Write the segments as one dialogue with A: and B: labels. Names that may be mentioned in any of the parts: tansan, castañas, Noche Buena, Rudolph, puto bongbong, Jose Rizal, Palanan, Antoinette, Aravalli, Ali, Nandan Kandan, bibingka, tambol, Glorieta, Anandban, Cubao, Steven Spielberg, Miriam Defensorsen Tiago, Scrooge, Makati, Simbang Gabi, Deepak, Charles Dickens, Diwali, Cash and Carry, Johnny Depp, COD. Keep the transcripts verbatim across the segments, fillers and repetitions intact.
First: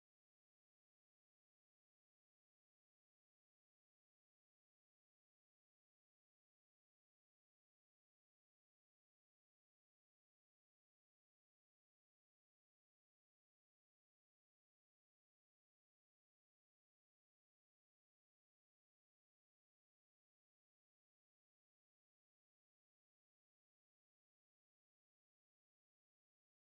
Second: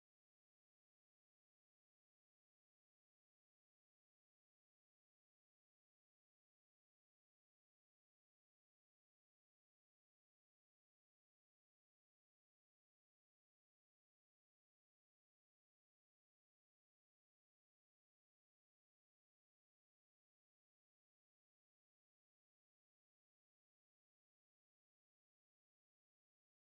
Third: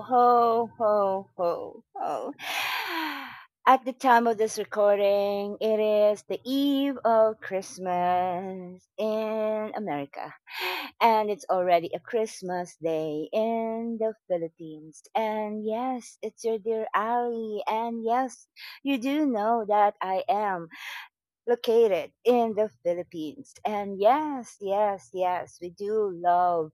A: ho, ho, ho, ho. At the time of this recording, it is the eve of Christmas in America. And it's already a Christmas day in the Philippines. And yes, it's your dear Ali. And yes, you do know that I am located in the Philippines. And yes, yes, yes, we do love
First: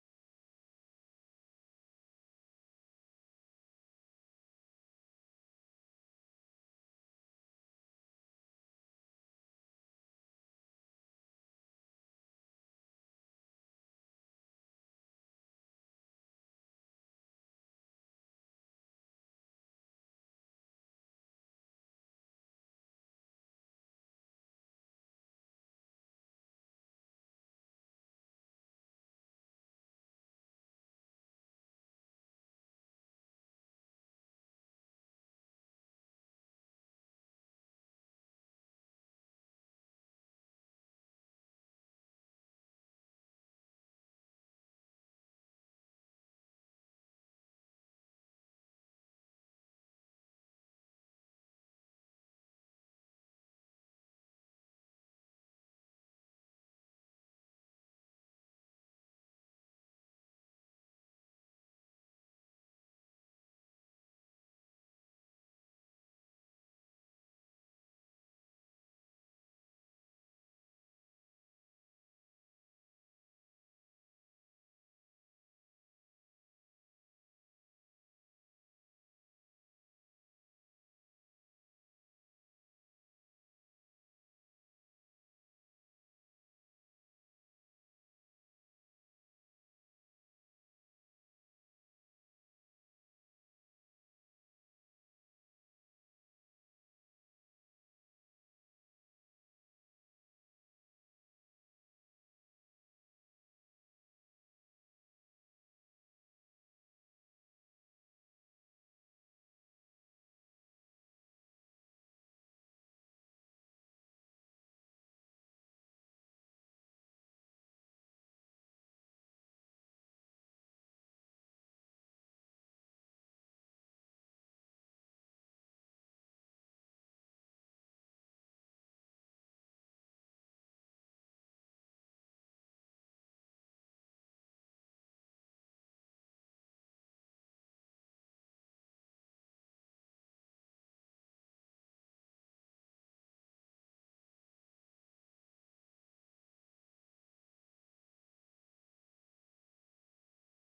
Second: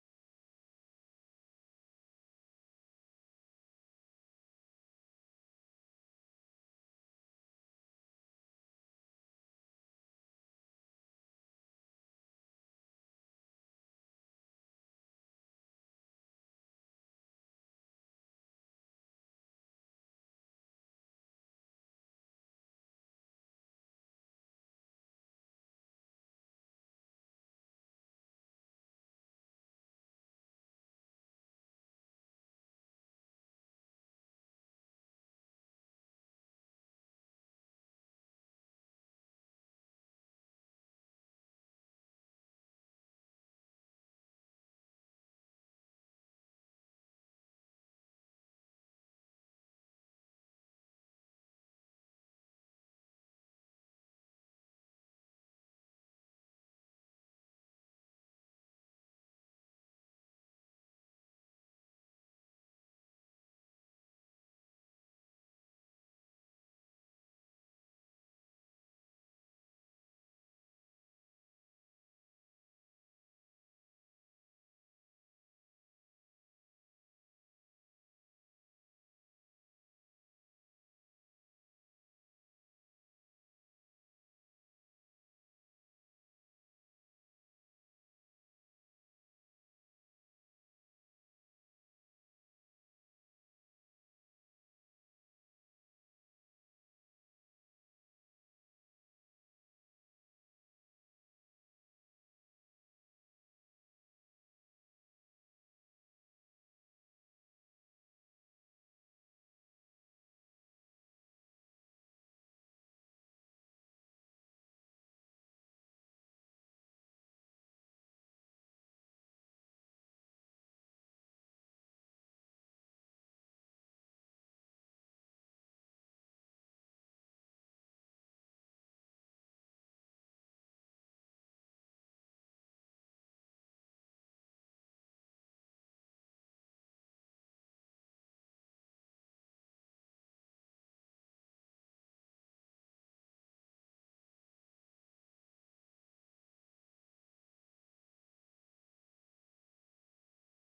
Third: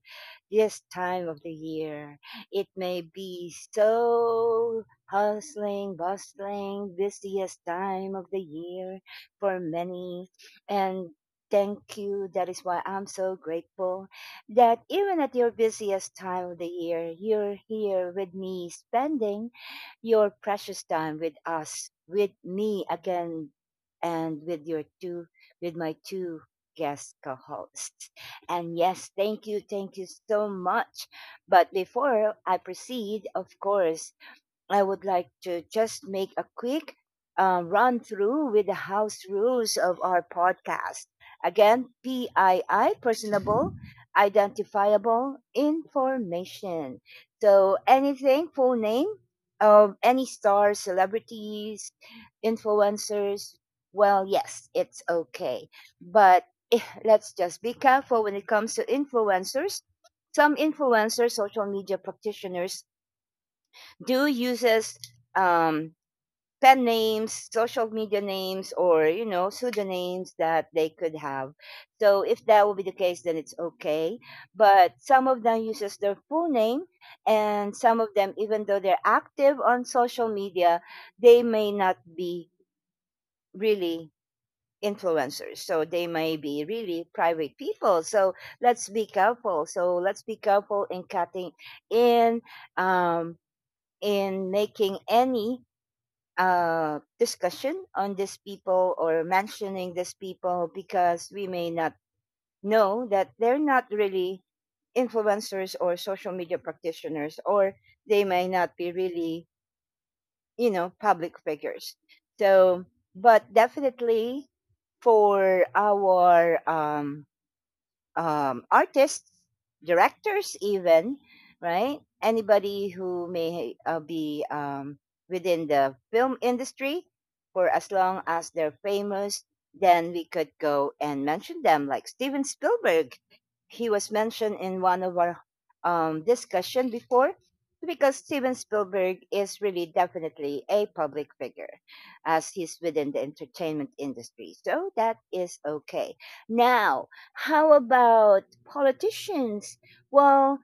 A: this time of the year. It may be so hustling, bustling, busiest time of the year for many. And thank you. That is why I'm so grateful that even at your busiest time of the year, you're here with me spending your precious time with us, with me again and with your two, with my two guest co-hosts. And yes, thank you, thank you so much. But before I proceed, of course, I would like to just make a quick uh, run through with the house rules of our podcast. Again, P I I, personable, identifiable information. So anything, full name, um, any stars, celebrities, influencers, well, yes, it's okay. But eh, let's just be careful when it comes to influencers. Some influencers, social media practitioners, do uses um, pen names, social media names, or you know pseudonyms that they could have. So if that will be the case, then it's okay. But some of them uses their full name, and some of them, even though they're active on social media, they may not be really influencers, so they may be really private people so let's be careful, so let's be careful in cutting in, um in making any uh, discussion on these people or mentioning these people, because we may not know that they're not really influencers or social media practitioners, or they may not be really, you know, public figures. So but definitely for our um um, artists, directors, even, right? Anybody who may uh, be um, within the film industry, for as long as they're famous, then we could go and mention them, like Steven Spielberg. He was mentioned in one of our um, discussion before, because Steven Spielberg is really definitely a public figure as he's within the entertainment industry. So that is okay. Now, how about politicians? Well,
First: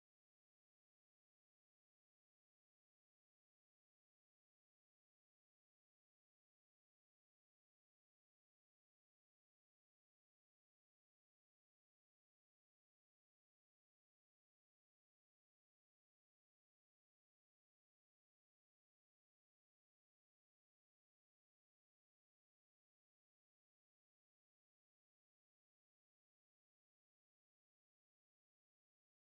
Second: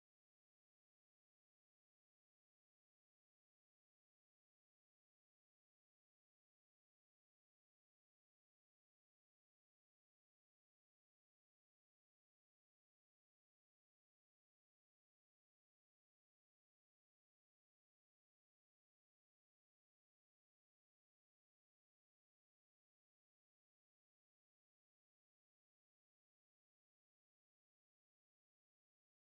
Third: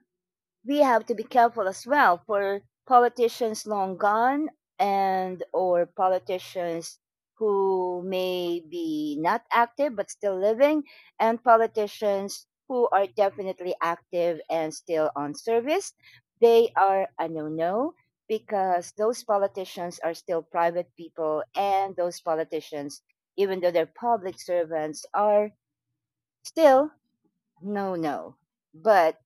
A: we have to be careful as well for politicians long gone, and or politicians who may be not active but still living, and politicians who are definitely active and still on service. They are a no-no, because those politicians are still private people and those politicians, even though they're public servants, are still no, no. But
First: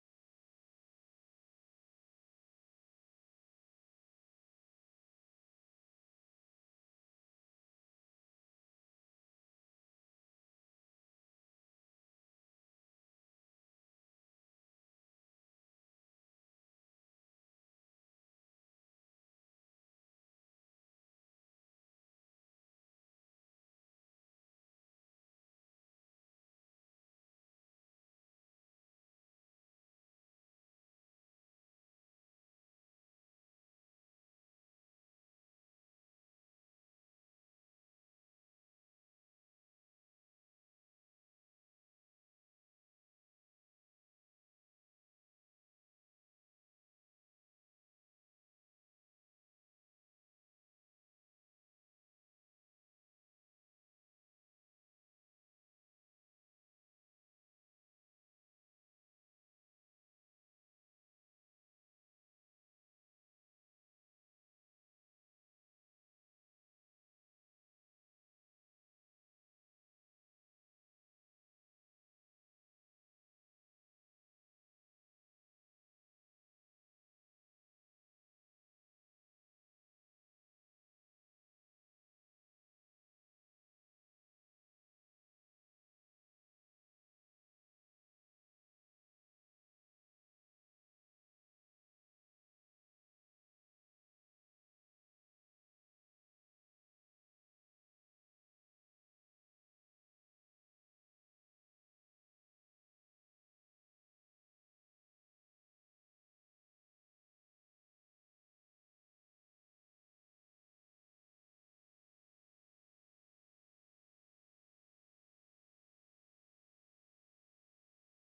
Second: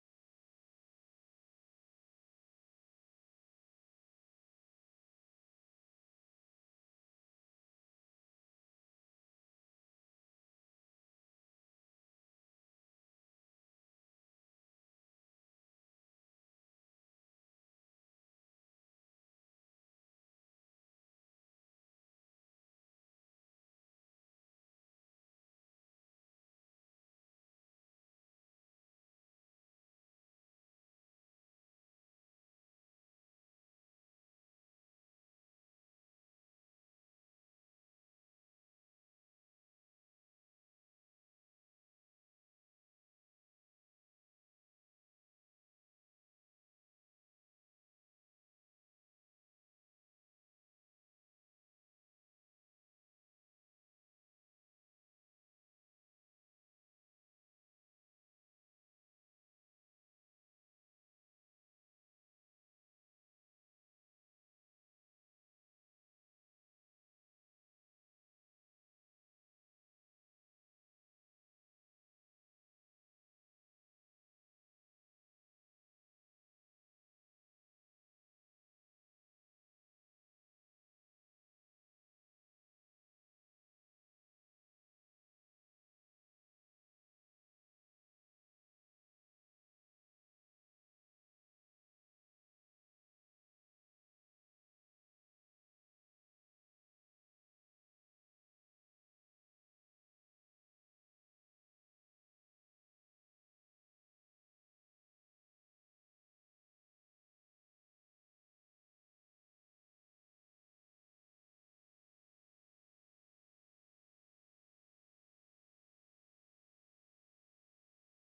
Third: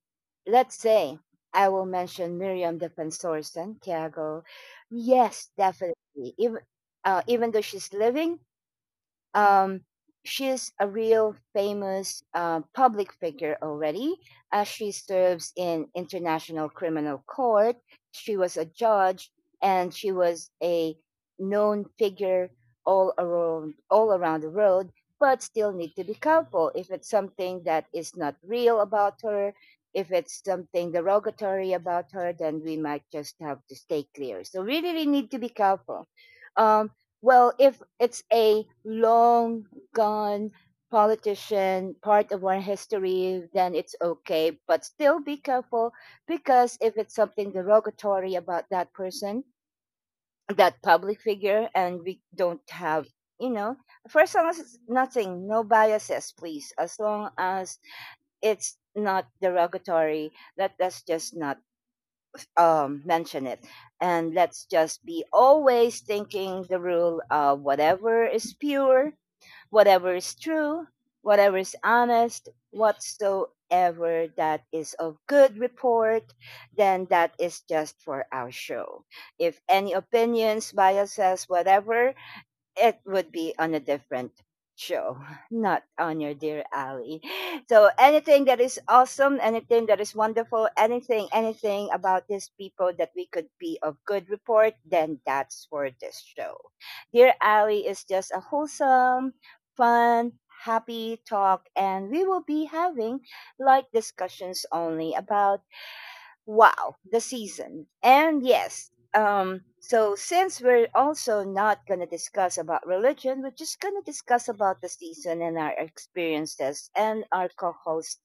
A: let's say I will mention Miriam Defensorsen, Tiago. Yes, definitely. Even uh, even though she's living, um, she's a real famous uh, public figure already, as she serves in international criminal court. She was a judge, and she was a known figure all around all around the world. But still need to be careful if it's something that is not real about her. If it's something derogatory about her, then we might just have to stay clear. So really, really need to be careful. Um, well, if it's a long gone politician, part of our history, then it's okay. But still be careful, because if it's something derogatory about that person, that public figure, and we don't have, you know, first, as long as it's nothing, no biases, please. As long as it's not derogatory, let us just not um, mention it. And let's just be always thinking the rule of whatever is pure, whatever is true, whatever is honest, whatsoever that is of good report, then that is just for our show. If any opinions, biases, whatever, it would be on a different show, not on your dear Ali. So anything that is awesome, anything that is wonderful, anything, anything about these people that we could be of good report, then that's for this show. Dear Ali is just a wholesome, fun, happy talk, and we will be having light discussions only about, wow, the season. And yes, um so since we're also not going to discuss about religion, we're just going to discuss about the season and our experiences and our co-host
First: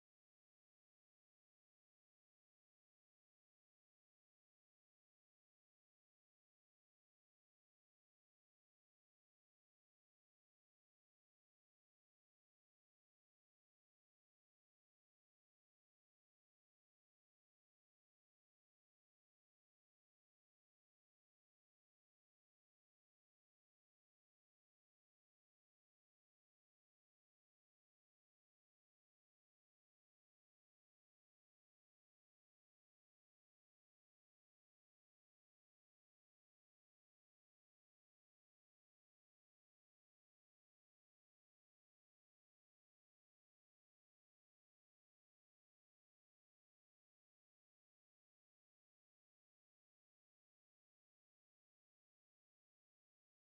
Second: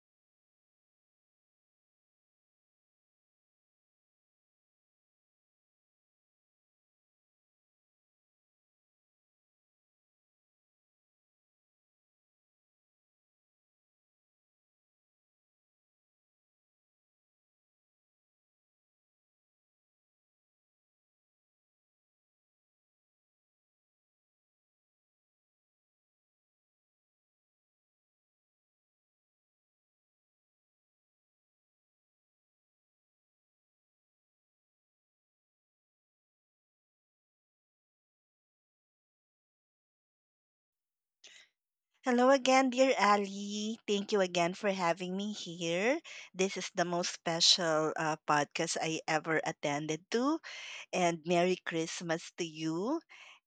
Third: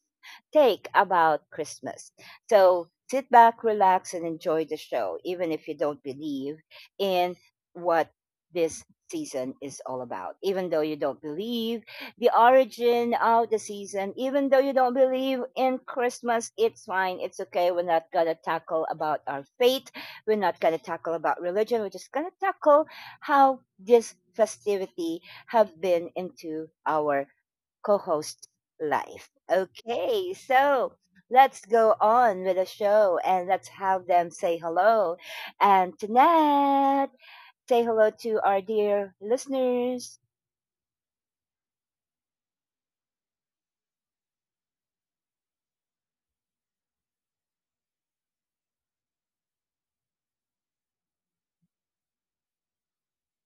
A: take about Christmas. So sit back, relax, and enjoy the show, even if you don't believe in what this season is all about. Even though you don't believe the origin of the season. Even though you don't believe in Christmas, it's fine. It's okay. We're not going to tackle about our faith. We're not going to tackle about religion. We're just going to tackle how this festivity have been into our co-host life. Okay, so let's go on with the show and let's have them say hello. And Tanette, say hello to our dear listeners.
B: Hello again, dear Ali. Thank you again for having me here. This is the most special uh, podcast I ever attended to. And Merry Christmas to you.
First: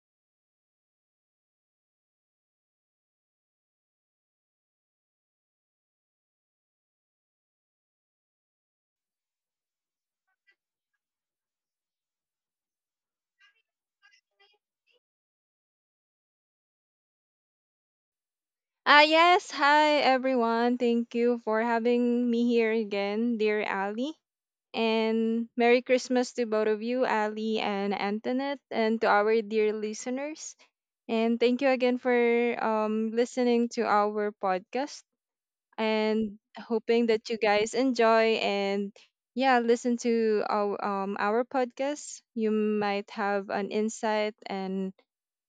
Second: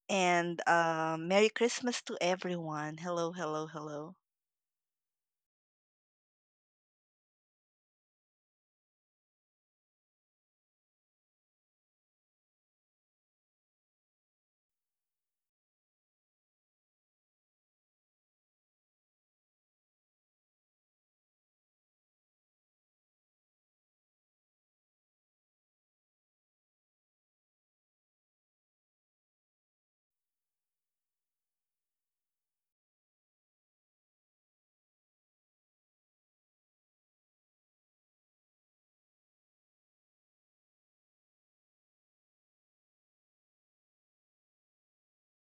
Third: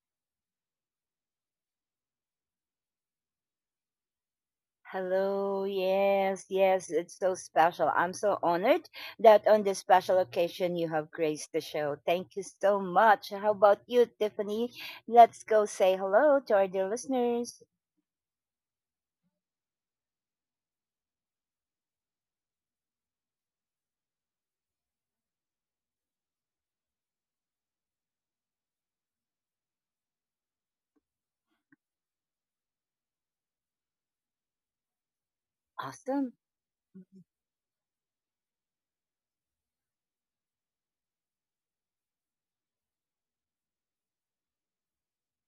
B: And uh, Merry Christmas to everyone. Hello, hello, hello.
A: Hello, yes, yes, it's so special. I'm so honored that on this special occasion you have graced the show. Thank you so much. How about you, Tiffany? Let's go say hello to our dear listeners.
C: Ah, yes. Hi, everyone. Thank you for having me here again, dear Ali. And Merry Christmas to both of you, Ali and Antoinette, and to our dear listeners. And thank you again for um, listening to our podcast,
A: Awesome.
C: and hoping that you guys enjoy and yeah, listen to our um our podcast. You might have an insight and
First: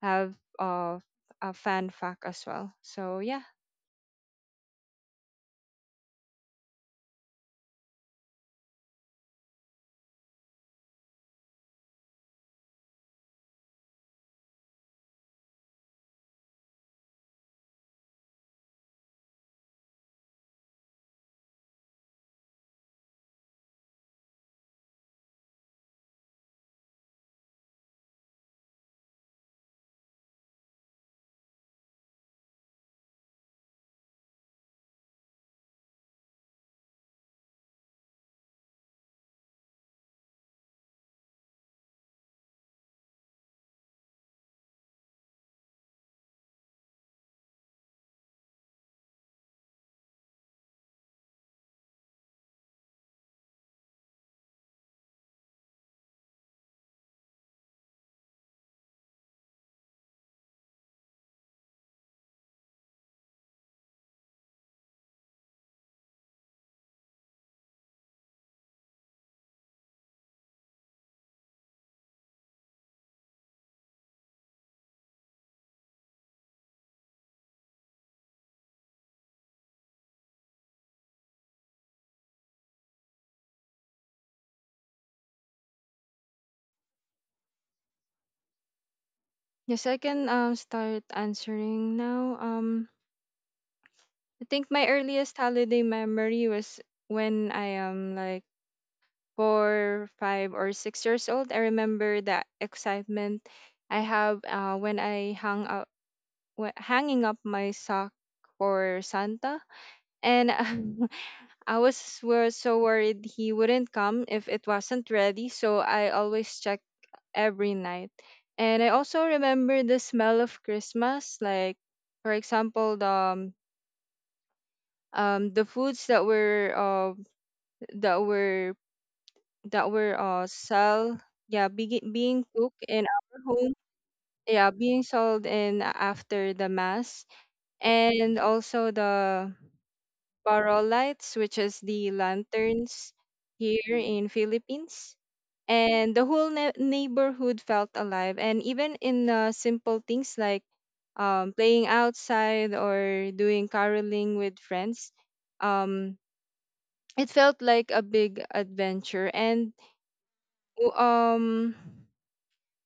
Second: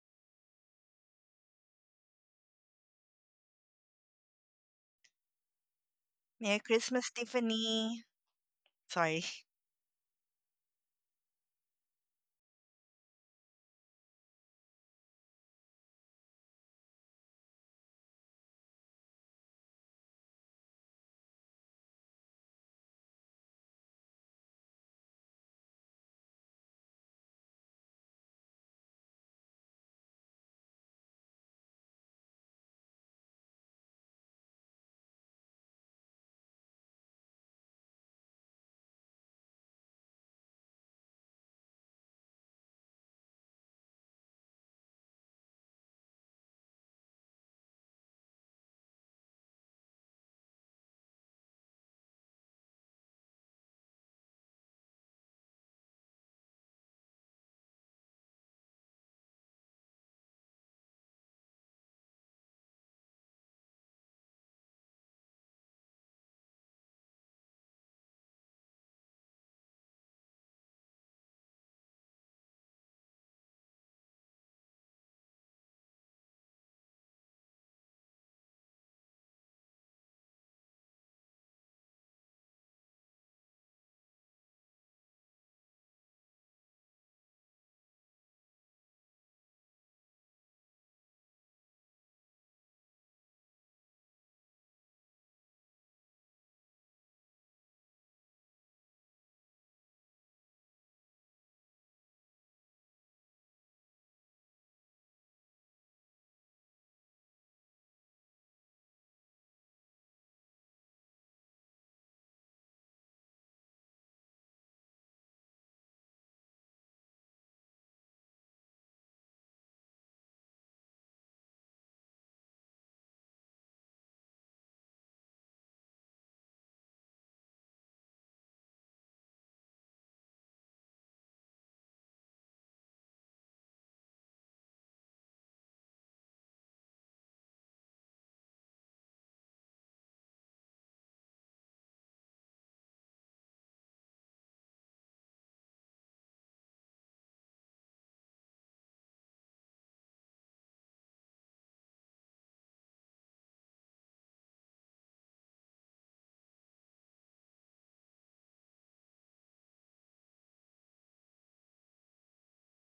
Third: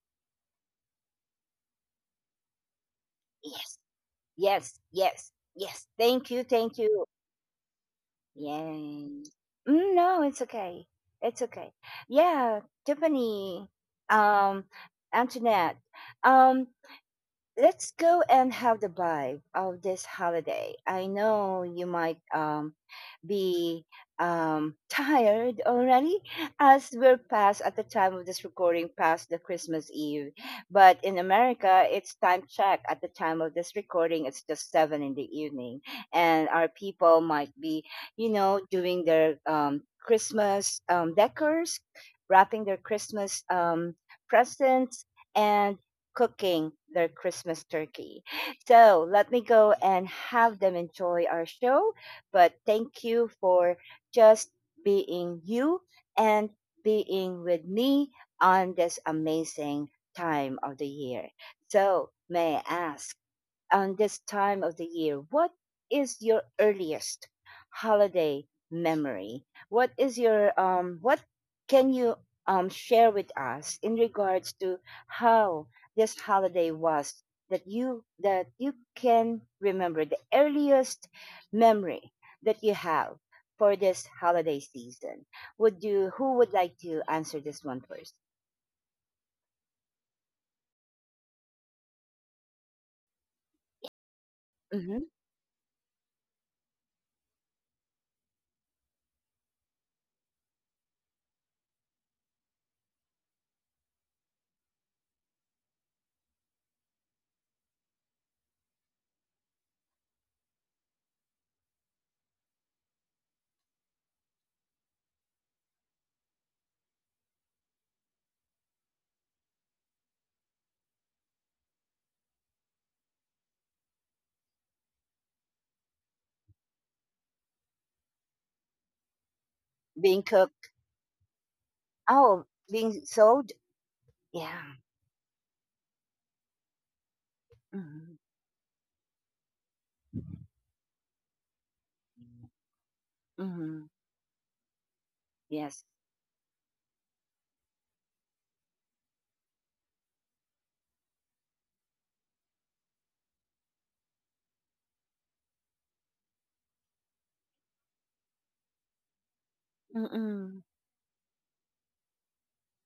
C: have uh, a fan fact as well. So yeah.
A: Yes, yes, yes, yes. Thank you,
B: Merry
A: thank you.
B: Christmas, Tiffany.
A: Yay.
B: Sorry.
A: Mm, no, it's okay. It's okay. Yeah, Tiffany, um, Antoinette, um, let's go and have the vibe of this holiday. I know you might um, be um, tired already as we're past at the time of this recording, past the Christmas Eve. But in America, it's time check at the time of this recording, it's just seven in the evening, and our people might be, you know, doing their um, Christmas um, decors, wrapping their Christmas um, presents. And cooking their Christmas turkey. So let me go and have them enjoy our show. But thank you for just being you and being with me on this amazing time of the year. So may I ask, on this time of the year, what is your earliest holiday memory? What is your um what can you um share with us in regards to how this holiday was, that you that you can remember the earliest memory that you have for this holiday season? Would you, who would like to answer this one first?
C: Yes, I can um start answering now. Um, I think my
A: Mm-hmm.
C: earliest holiday memory was when I am like four, five, or six years old. I remember the excitement I have uh, when I hung up, wh- hanging up my sock for Santa, and um, I was wor- so worried he wouldn't come if it wasn't ready. So I always check every night. And I also remember the smell of Christmas, like for example, the um, um the foods that were uh that were that were
A: Being
C: uh
A: cooked.
C: sell yeah, be-
A: Oh,
C: being cooked in
A: being
C: our
A: sold?
C: home, yeah,
A: Yeah.
C: being sold in after the mass,
A: Mm-hmm.
C: and also the barrel lights, which is the lanterns
A: Mhm.
C: here in Philippines.
A: Yes.
C: And the whole ne- neighborhood felt alive. And even in uh, simple things like um, playing outside or doing caroling with friends, um, it felt like a big adventure. And
A: Mm-mm.
C: w- um,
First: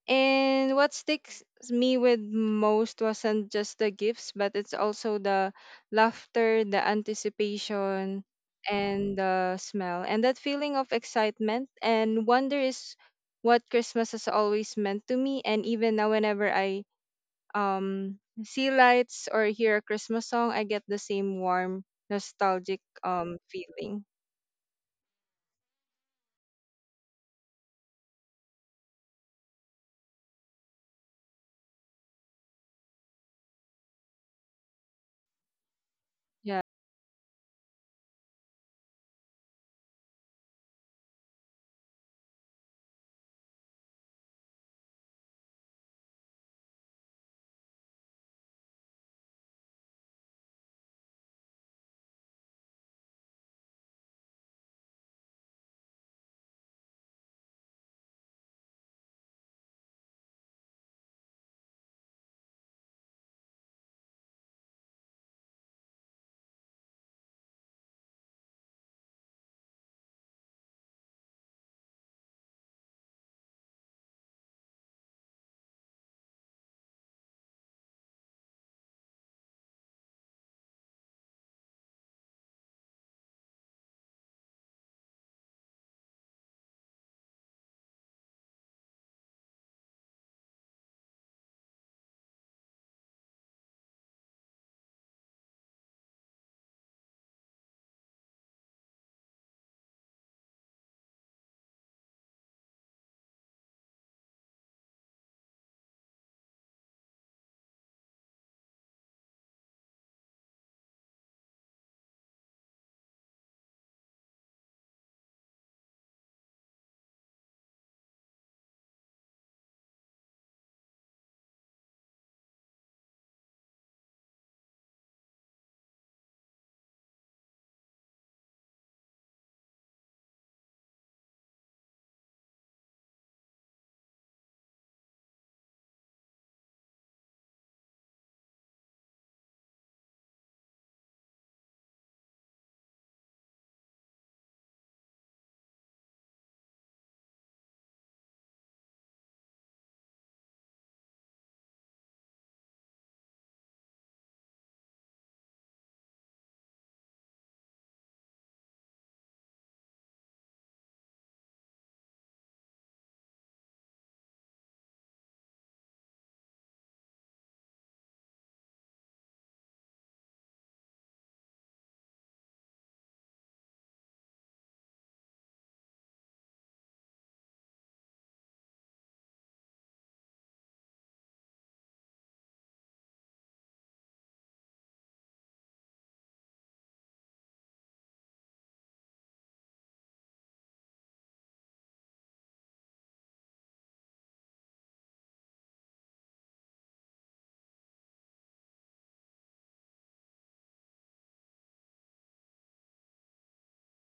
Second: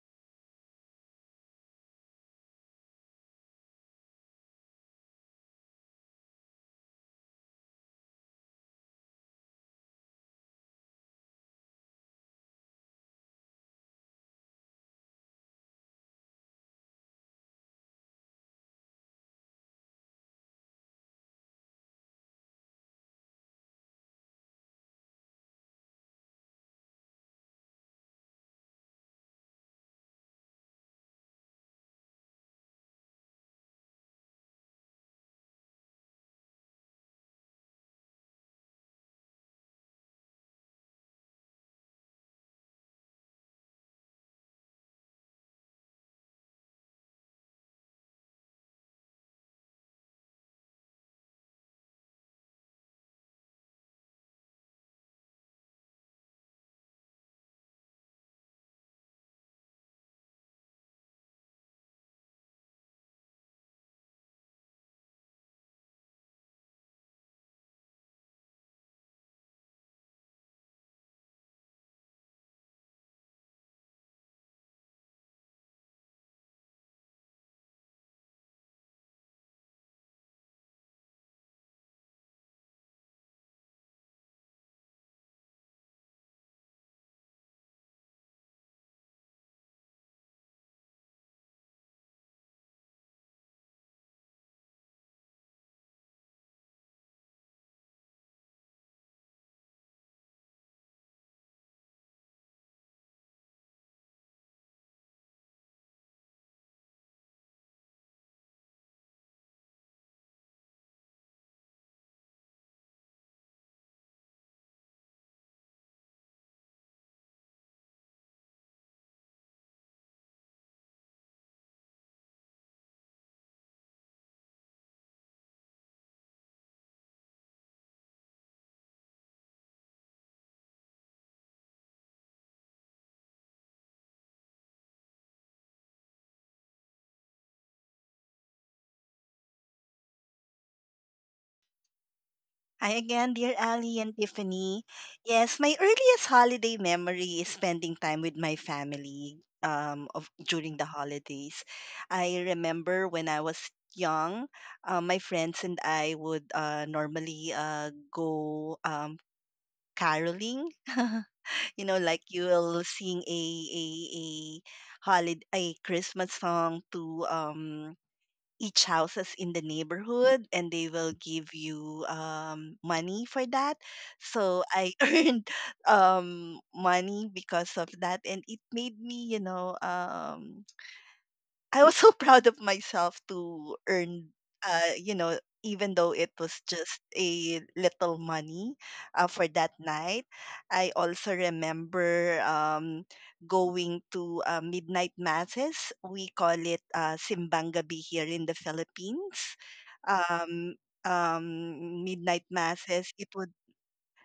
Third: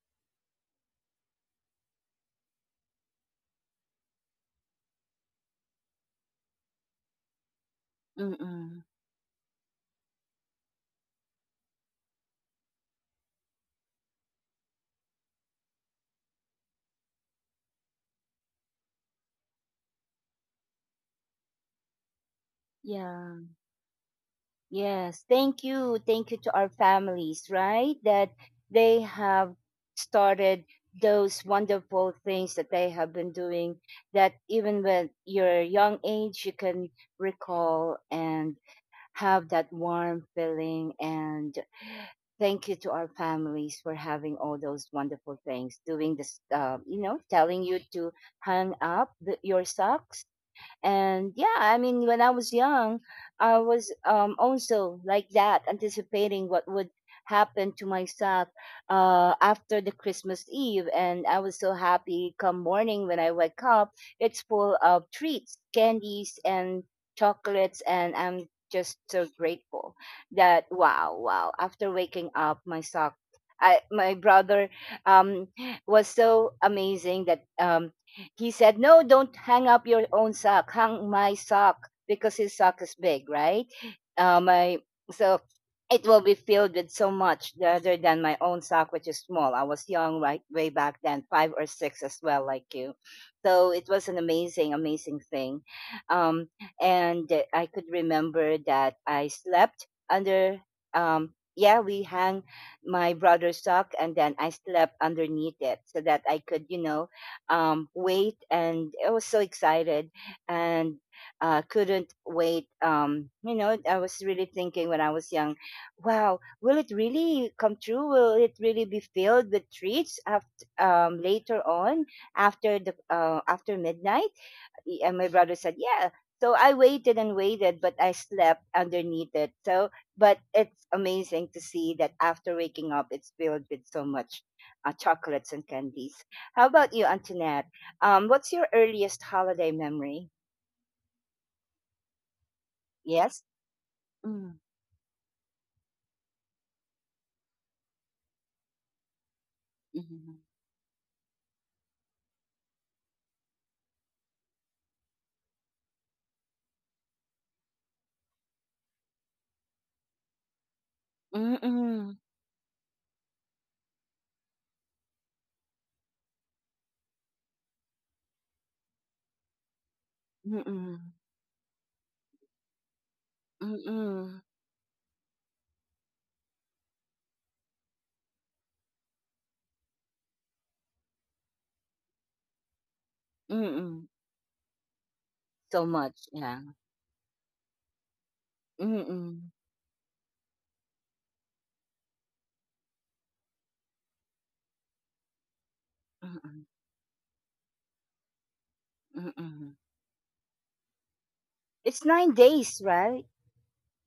C: and what sticks me with most wasn't just the gifts, but it's also the laughter, the anticipation,
A: Mm-mm.
C: and the smell. And that feeling of excitement and wonder is what Christmas has always meant to me. And even now, whenever I um, see lights or hear a Christmas song, I get the same warm, nostalgic um,
A: Yeah.
C: feeling.
A: Yes. Thank you. Thank you to our families, right? That they have started those wonderful things that they have been doing, that even when your young age you
C: Yeah.
A: can recall and have that warm feeling. And thank you to our families for having all those wonderful things, doing this, uh, you know, telling you to hang up the, your socks. And yeah, I mean, when I was young, I was um, also like that, anticipating what would happen to myself uh, after the Christmas Eve. And I was so happy come morning when I wake up, it's full of treats, candies, and chocolates. And I'm just so grateful that, wow, wow, after waking up, my sock. I, my brother um, was so amazing that um, he said, no, don't hang up your own sock. Hang my sock, because his sock is big, right? Um, I, so it will be filled with so much rather than my own sock, which is small. I was young right way back then, five or six as well, like you. So it was an amazing, amazing thing. Um, and uh, I could remember that I slept under, um, yeah, we hang my brother's sock and then I slept underneath it so that I could, you know, um, wait, and I was so excited and uh, couldn't wait. Um, you know, I was really thinking when I was young, wow, will it really come true? Will it really be filled with treats after, um, later on after the uh, after midnight? Y- And my brother said, yeah. So I waited and waited, but I slept underneath it. So, but it's amazing to see that after waking up, it's filled with so much uh, chocolates and candies. How about you, Antoinette? Um, what's your earliest holiday memory?
B: Hi again,
A: Yes?
B: dear Ali and
A: Mm,
B: Tiffany. Yes, my earliest holiday memory is spending time with my family um, of,
A: mhm.
B: during the holidays. I remember when I was young, uh, my friends and I would uh, normally uh, go um, caroling. You know,
A: Mm-mm.
B: like you will sing a a a holiday a Christmas song to um each houses in the neighborhood, and they will
A: Mm-mm.
B: give you um, money for that,
A: Mm-mm.
B: so I earned um, money because of that, and it made me you know um, I was so proud of myself to
A: Mm-mm.
B: earn, uh, you know, even
A: So
B: though it
A: much,
B: was
A: yeah.
B: just a little money uh, for
A: Mm-mm.
B: that night. I also remember um, going to uh, midnight masses. We call it
A: Mm-mm.
B: uh, Simbang Gabi here in the Philippines.
A: Mm-mm.
B: Um, um,
A: It's
B: Midnight
A: nine days,
B: masses. It
A: right?
B: would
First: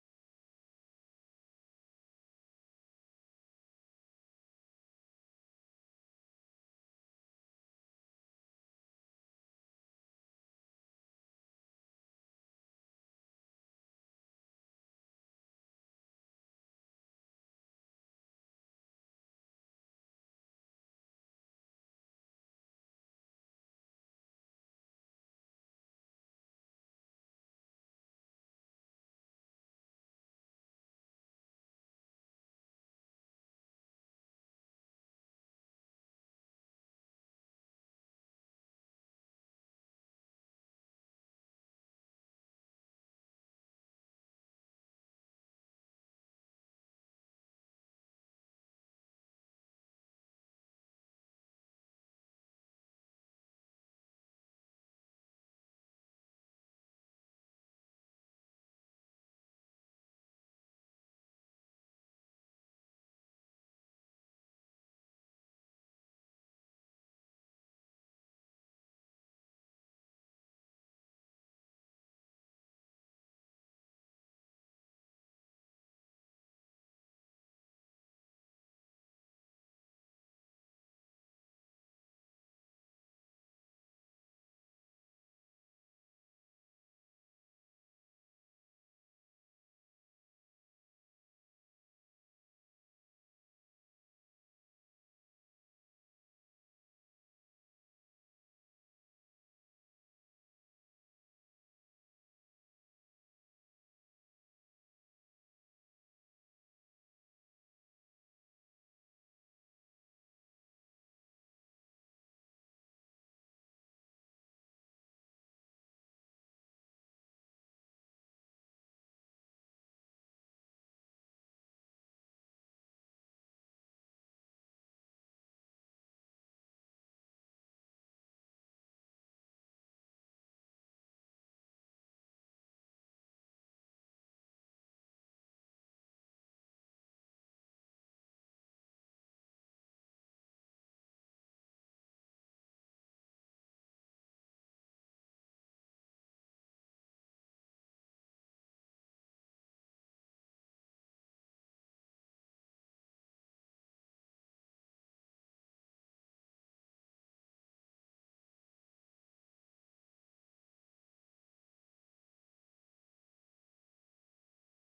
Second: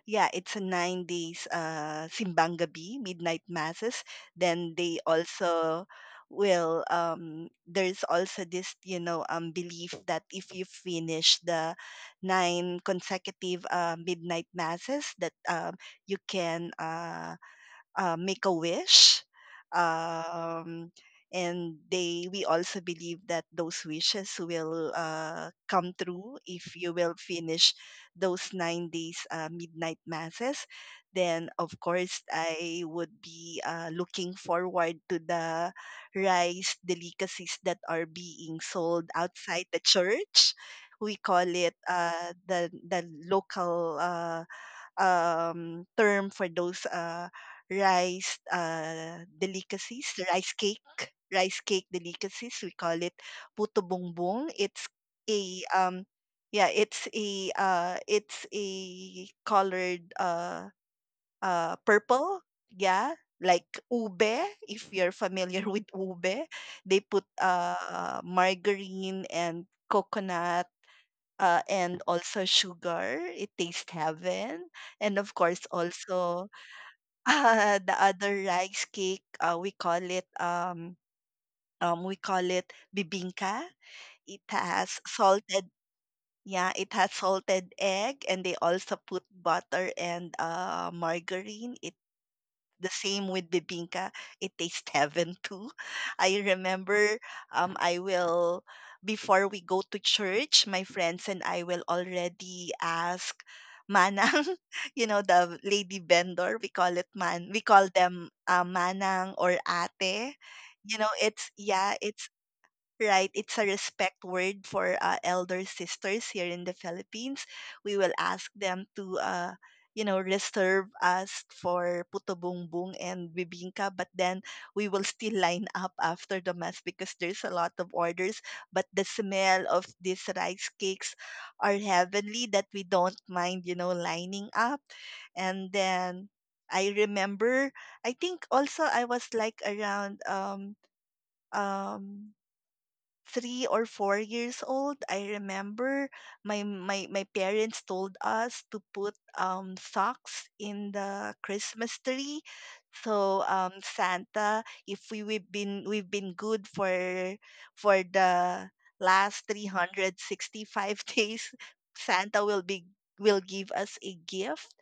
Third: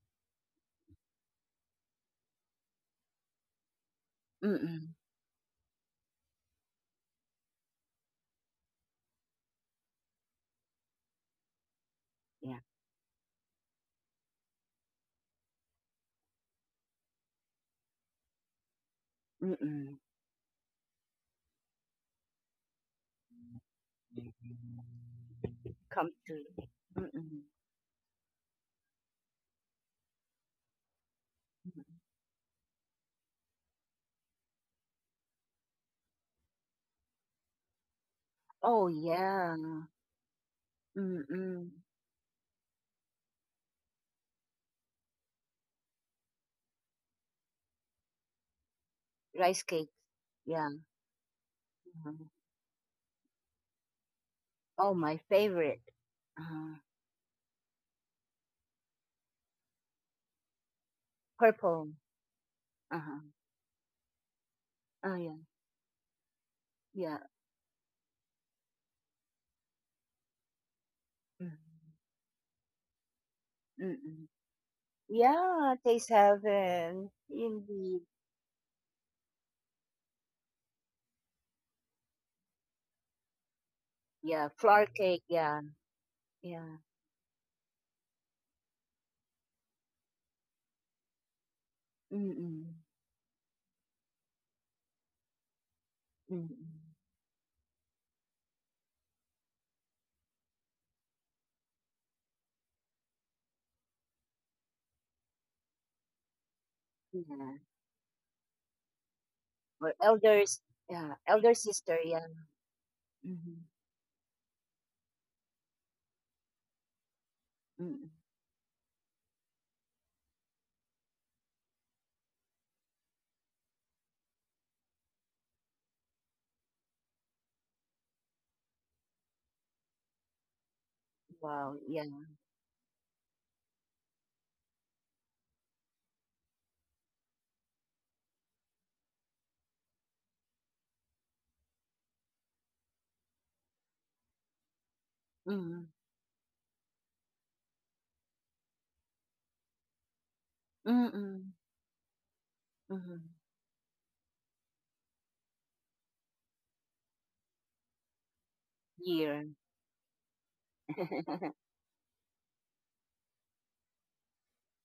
B: Yeah, it's a nine days uh, simbang gabi, midnight masses. Then
A: Mm-mm.
B: they also, will um there's also this you know um belief that if you finish the
A: Yeah.
B: nine consecutive uh, midnight masses, that um you can uh uh, make a wish.
A: Mm-mm.
B: Um, and they we also believe that those wishes will uh, come
A: Come
B: true
A: true.
B: if you will
A: Mm-mm.
B: finish those nine days uh, midnight masses. Then of course I would be uh, looking forward to the rice delicacies that are being
A: Oh
B: sold
A: yeah.
B: outside the church. We call
A: Mm-mm.
B: it uh, the the local, uh, um, term for those uh, rice uh,
A: Rice cake.
B: delicacies, rice
A: Yeah.
B: cake, rice cake
A: Mhm.
B: delicacies. We call it puto bongbong. It's
A: Oh, my
B: a
A: favorite.
B: um,
A: Uh,
B: Yeah, it's a uh, it's a colored, uh, uh,
A: purple.
B: purple. Yeah,
A: Uh-huh.
B: like ube. If
A: Oh
B: you're
A: yeah.
B: familiar with ube, they
A: Yeah.
B: put uh, margarine and coconut,
A: Mm.
B: uh, and also sugar. It tastes
A: Mm-mm.
B: heaven. And of course,
A: Yeah, taste
B: also
A: heaven.
B: uh, the
A: Indeed.
B: other rice cake. Uh, we call it um, um, we call it bibingka. It
A: Yeah, flour
B: has
A: cake. Yeah.
B: salted. Yeah,
A: Yeah.
B: it has salted egg, and they also put butter and uh, margarine. It.
A: Mm-mm.
B: The same with bibingka. It tastes heaven too. I
A: Mm-mm.
B: remember, um, I will, before we go to church, my friends and I will already ask manang, you know, the lady vendor. we call it man,
A: Yeah.
B: we call them uh, manang or
A: Or
B: ate.
A: elders.
B: You
A: Yeah,
B: know,
A: elder
B: it's,
A: sister.
B: yeah,
A: Yeah.
B: it's right?
A: Mm-hmm.
B: It's a respect word for uh, elder sisters here in the Philippines. We
A: Mm-mm.
B: will ask them to, uh, you know, reserve us for puto bumbong and bibingka, but then we will still line up after the mass because there's a lot of orders. But the smell of these rice cakes
A: Wow.
B: are
A: Yeah.
B: heavenly that we don't mind, you know, lining up. And then I remember, I think also I was like around um um three or four years old. I
A: Mm-hmm.
B: remember my my my parents told us to put um socks in the
A: Mm-mm.
B: Christmas tree.
A: Mm-hmm.
B: So um Santa, if we, we've been we've been good for for the
A: Year.
B: last three hundred sixty-five days, Santa will be will give us a gift.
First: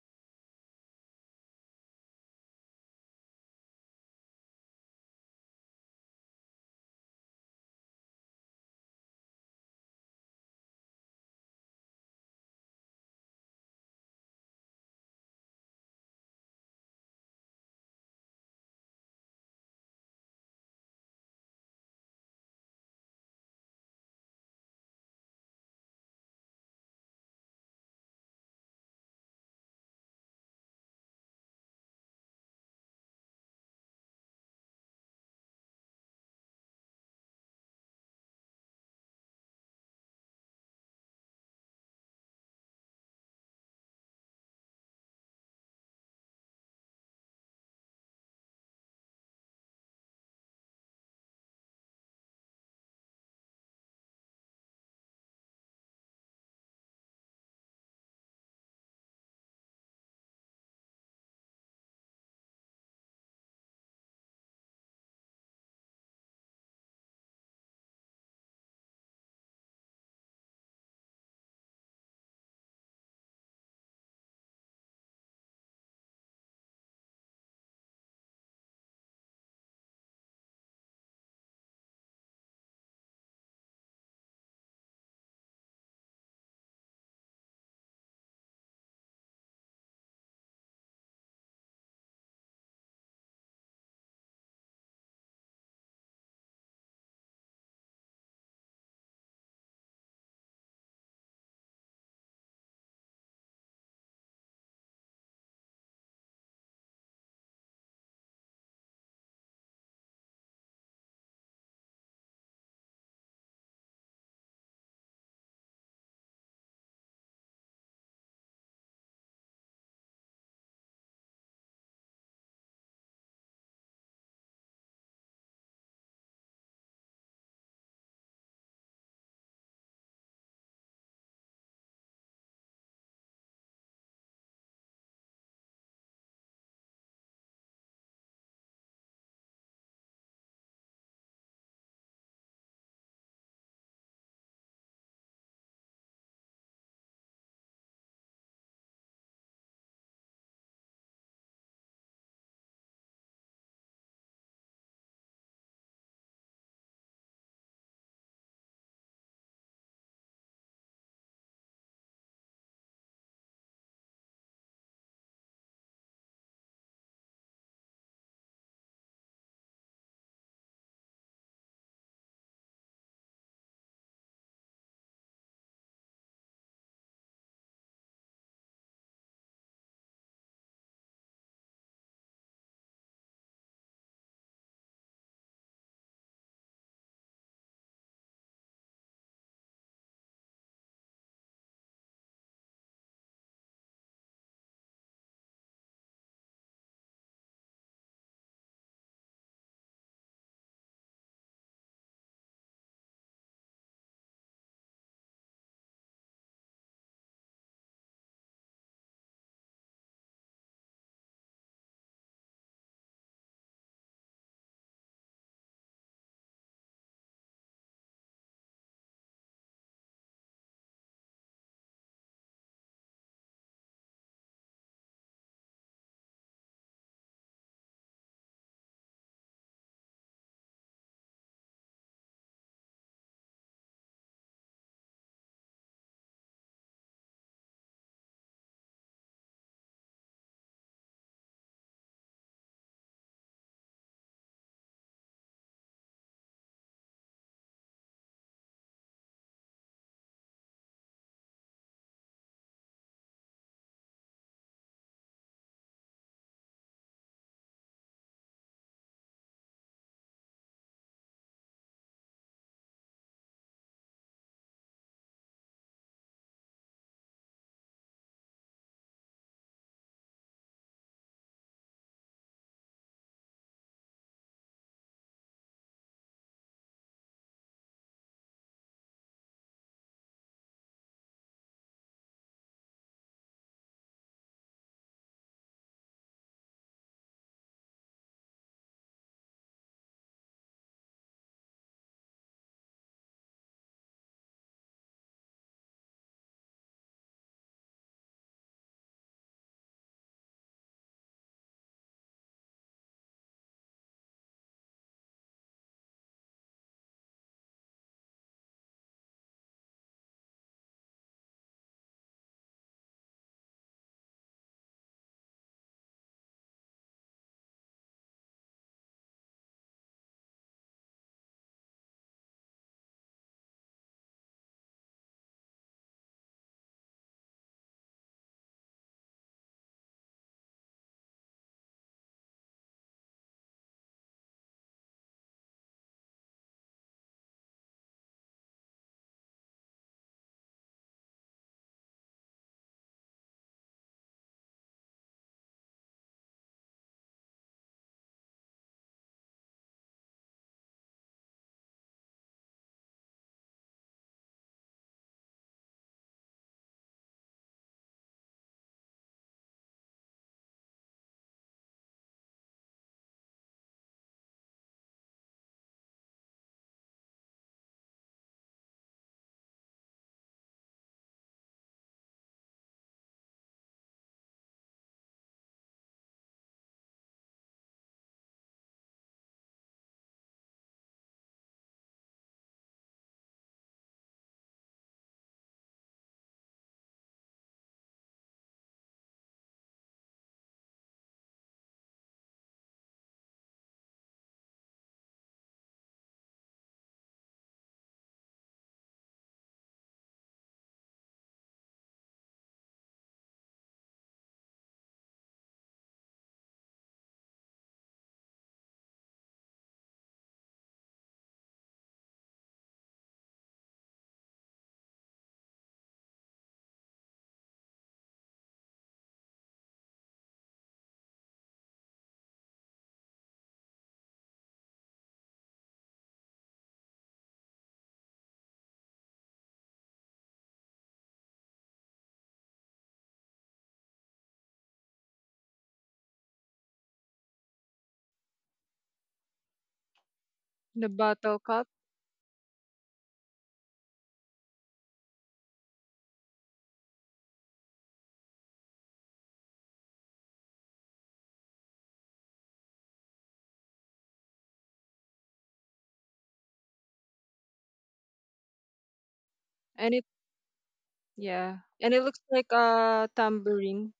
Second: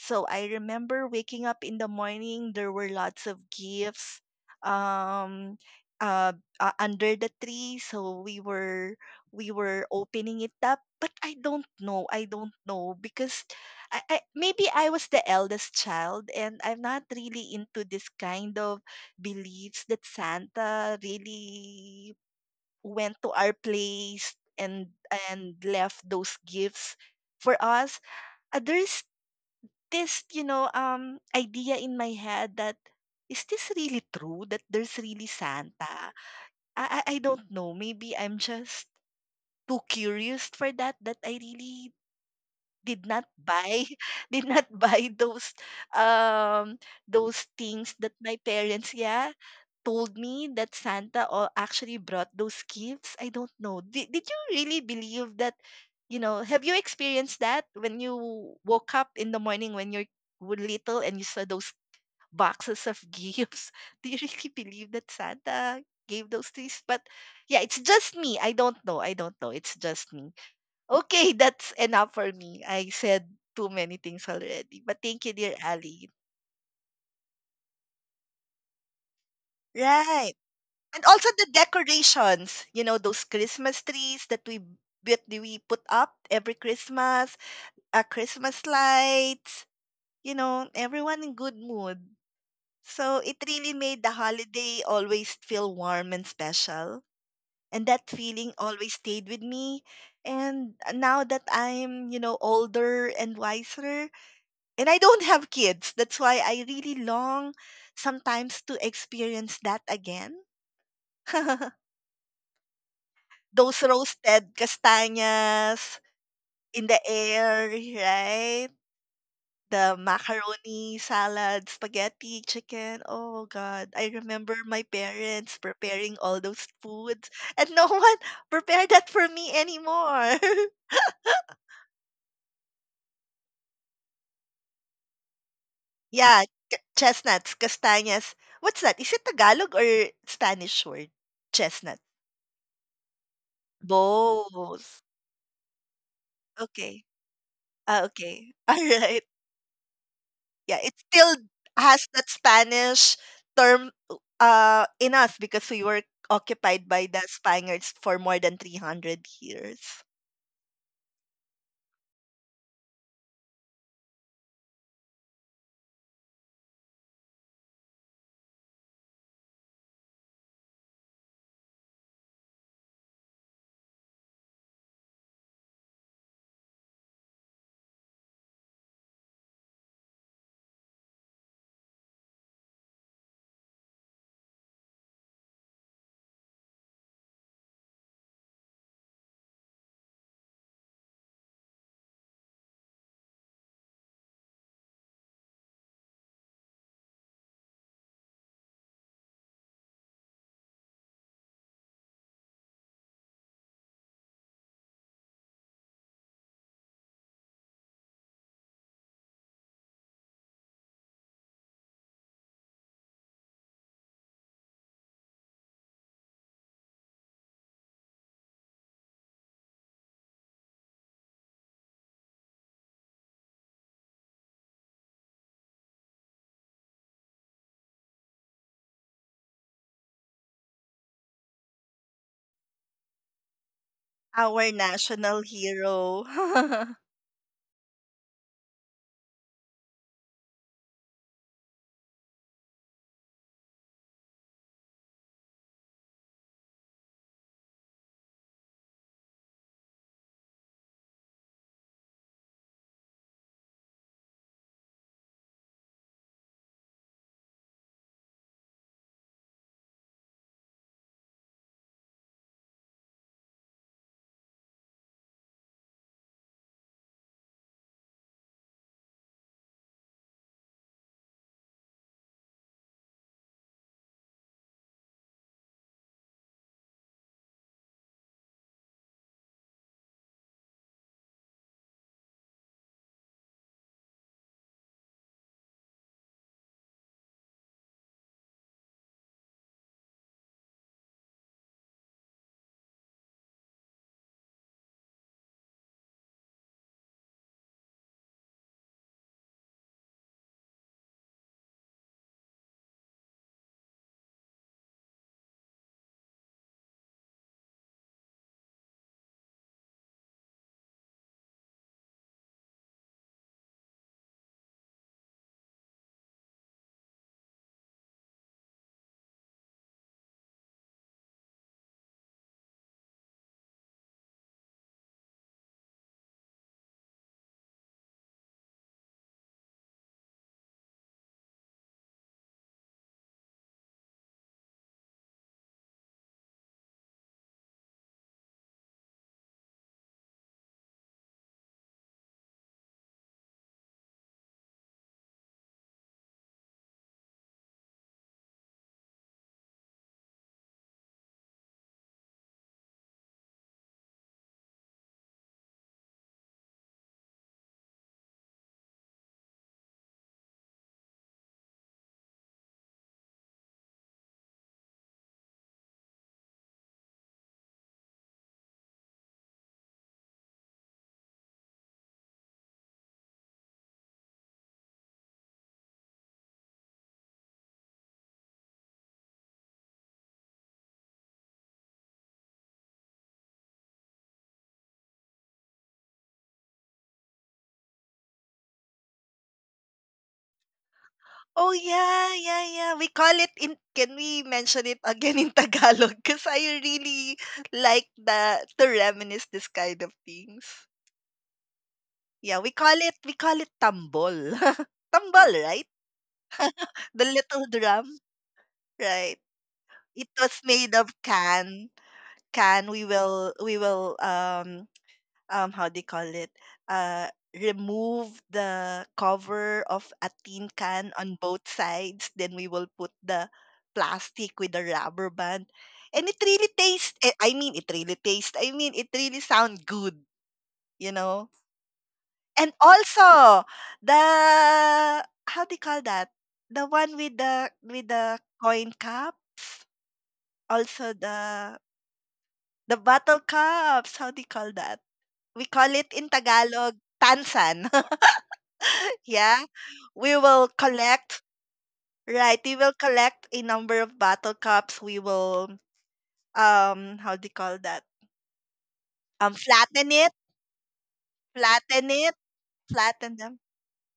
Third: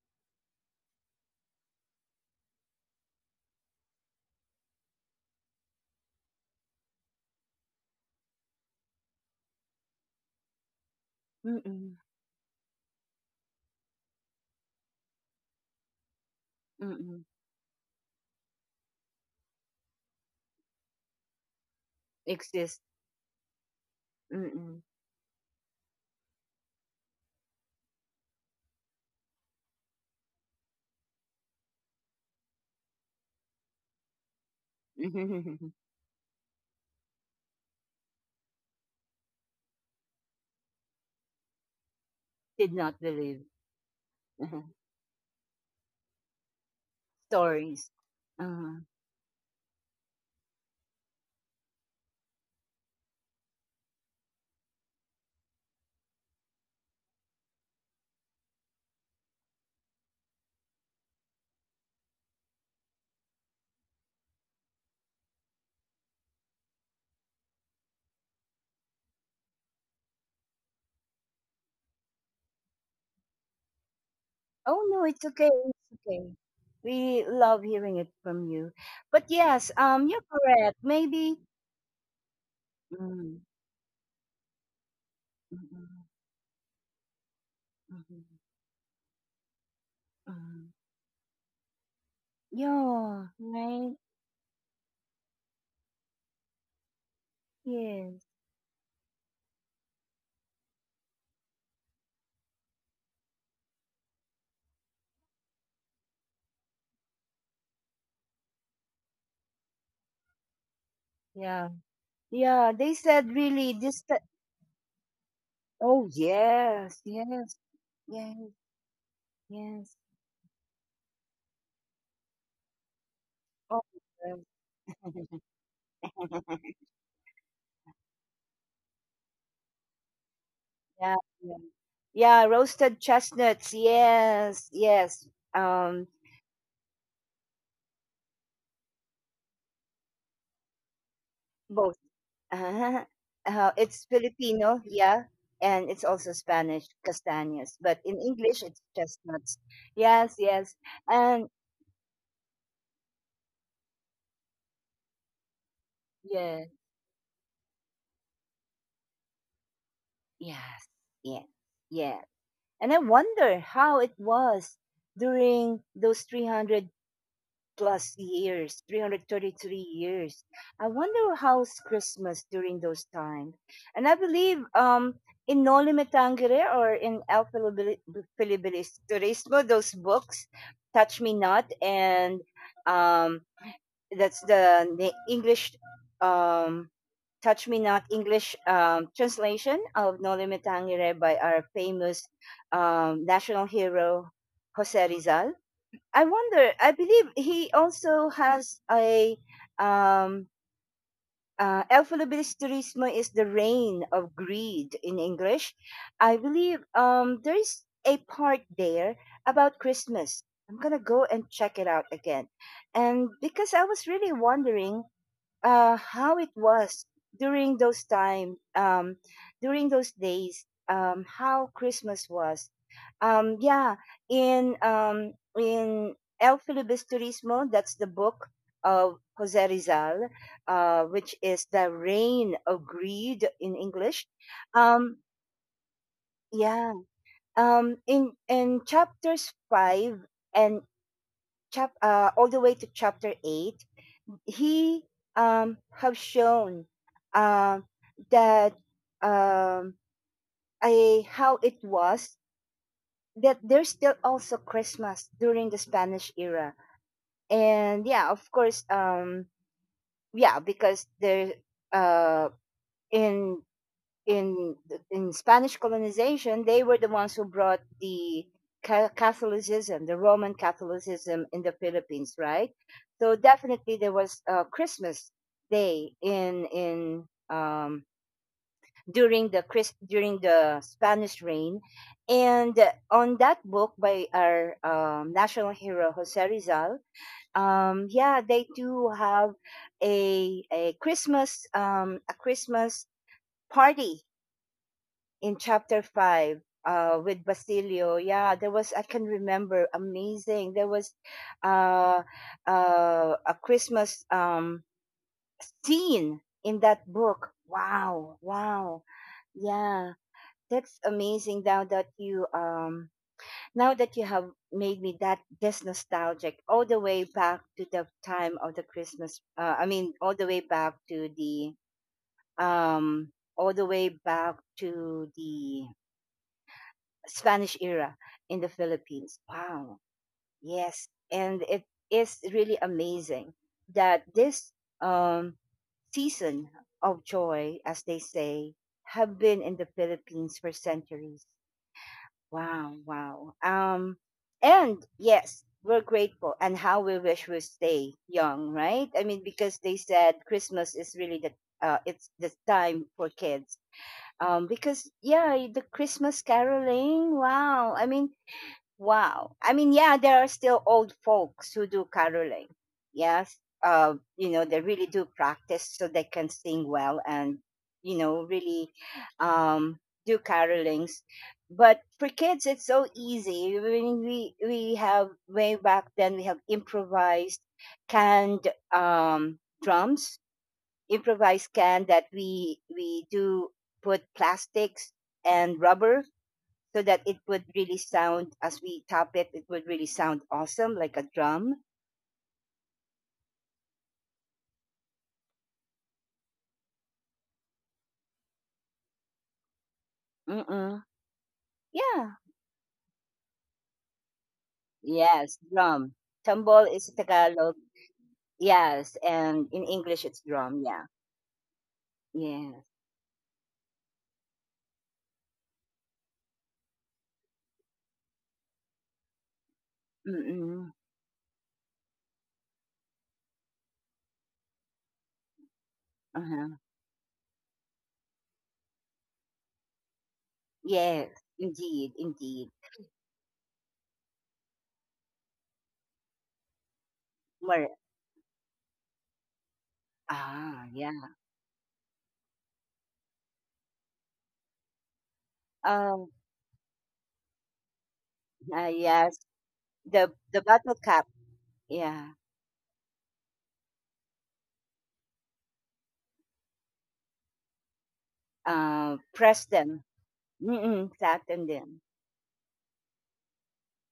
B: So I remember waking up in the morning, there were lots of gifts. Um uh uh, Under the tree, so we were we were opening it up, but i don't
A: Mm-mm.
B: know i don't know because I, I maybe I was the eldest child, and I'm not
A: Mm.
B: really into this kind of beliefs that Santa really
A: Exist.
B: went to our place
A: Mm.
B: and and left those gifts for us. Uh, there's this you know um idea in my head that, is this really true that there's really Santa? I, I I don't know. Maybe I'm just too curious for that that I really
A: Did not
B: did not
A: believe.
B: buy did
A: Uh-huh.
B: not buy those um those
A: Stories.
B: things that my
A: Uh-huh.
B: parents, yeah, told me that Santa o- actually brought those gifts. I don't know. Did, did you really believe that, you know, have you experienced that when you woke up in the morning, when you're w- little, and you saw those boxes of gifts? Do you really believe that Santa gave those things? But yeah, it's just me. I don't know. I don't know. It's just me. Okay, that's enough for me. I said too many things already.
A: Oh
B: But
A: no,
B: thank
A: it's
B: you, dear
A: okay. It's
B: Ali.
A: okay. We love hearing it from you. But yes, um, you're
B: Right.
A: correct.
B: And also
A: Maybe.
B: the decorations, you know, those
A: Mm.
B: Christmas trees that we that we put
A: Mm-mm.
B: up every Christmas, uh,
A: Mm-mm.
B: Christmas lights, you know,
A: Mm.
B: everyone in good mood. So
A: Yeah.
B: it really
A: Right.
B: made the holiday always feel warm and special, and that
A: Yes.
B: feeling always stayed with me. And now that I'm, you know, older and wiser, and I don't have kids, that's why I really long sometimes to experience that again.
A: Yeah. Yeah. They said really
B: Those
A: this. Ti-
B: roasted castañas
A: Oh
B: in the
A: yes. Yes.
B: air,
A: Yes.
B: right? The
A: Yes.
B: macaroni salad, spaghetti, chicken. Oh
A: Oh.
B: God, I remember my parents
A: Yes.
B: preparing all those foods, and no one prepare that for me anymore.
A: Yeah, yeah, yeah. Roasted chestnuts. Yes, yes. Um,
B: Yeah, c- chestnuts, castañas. What's that? Is it Tagalog or Spanish word? Chestnut.
A: Both. Uh-huh. Uh, it's Filipino,
B: Both.
A: yeah, and it's also Spanish
B: Okay.
A: castañas,
B: Ah,
A: but in
B: okay.
A: English
B: All
A: it's
B: right.
A: chestnuts. Yes,
B: Yeah,
A: yes,
B: it still
A: and
B: has that Spanish term uh, in us, because we were
A: yeah,
B: occupied by the Spaniards for more than three hundred years.
A: yes, yeah, yeah. And I wonder how it was during those three hundred plus years, three hundred thirty-three years. I wonder how's Christmas during those times. And I believe, um, in Noli Me Tangere or in El Filibili- Filibilis Turismo, those books. Touch Me Not, and um, that's the na- English, um, Touch Me Not English um, translation of Noli Me Tangere by our famous, um, national hero, Jose Rizal. I wonder. I believe he also has a, um uh, El Filibilis Turismo is the reign of greed in English. I believe um there is a part there about Christmas. I'm gonna go and check it out again. And because I was really wondering uh, how it was during those time, um, during those days, um, how Christmas was. Um, yeah, in um, in El Filibusterismo, that's the book of Jose Rizal, uh, which is the reign of greed in English.
B: Our
A: Um,
B: national hero.
A: yeah, um, in in chapters five and chap uh, all the way to chapter eight, he um have shown, um that um I how it was, that there's still also Christmas during the Spanish era. And yeah, of course, um yeah, because there, uh in in in Spanish colonization, they were the ones who brought the Ca- Catholicism, the Roman Catholicism in the Philippines, right? So definitely there was, uh, Christmas Day in in um, during the Chris during the Spanish reign, and on that book by our, um, national hero Jose Rizal, um, yeah, they do have a a Christmas, um, a Christmas party in chapter five, uh, with Basilio. Yeah, there was, I can remember, amazing. There was, uh, uh, a Christmas, um, scene in that book. Wow, wow. Yeah, that's amazing now that you, um now that you have made me that this nostalgic all the way back to the time of the Christmas, uh, I mean all the way back to the, um all the way back to the Spanish era in the Philippines. Wow. Yes. And it is really amazing that this, um, season of joy, as they say, have been in the Philippines for centuries. Wow. Wow. Um, and yes, we're grateful and how we wish we stay young, right? I mean, because they said Christmas is really the, uh, it's the time for kids, um because yeah the christmas caroling, wow, I mean. Wow. I mean, yeah, there are still old folks who do caroling. Yes. Uh, you know, they really do practice so they can sing well and, you know, really, um, do carolings. But for kids, it's so easy. I mean, we, we have way back then, we have improvised canned, um, drums, improvised can that we, we do put plastics and rubber so that it would really sound, as we tap it it would really sound awesome like a
B: Oh,
A: drum.
B: yeah, yeah, yeah. We call it in Can we mention it again in Tagalog? Because I really like the to reminisce this kind of things.
A: Mm-mm. Yeah.
B: Yeah, we call it we call it tambol. Tambol,
A: Yes,
B: right?
A: drum. Tambol is
B: The little
A: tagalog.
B: drum,
A: Yes,
B: right?
A: and in english
B: It
A: it's
B: was
A: drum,
B: made
A: yeah.
B: of can.
A: Yes.
B: Can we will we will um um how they call it uh remove the cover of a tin
A: Mm-mm.
B: can on both sides, then we will put the plastic with the rubber band, and it really
A: Uh-huh.
B: tastes eh, I mean it really tastes I mean it really sound good you
A: Yes.
B: know
A: Indeed, indeed.
B: and also the, how do you call that, the one with the
A: More.
B: with the coin cups,
A: Ah
C: The
B: also
A: yeah.
C: bottle
B: the
C: cup.
B: the bottle cups, how do you call that? We call it
A: um
B: in Tagalog tansan.
A: uh, yes.
B: Yeah.
A: the
B: We
A: the
B: will
A: bottle cap.
B: collect,
A: Yeah.
B: right? We will collect a number of bottle caps. We will, um, how do you call that?
A: Uh,
B: Um,
A: press them.
C: And
B: flatten
C: it,
B: it,
A: Mm-mm. Tap them.
C: yeah. And
B: flatten
C: it
B: it,
C: looks like a
B: flatten them.
C: tambourine.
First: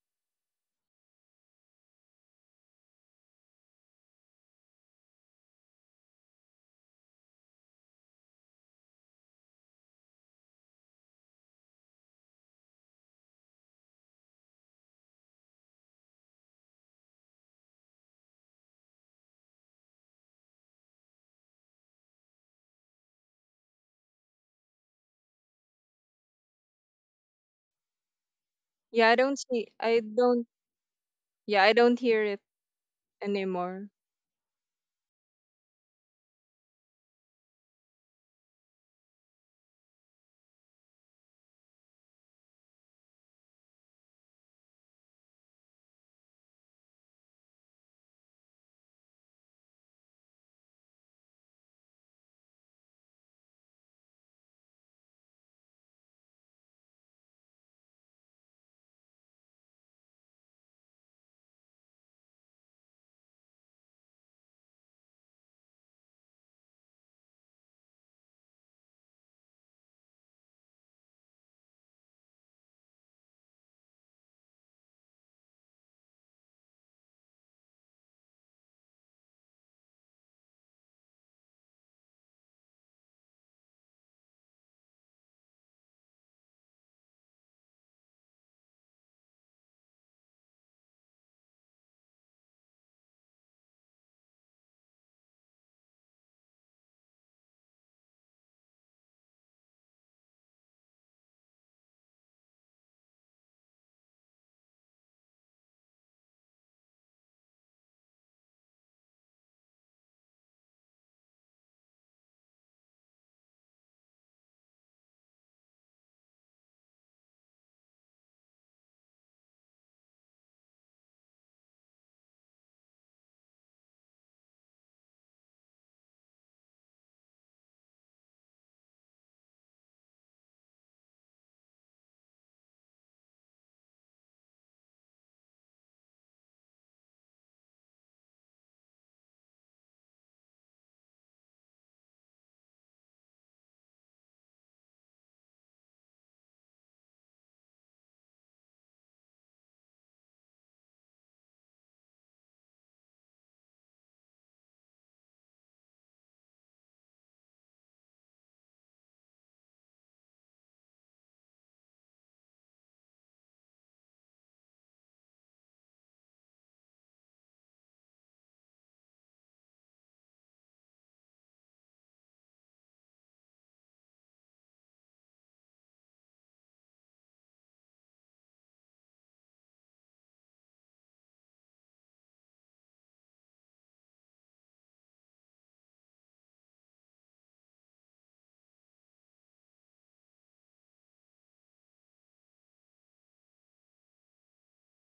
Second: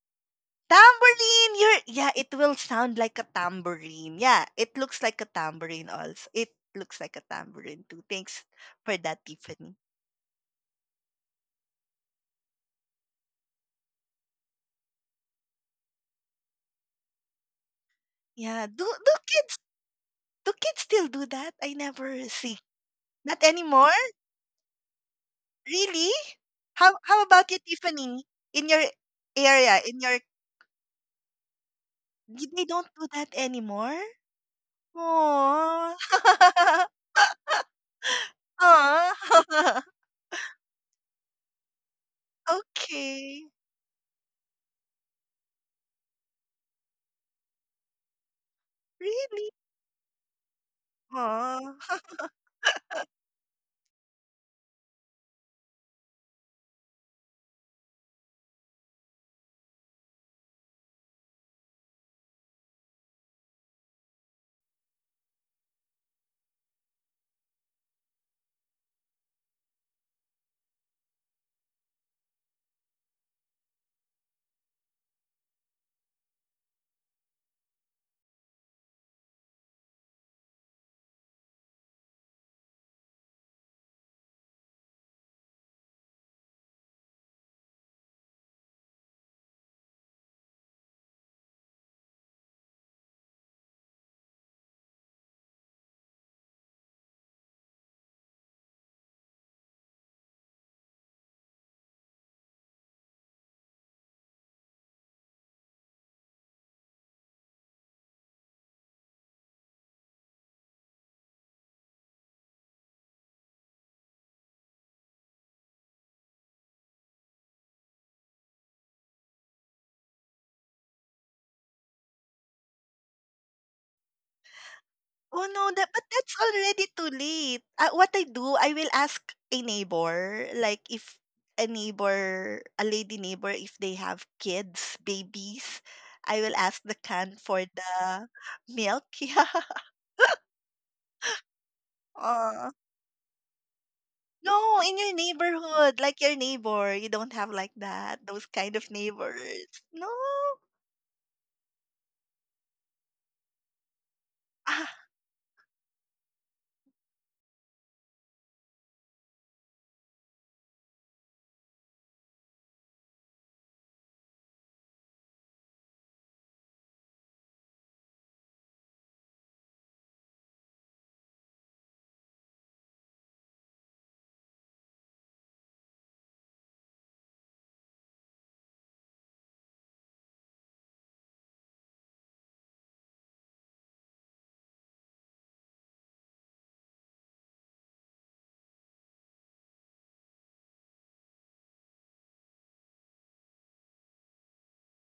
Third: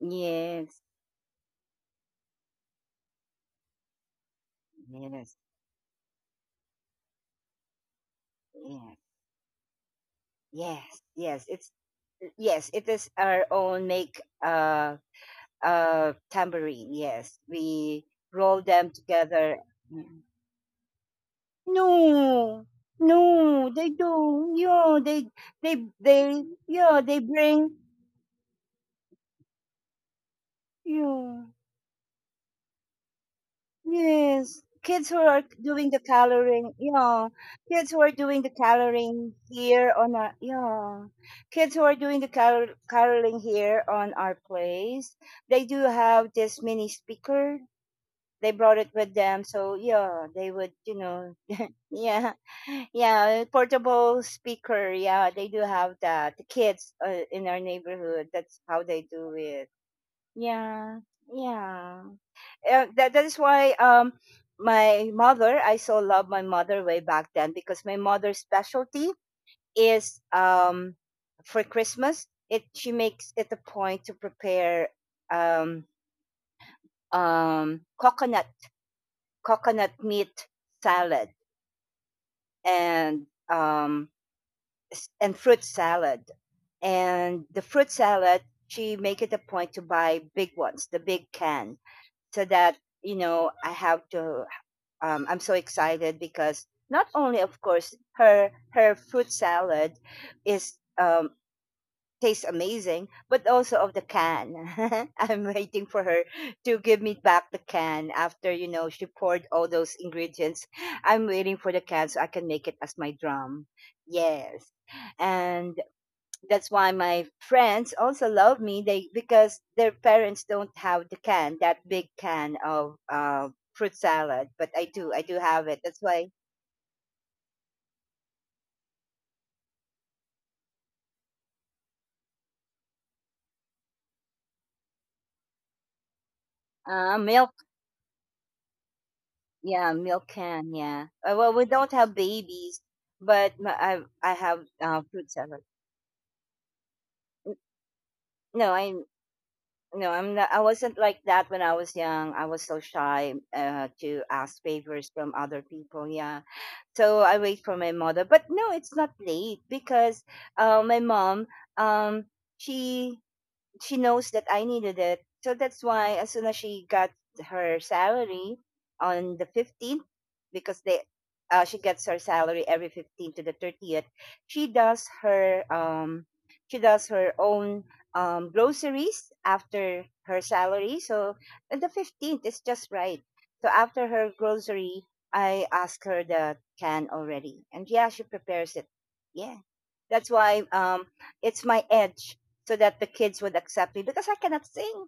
A: Yes.
B: Tambourine! You're, yeah, it will sound like a tambourine. Yeah, it looks like a
A: Yes.
B: tambourine also. It looks like a tambourine too. Thanks for
A: Yes.
B: that, Tiffany.
A: Yes, yes, it's, yes, it is our own make, uh uh tambourine. Yes, we roll
B: Yeah, do,
A: them
B: do
A: together.
B: kids,
A: Mm.
B: do kids still do that? I never see.
A: No,
B: Not
A: no, they
B: anymore?
A: don't. Yeah, they they
B: Really?
A: they yeah
B: How
A: they
B: how about you,
A: bring
B: Tiffany? In your
C: Yeah, I don't see.
B: area,
C: I
B: in your
C: don't.
A: yeah.
C: Yeah, I don't hear it
B: y- they don't do that
C: anymore.
B: anymore?
A: Yes, kids who are doing the
B: Oh.
A: coloring, yeah. Kids who are doing the
B: Aw.
A: coloring here on our, yeah. Kids who are doing the color, coloring
B: Okay.
A: here on our place, they do have this mini speaker. They brought it with them,
B: Really?
A: so yeah, they would, you know,
B: Aw.
A: yeah, yeah, portable speaker. Yeah, they do have that. The kids, uh, in our neighborhood, that's how they do it. Yeah, yeah, uh, that that is why, um my mother, I so love my mother way back then because my mother's specialty is, um for Christmas, it she makes it a point to prepare, um um coconut, coconut meat salad, and um s- and fruit salad. And the fruit salad, she make it a point to buy big ones, the big can, so that, you know, I have to, um, I'm so excited because not only, of course, her her fruit salad is, um, tastes amazing, but also of the can. I'm waiting for her to give me back the can after, you know, she poured all those ingredients. I'm waiting for the can so I can make it as my drum. Yes, and that's why my friends also love me, they, because their parents don't have the can, that big can of, uh, fruit salad, but I do, i do
B: Oh
A: have
B: no,
A: it.
B: that
A: That's
B: but
A: why.
B: that's already too late. Uh, what I do, I will ask a neighbor, like if a neighbor, a lady neighbor, if they have kids, babies, I will ask the
A: Uh,
B: can
A: milk.
B: for the milk.
A: Yeah, milk can, yeah. Uh, well we don't have
B: Yeah.
A: babies, but my, i i have,
B: No, in
A: uh,
B: your
A: fruit salad.
B: neighborhood, like your neighbor. You don't have like that, those
A: No,
B: kind
A: I
B: of neighbors.
A: no,
B: No.
A: I'm not, I wasn't like that when I was young, I was so shy, uh, to ask favors
B: Ah,
A: from other people, yeah. So I wait for my mother. But no, it's not late because, uh, my mom, um, she she knows that I needed it. So that's why, as soon as she got her salary on the fifteenth, because they, uh, she gets her salary every fifteenth to the thirtieth, she does her um she does her own, um groceries after her salary. So, and the fifteenth is just right. So after her grocery, I ask her the can already. And yeah, she prepares it. Yeah. That's why, um, it's my edge, so that the kids would accept me, because I cannot sing.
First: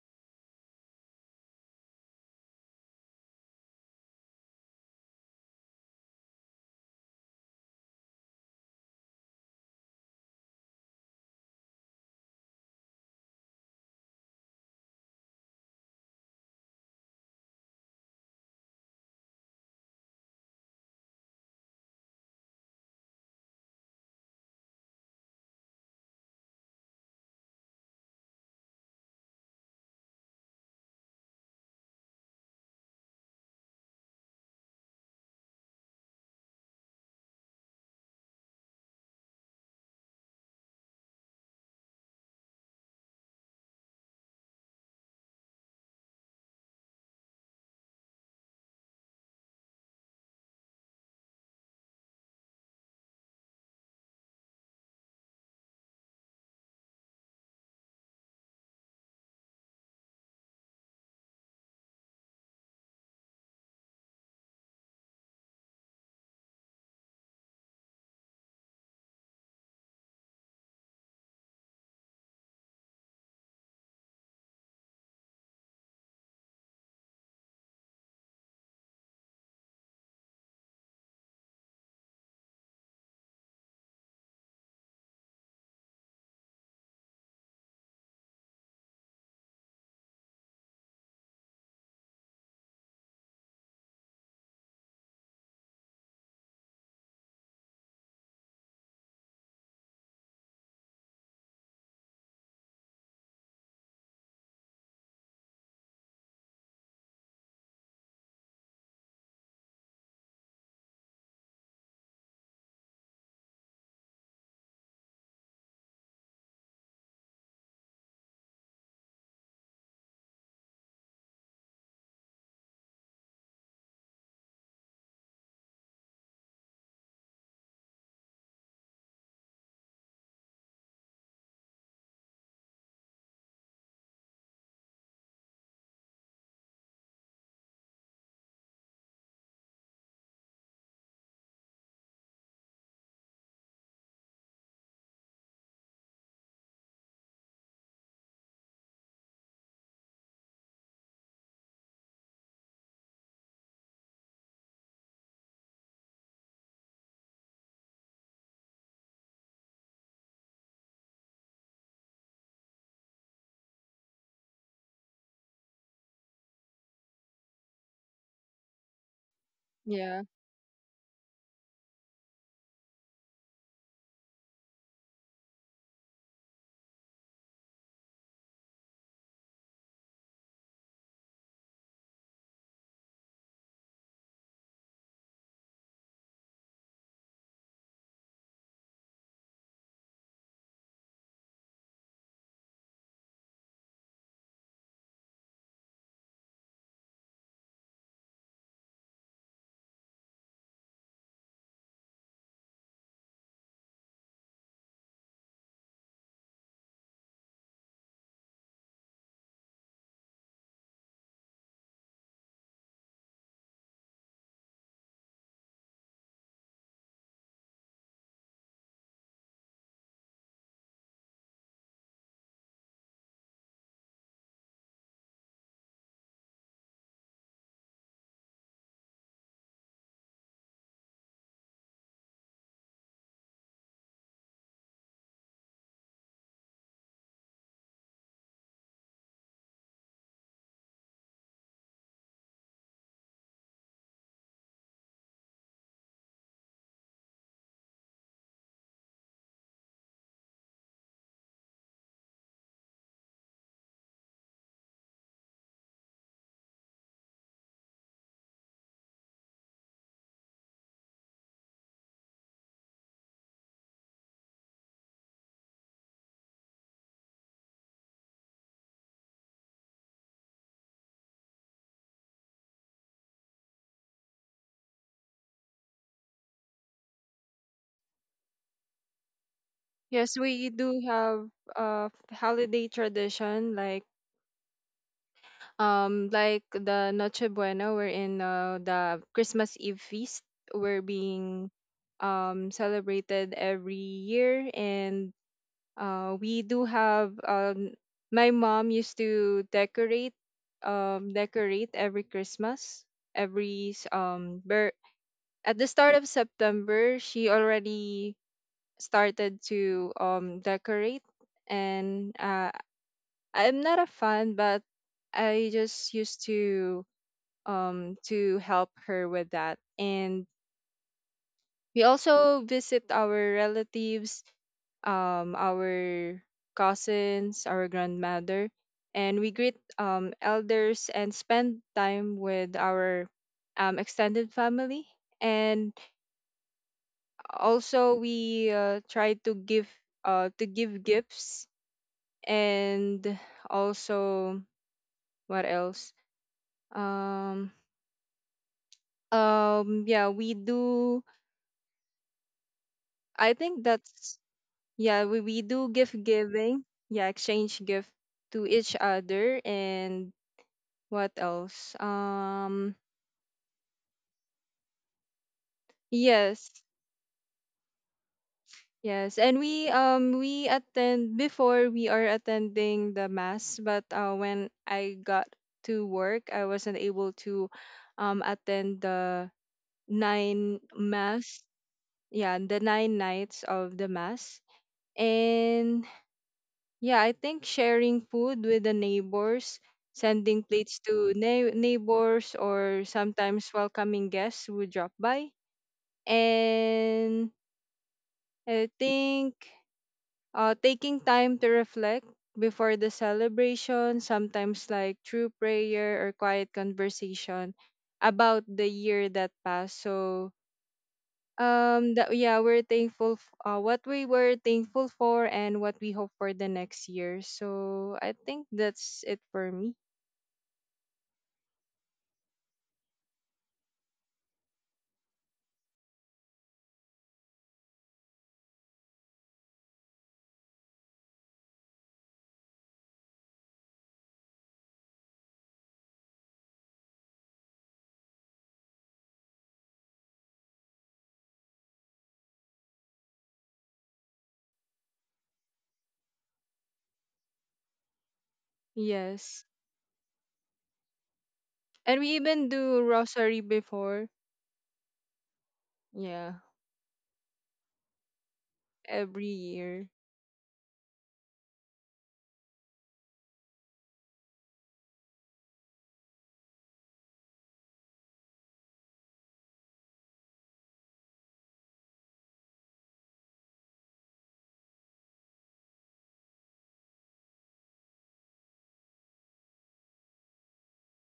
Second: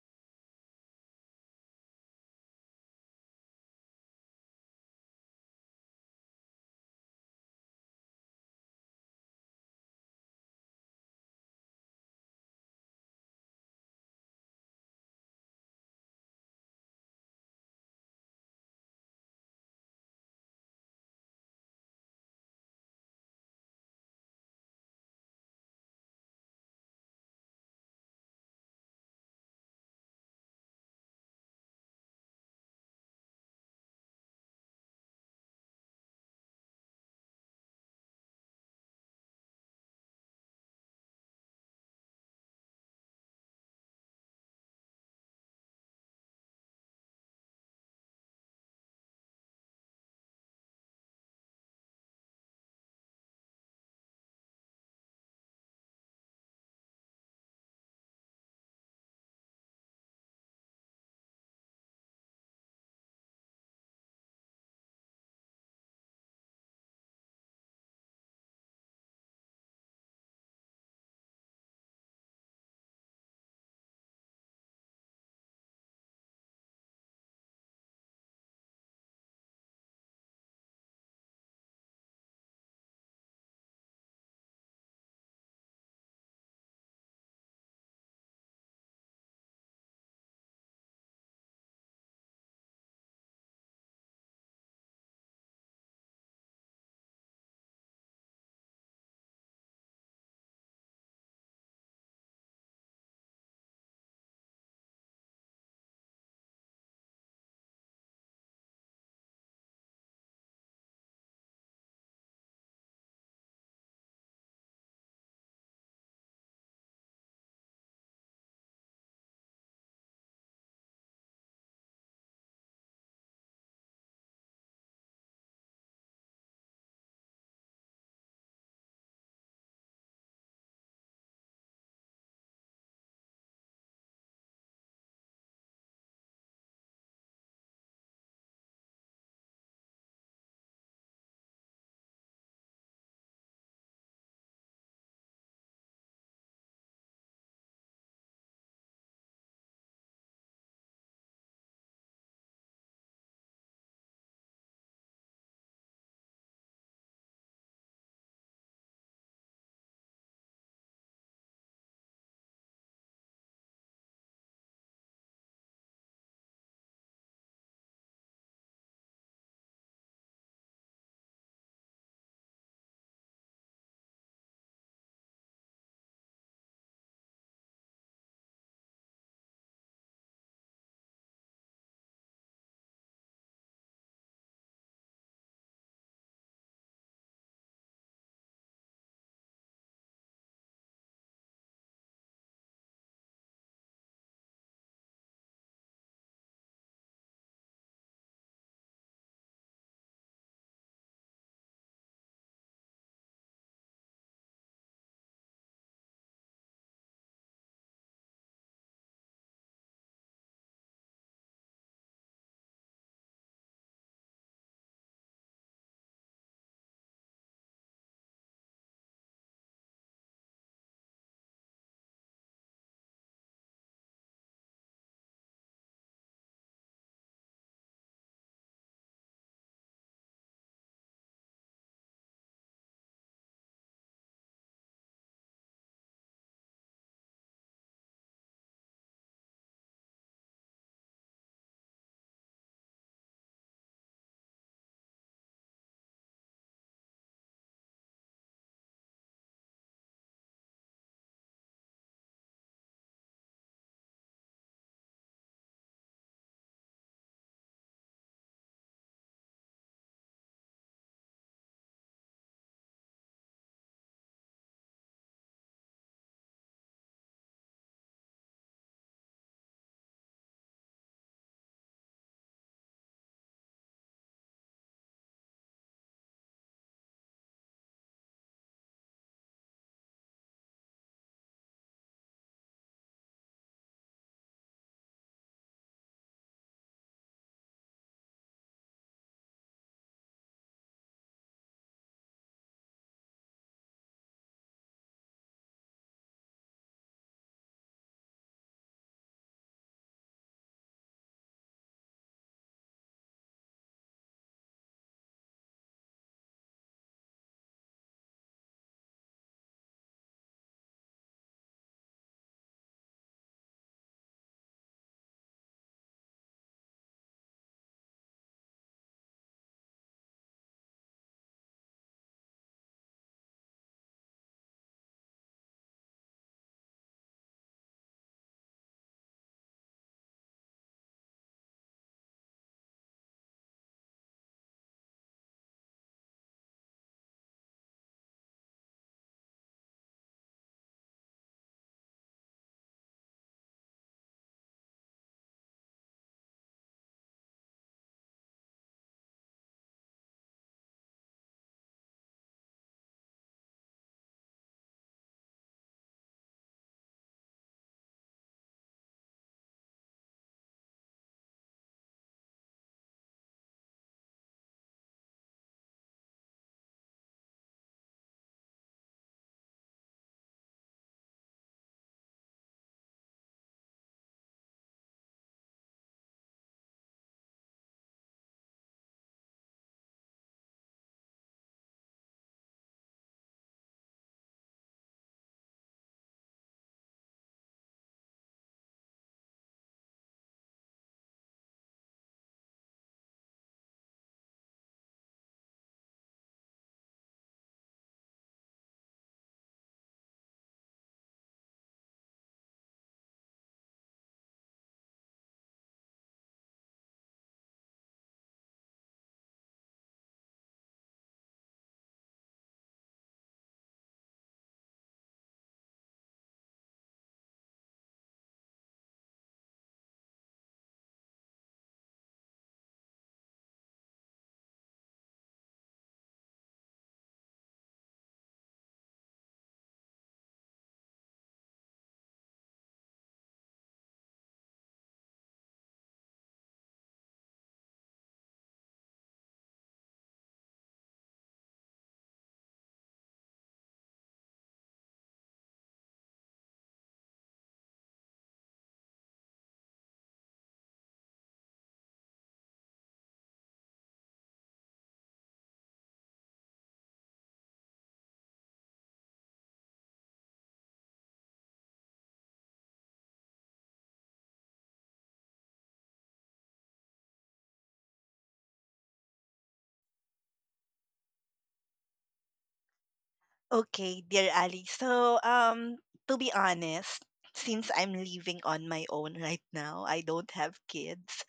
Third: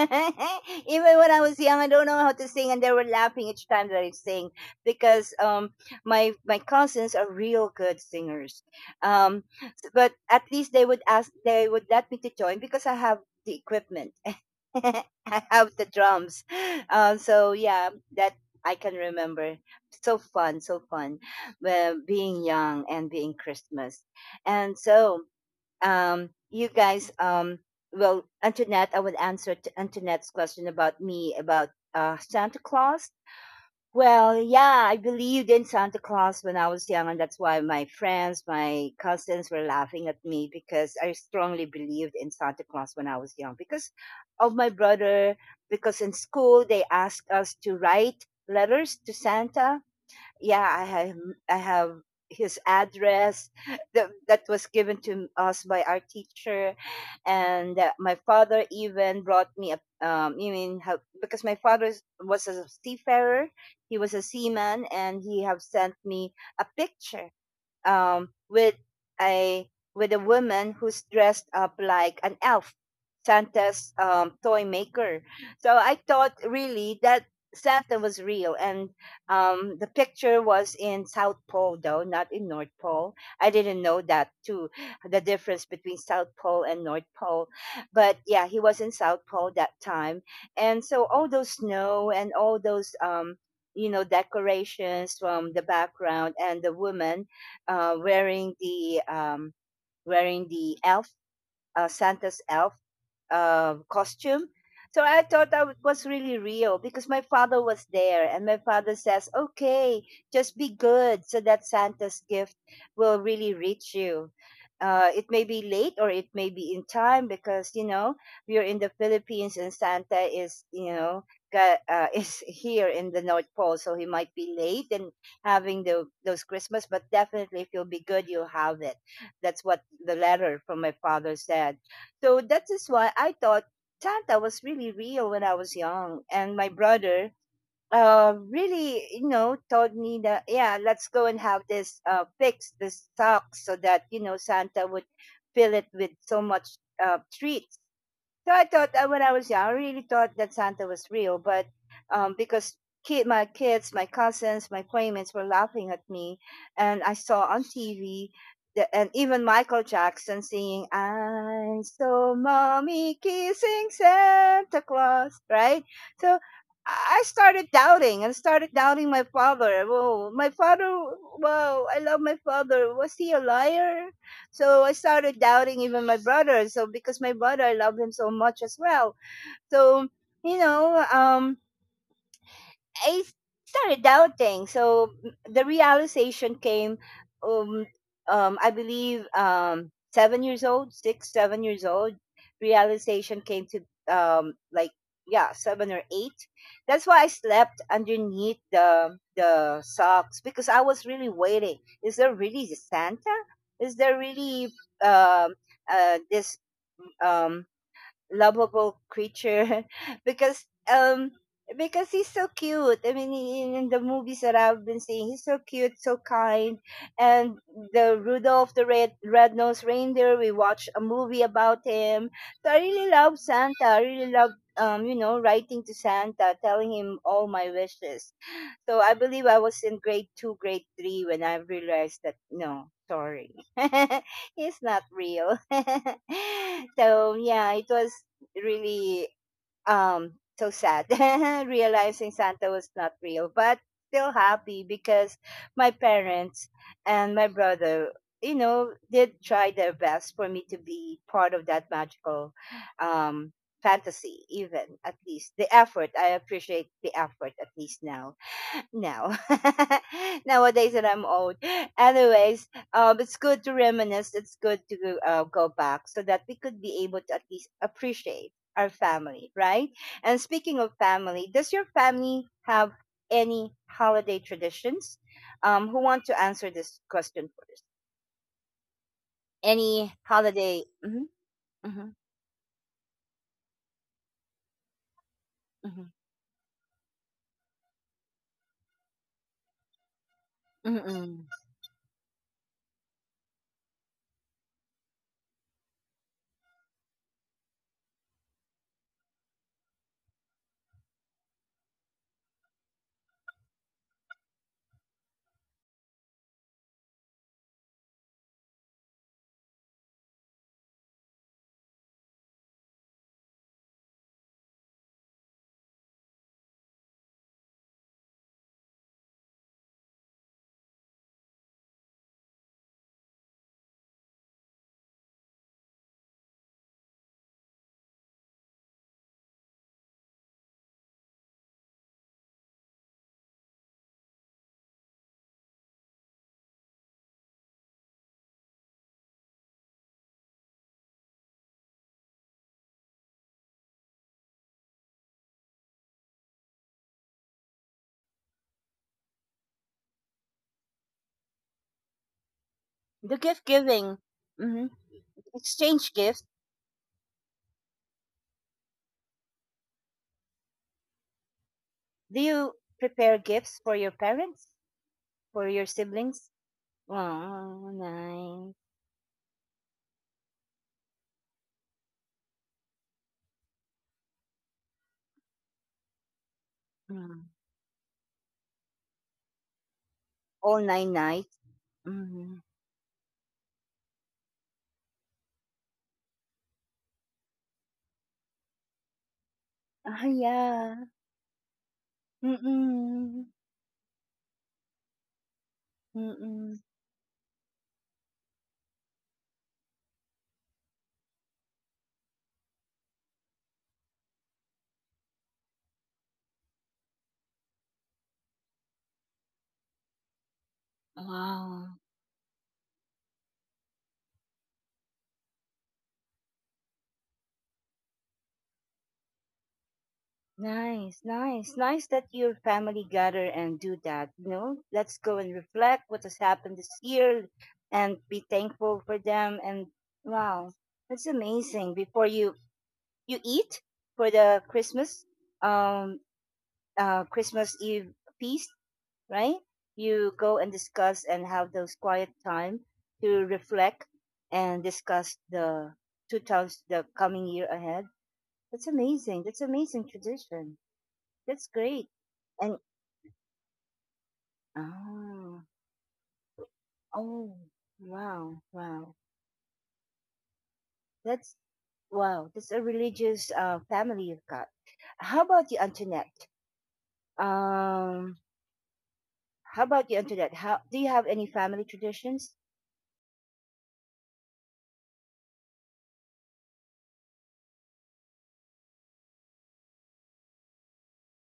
A: Even when I was young, I don't know how to sing, and they were laughing each time that I sing, because, um, my my cousins are real good singers. Um, but at least they would ask, they would let me to join because I have the equipment. I have the drums. Um, so yeah, that I can remember. So fun, so fun, uh, being young and being Christmas. And so, um, you guys, um, well, Antoinette, I would answer to Antoinette's question about me about, uh, Santa Claus. Well, yeah, I believed in Santa Claus when I was young, and that's why my friends, my cousins were laughing at me because I strongly believed in Santa Claus when I was young, because of my brother. Because in school, they asked us to write letters to Santa, yeah, I have I have his address, that, that was given to us by our teacher. And, uh, my father even brought me a, um you mean how, because my father is- was a seafarer, he was a seaman, and he have sent me a picture, um, with a, with a woman who's dressed up like an elf, Santa's, um, toy maker. So I thought really that Santa was real, and, um, the picture was in South Pole though, not in North Pole. I didn't know that too, the difference between South Pole and North Pole. But yeah, he was in South Pole that time, and so all those snow and all those, um, you know, decorations from the background, and the woman, uh, wearing the, um, wearing the elf, uh, Santa's elf, um costume. So I thought that was really real, because my father was there, and my father says, "Okay, just be good, so that Santa's gift will really reach you. Uh, it may be late or it may be in time because you know we're in the Philippines and Santa is, you know, got, uh, is here in the North Pole, so he might be late and having the, those Christmas, but definitely if you'll be good, you'll have it." That's what the letter from my father said. So that is why I thought Santa was really real when I was young. And my brother, uh, really, you know, told me that, yeah, let's go and have this, uh, fix, this sock, so that, you know, Santa would fill it with so much, uh, treats. So I thought that when I was young, I really thought that Santa was real, but, um, because kid, my kids, my cousins, my playmates were laughing at me, and I saw on T V, the, and even Michael Jackson singing, "I saw mommy kissing Santa Claus," right? So I started doubting and started doubting my father.
C: Yeah.
A: Whoa, my father! Wow, I love my father. Was he a liar? So I started doubting even my brother. So, because my brother, I love him so much as well. So, you know, um, I started doubting. So m- the realization came, um, um, I believe, um, seven years old, six, seven years old. Realization came to, um, like, yeah, seven or eight. That's why I slept underneath the the socks because I was really waiting. Is there really Santa? Is there really, um, uh, this, um, lovable creature, because, um because he's so cute. I mean, he- in, in the movies that I've been seeing, he's so cute, so kind. And the Rudolph the Red Red Nosed Reindeer, we watched a movie about him. So I really love Santa. I really love, um you know, writing to Santa, telling him all my wishes. So I believe I was in grade two, grade three when I realized that no, sorry, it's not real. so yeah, it was really um so sad. Realizing Santa was not real, but still happy because my parents and my brother you know did try their best for me to be part of that magical um fantasy. Even at least the effort, I appreciate the effort at least now. No. Nowadays that I'm old. Anyways, um, it's good to reminisce. It's good to uh, go back so that we could be able to at least appreciate our family, right? And speaking of family, does your family have any holiday traditions? Um, who want to answer this question first? Any
C: Yes, we
A: holiday?
C: do
A: Mm-hmm,
C: have
A: mm-hmm,
C: a holiday tradition, like
A: mm-hmm,
C: um like the Noche Buena, wherein uh, the Christmas Eve feast We're
A: mm-hmm.
C: being um celebrated every year. And uh we do have um my mom used to decorate, um decorate every Christmas, every s- um ber, at the start of September, she already started to um decorate, and uh, I'm not a fan, but I just used to um to help her with that. And we also visit our relatives, um our cousins, our grandmother, and we greet um elders and spend time with our um extended family. And also we uh, try to give, uh to give gifts, and also, what else? um um yeah, we do,
A: The
C: I
A: gift
C: think
A: giving,
C: that's
A: mm-hmm,
C: yeah, we, we do
A: exchange
C: gift
A: gifts.
C: giving, yeah, exchange gift to each other. And what else?
A: Do you
C: Um
A: prepare gifts for your parents, for your siblings?
C: yes.
A: Wow, nice.
C: Yes, and we um we attend, before we are attending the mass, but uh, when I got to work, I wasn't able
A: Mm.
C: to um attend the
A: All
C: nine
A: nine nights?
C: mass.
A: Mhm.
C: Yeah, the nine nights of the mass. And yeah, I think sharing food with the neighbors,
A: Ah,
C: sending
A: yeah.
C: plates to nei- neighbors, or
A: Mm.
C: sometimes welcoming guests who drop by.
A: Mm.
C: And I think uh, taking time to reflect before the celebration, sometimes like through prayer or quiet conversation about the year that passed. So,
A: Wow.
C: um, that, yeah, we're thankful, f- uh, what we were thankful for and what we hope for the next year. So, I think that's it for me.
A: Nice, nice. Nice that your family gather and do that, you know? Let's go and reflect what has happened this year and be thankful for them, and wow. That's amazing. Before you you eat for the Christmas um uh Christmas Eve feast, right? You go and discuss and have those quiet time to reflect and discuss the two towns the coming year ahead. That's amazing. That's
C: Yes.
A: amazing tradition. That's great.
C: And we even
A: And
C: do rosary before,
A: oh,
C: yeah,
A: oh wow, wow.
C: every year.
A: That's wow. That's a religious uh, family you've got. How about you, Antoinette? Um, how about you, Antoinette? How do you have any family traditions?
B: okay, dear Ali. So, um, to be honest, since I'm living on my own right now, I don't have kids.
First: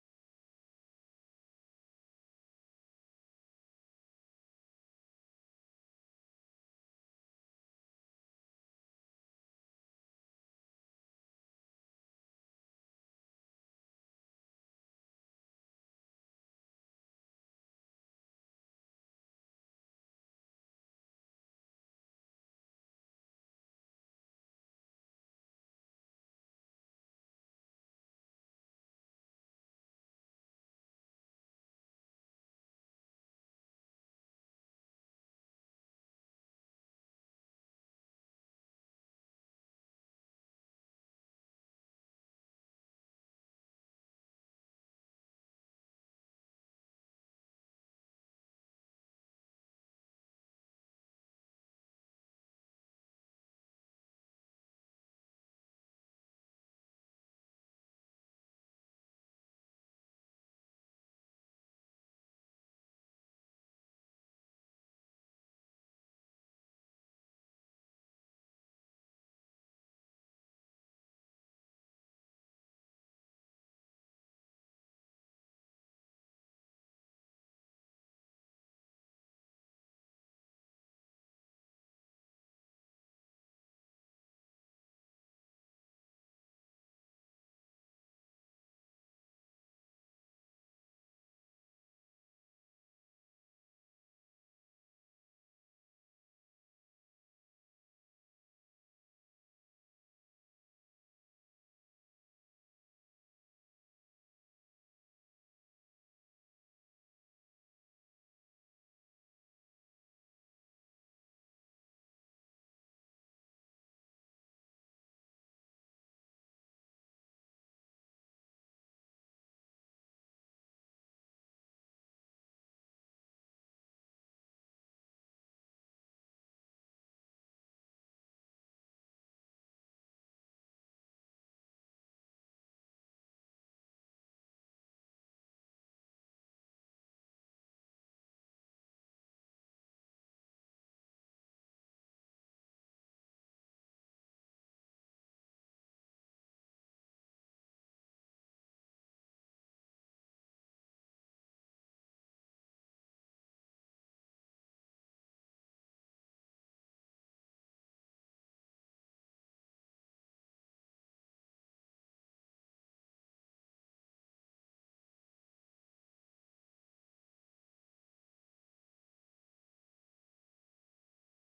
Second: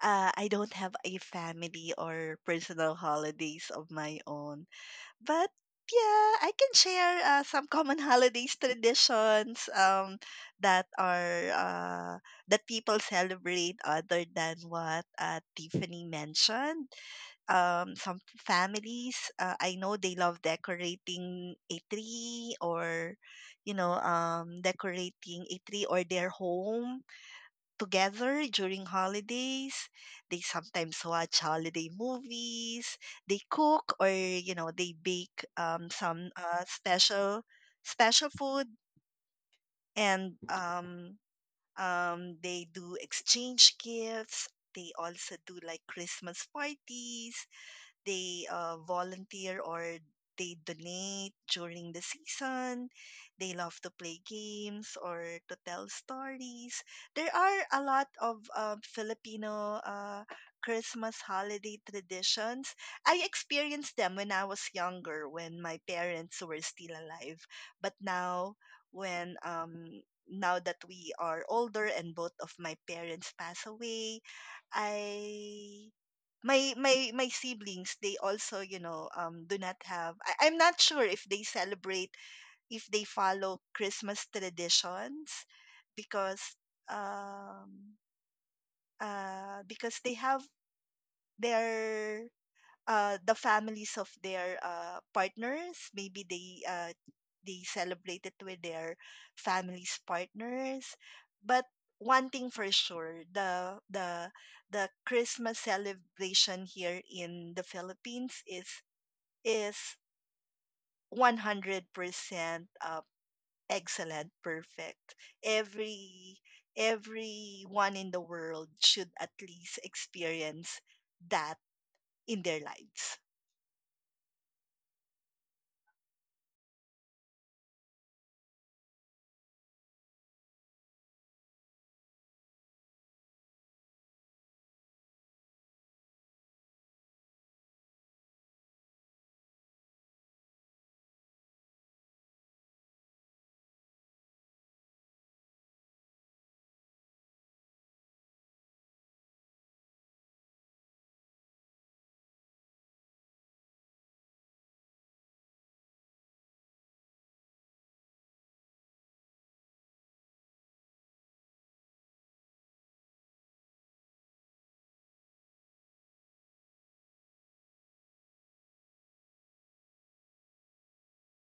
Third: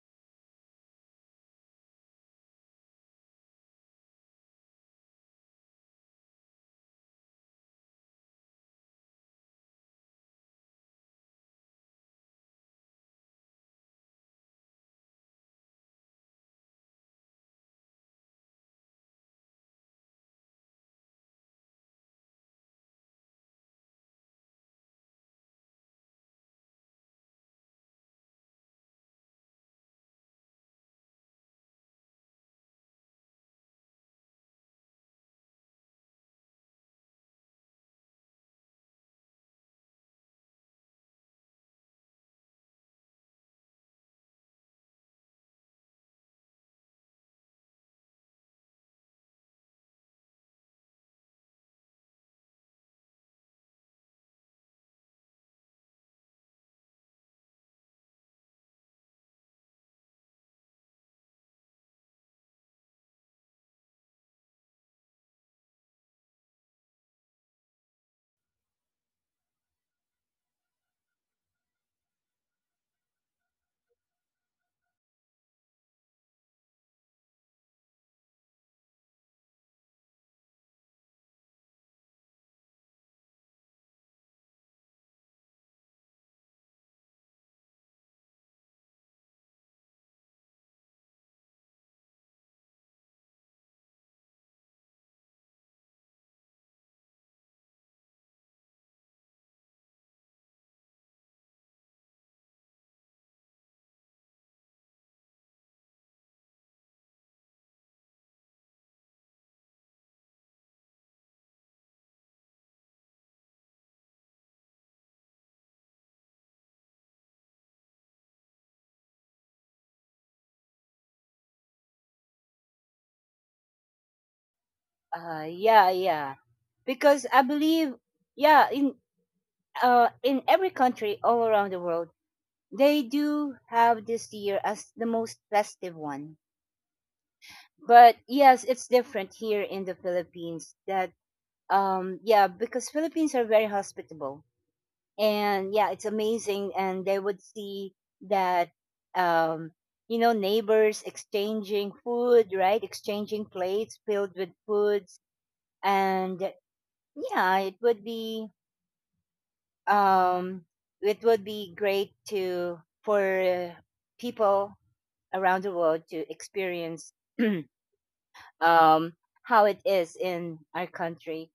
B: Uh, I don't have a family or personal holidays of my own. But yeah, I can share uh, some common holidays traditions, um, that are uh, that people celebrate other than what uh, Tiffany mentioned. Um, some families, uh, I know, they love decorating a tree or you know um, decorating a tree or their home together during holidays. They sometimes watch holiday movies. They cook, or, you know, they bake um, some uh, special special food, and um, um, they do exchange gifts. They also do like Christmas parties. They uh, volunteer, or they donate during the season. They love to play games or to tell stories. There are a lot of uh, Filipino uh, Christmas holiday traditions. I experienced them when I was younger, when my parents were still alive. But now, when um, now that we are older, and both of my parents pass away, I my my my siblings, they also, you know um do not have. I, I'm not sure if they celebrate, if they follow Christmas traditions, because um uh because they have their, uh, the families of their uh, partners. Maybe they, uh, they celebrate it with their families partners. But one thing for sure, the the the Christmas celebration here in the Philippines is is one hundred percent, uh, excellent, perfect. Every everyone in the world should at least experience that in their lives.
A: Uh, yeah, yeah. Because I believe, yeah, in uh, in every country all around the world, they do have this year as the most festive one. But yes, it's different here in the Philippines. That um, yeah, because Philippines are very hospitable, and yeah, it's amazing. And they would see that um, you know, neighbors exchanging food, right? Exchanging plates filled with foods, and yeah, it would be um, it would be great to for people around the world to experience um, how it is in our country.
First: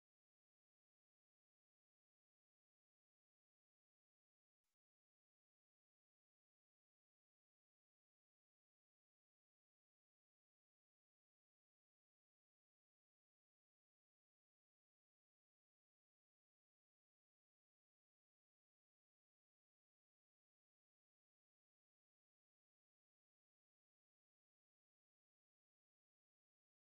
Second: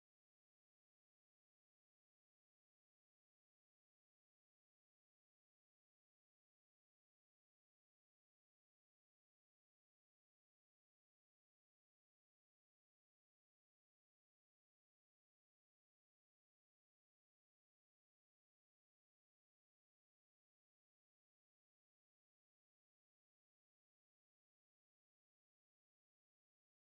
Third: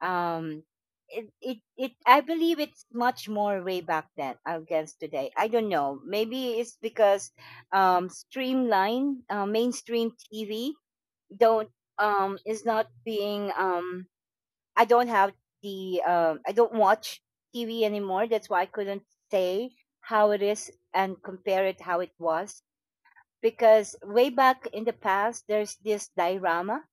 A: Um, it, it, it, I believe it's much more way back then against today. I don't know. Maybe it's because um, streamline uh, mainstream T V don't um, is not being um, I don't have the um, I don't watch T V anymore. That's why I couldn't say how it is and compare it how it was, because way back in the past there's this diorama.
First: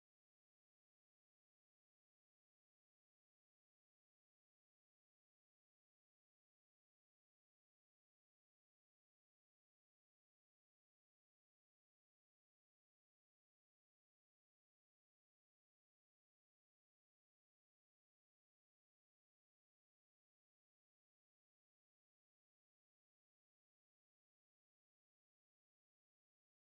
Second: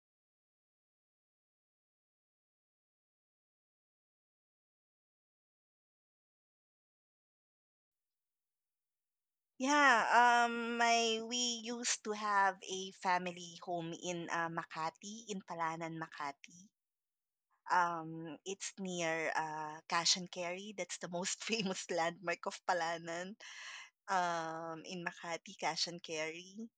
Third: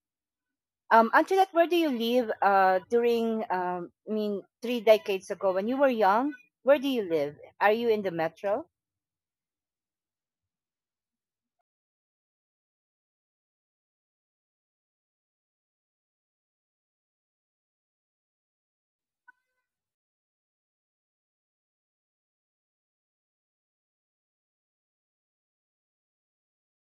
A: Um, Antoinette, where do you live? Uh, during um, I mean three decades ago when you were young, where do you live? Are you in the metro?
B: Yeah, um, my we used to have a family home in uh, Makati, in Palanan, Makati. Um, it's near uh, Cash and Carry. That's the most famous landmark of Palanan. Um, in Makati, Cash and Carry.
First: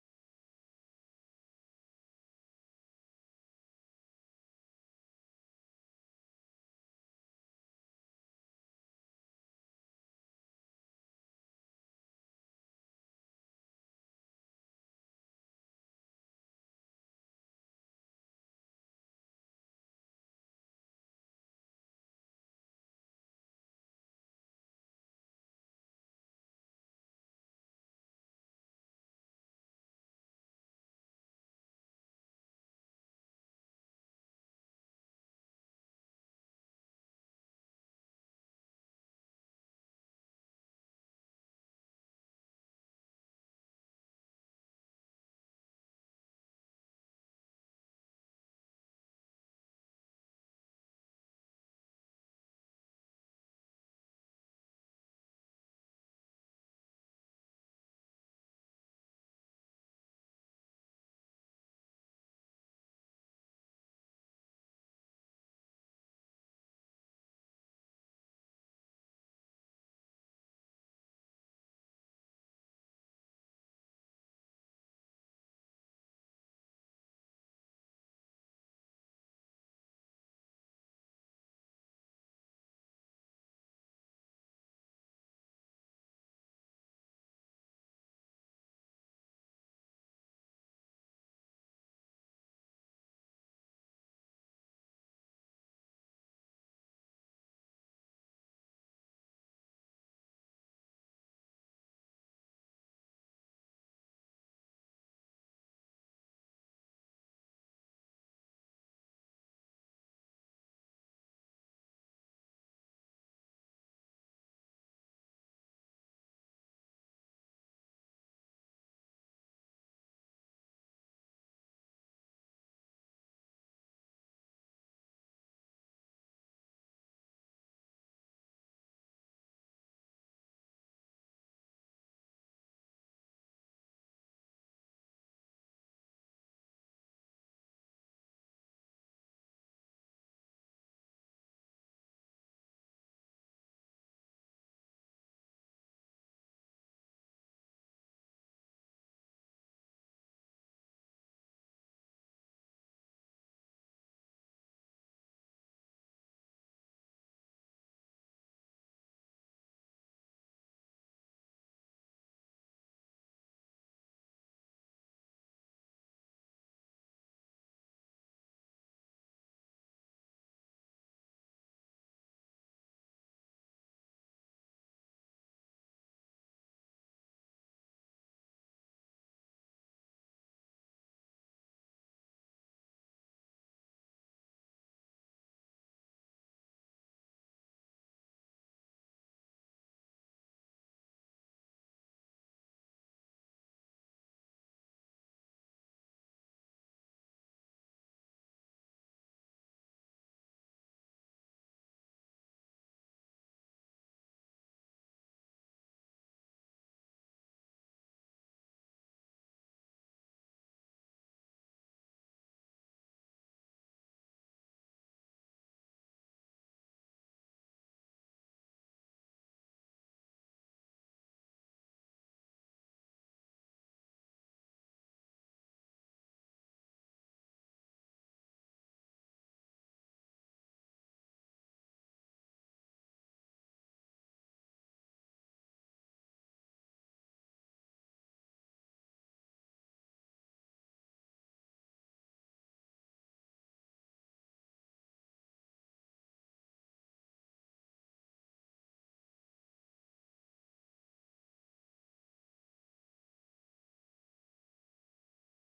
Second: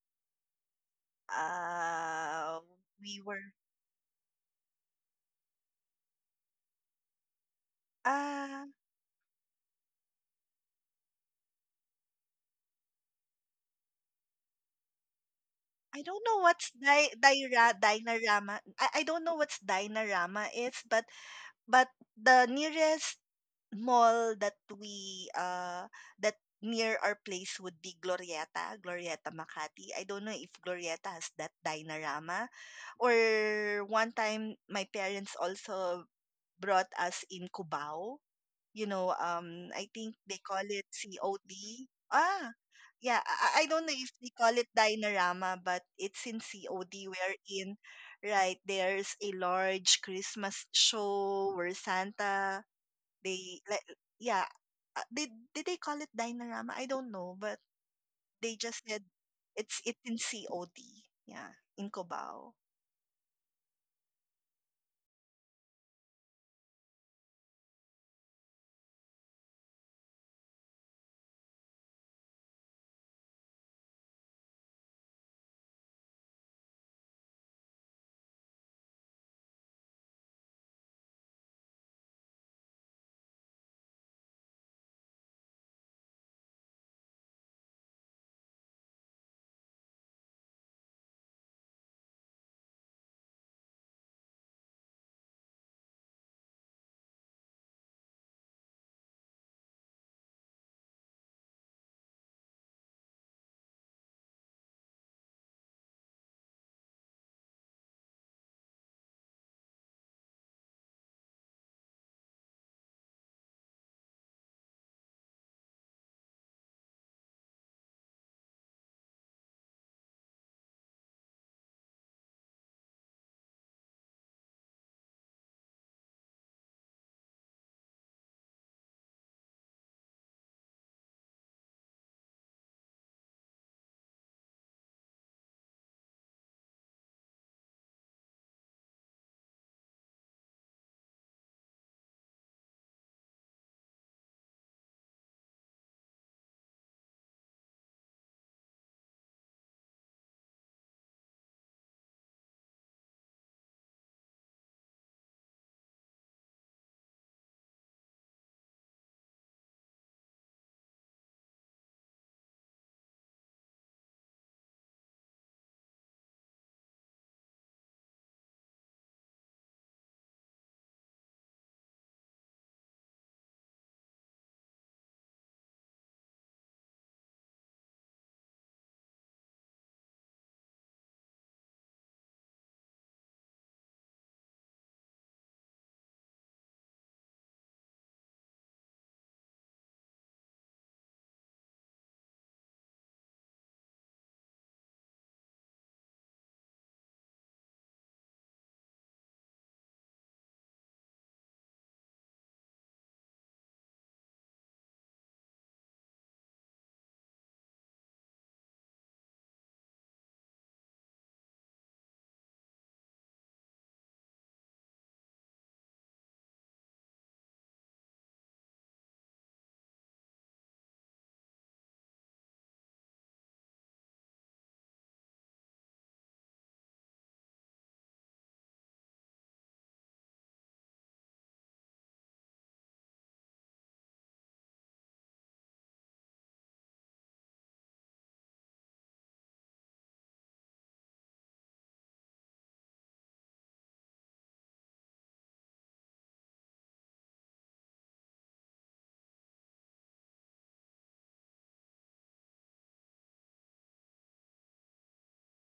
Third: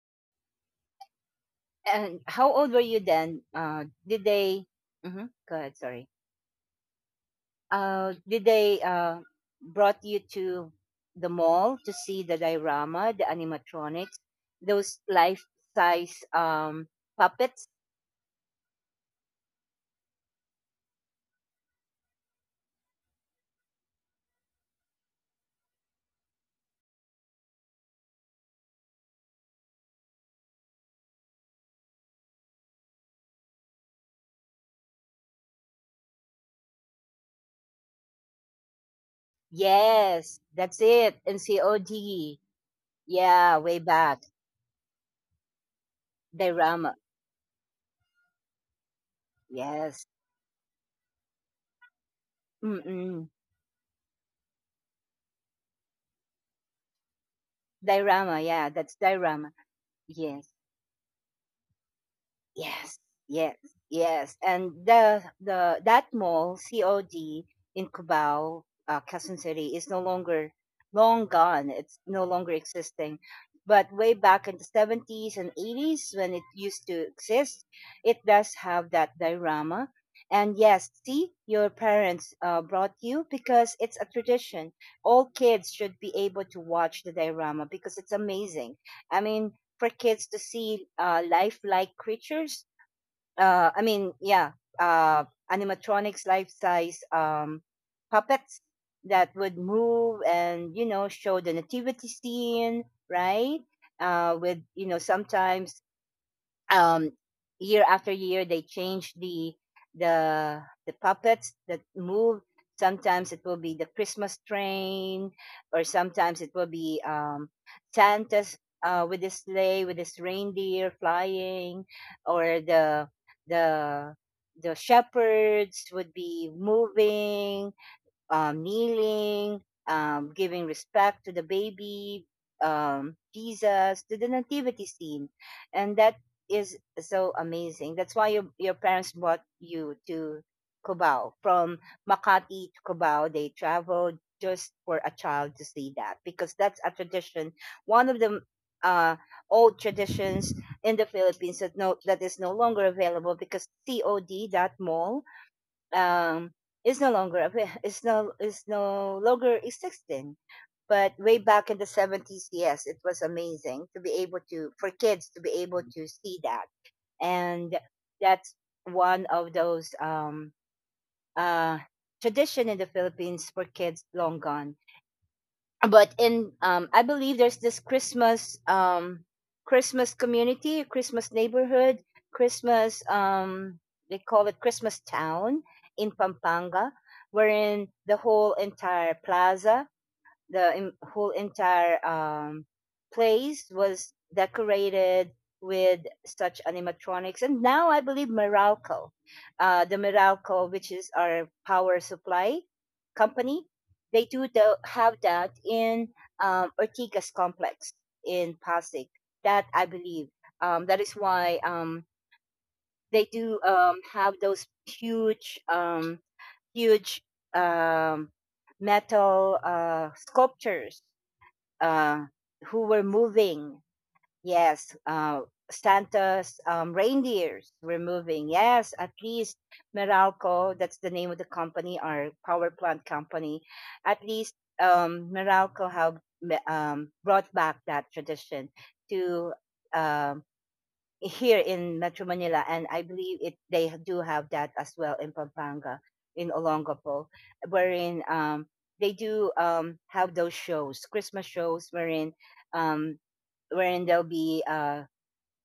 A: And how
B: Uh,
A: old were you
B: we
A: then?
B: were.
A: Uh, did they? Mm-hmm. Go ahead. Sorry. Uh, did
B: Uh,
A: they uh, brought you to the mall to see the diorama, the animatronics, those
B: I
A: life-size
B: don't know what's
A: um,
B: di-
A: puppets?
B: Dinarama. I, I don't know what's Dinarama is, but But the nearest mall that we uh that near our place would be Glorieta, Glorieta Makati. I don't know if Glorieta has that Dynarama, or one time my parents also brought us in Cubao. you know, um, I think they
A: Yes,
B: call
A: that's
B: it
A: it. And
B: C O D.
A: C O D.
B: Ah, yeah,
A: Yeah,
B: I, I
A: way
B: don't know if
A: back.
B: they call it Dinorama, but it's in
A: Diorama.
B: C O D wherein, right, there's a large
A: Yes.
B: Christmas show where Santa,
A: Mm-mm.
B: they, like, yeah, uh, did, did they call it Dinorama? I don't know, but
A: Diorama.
B: they
A: Yeah,
B: just
A: that's
B: said
A: diorama.
B: it's, it's in
A: Yes.
B: C O D, yeah, in Cubao.
A: Yes, yes, yes. And the the that mall, C O D in Cubao, uh, Quezon City, is no longer long gone. It's no longer existing. But way back in the seventies and eighties, when it used to exist, it does have that diorama. And yes, see, your parents uh, brought you because it's a tradition. All kids should be able to watch the diorama because it's amazing. I mean, for kids to see uh, lifelike creatures. Uh, I mean, yeah, uh, animatronics, life-size um, puppets that would move and you know show the nativity scene, right? Uh, with you know sometimes um, year after year they change the the the puppets that move. Sometimes it will be the Christmas train, or sometimes it will be um Santa's uh with his sleigh with his reindeer flying, or the the the shepherds would be moving, um, kneeling, um, giving respect to the baby, um, Jesus, to the nativity scene, and that is so amazing. That's why your your parents brought you to Cubao, from Makati to Cubao. They traveled just for a child to see that, because that's a tradition, one of the uh, old traditions in the Philippines, that no, that is no longer available because C O D, that mall, um, is no longer avai- is no is no longer existing. But way back in the seventies, yes, it was amazing to be able to for kids to be able to see that, and that's one of those um, uh, tradition in the Philippines for kids long gone. But in um I believe there's this Christmas um Christmas community, Christmas neighborhood, Christmas um they call it Christmas town in Pampanga, wherein the whole entire plaza, the en- whole entire um, place was decorated with such animatronics. And now I believe Meralco, uh, the meralco which is our power supply company, they do the, have that in um, Ortigas complex in Pasig. That I believe um, that is why um, they do um, have those huge um, huge um, metal uh, sculptures uh, who were moving. Yes, uh, Santa's um, reindeers were moving. Yes, at least Meralco, that's the name of the company, our power plant company, at least um, Meralco have um, brought back that tradition to um here in Metro Manila, and I believe it they do have that as well in Pampanga, in Olongapo, wherein um, they do um, have those shows, Christmas shows, wherein um, wherein there'll be uh,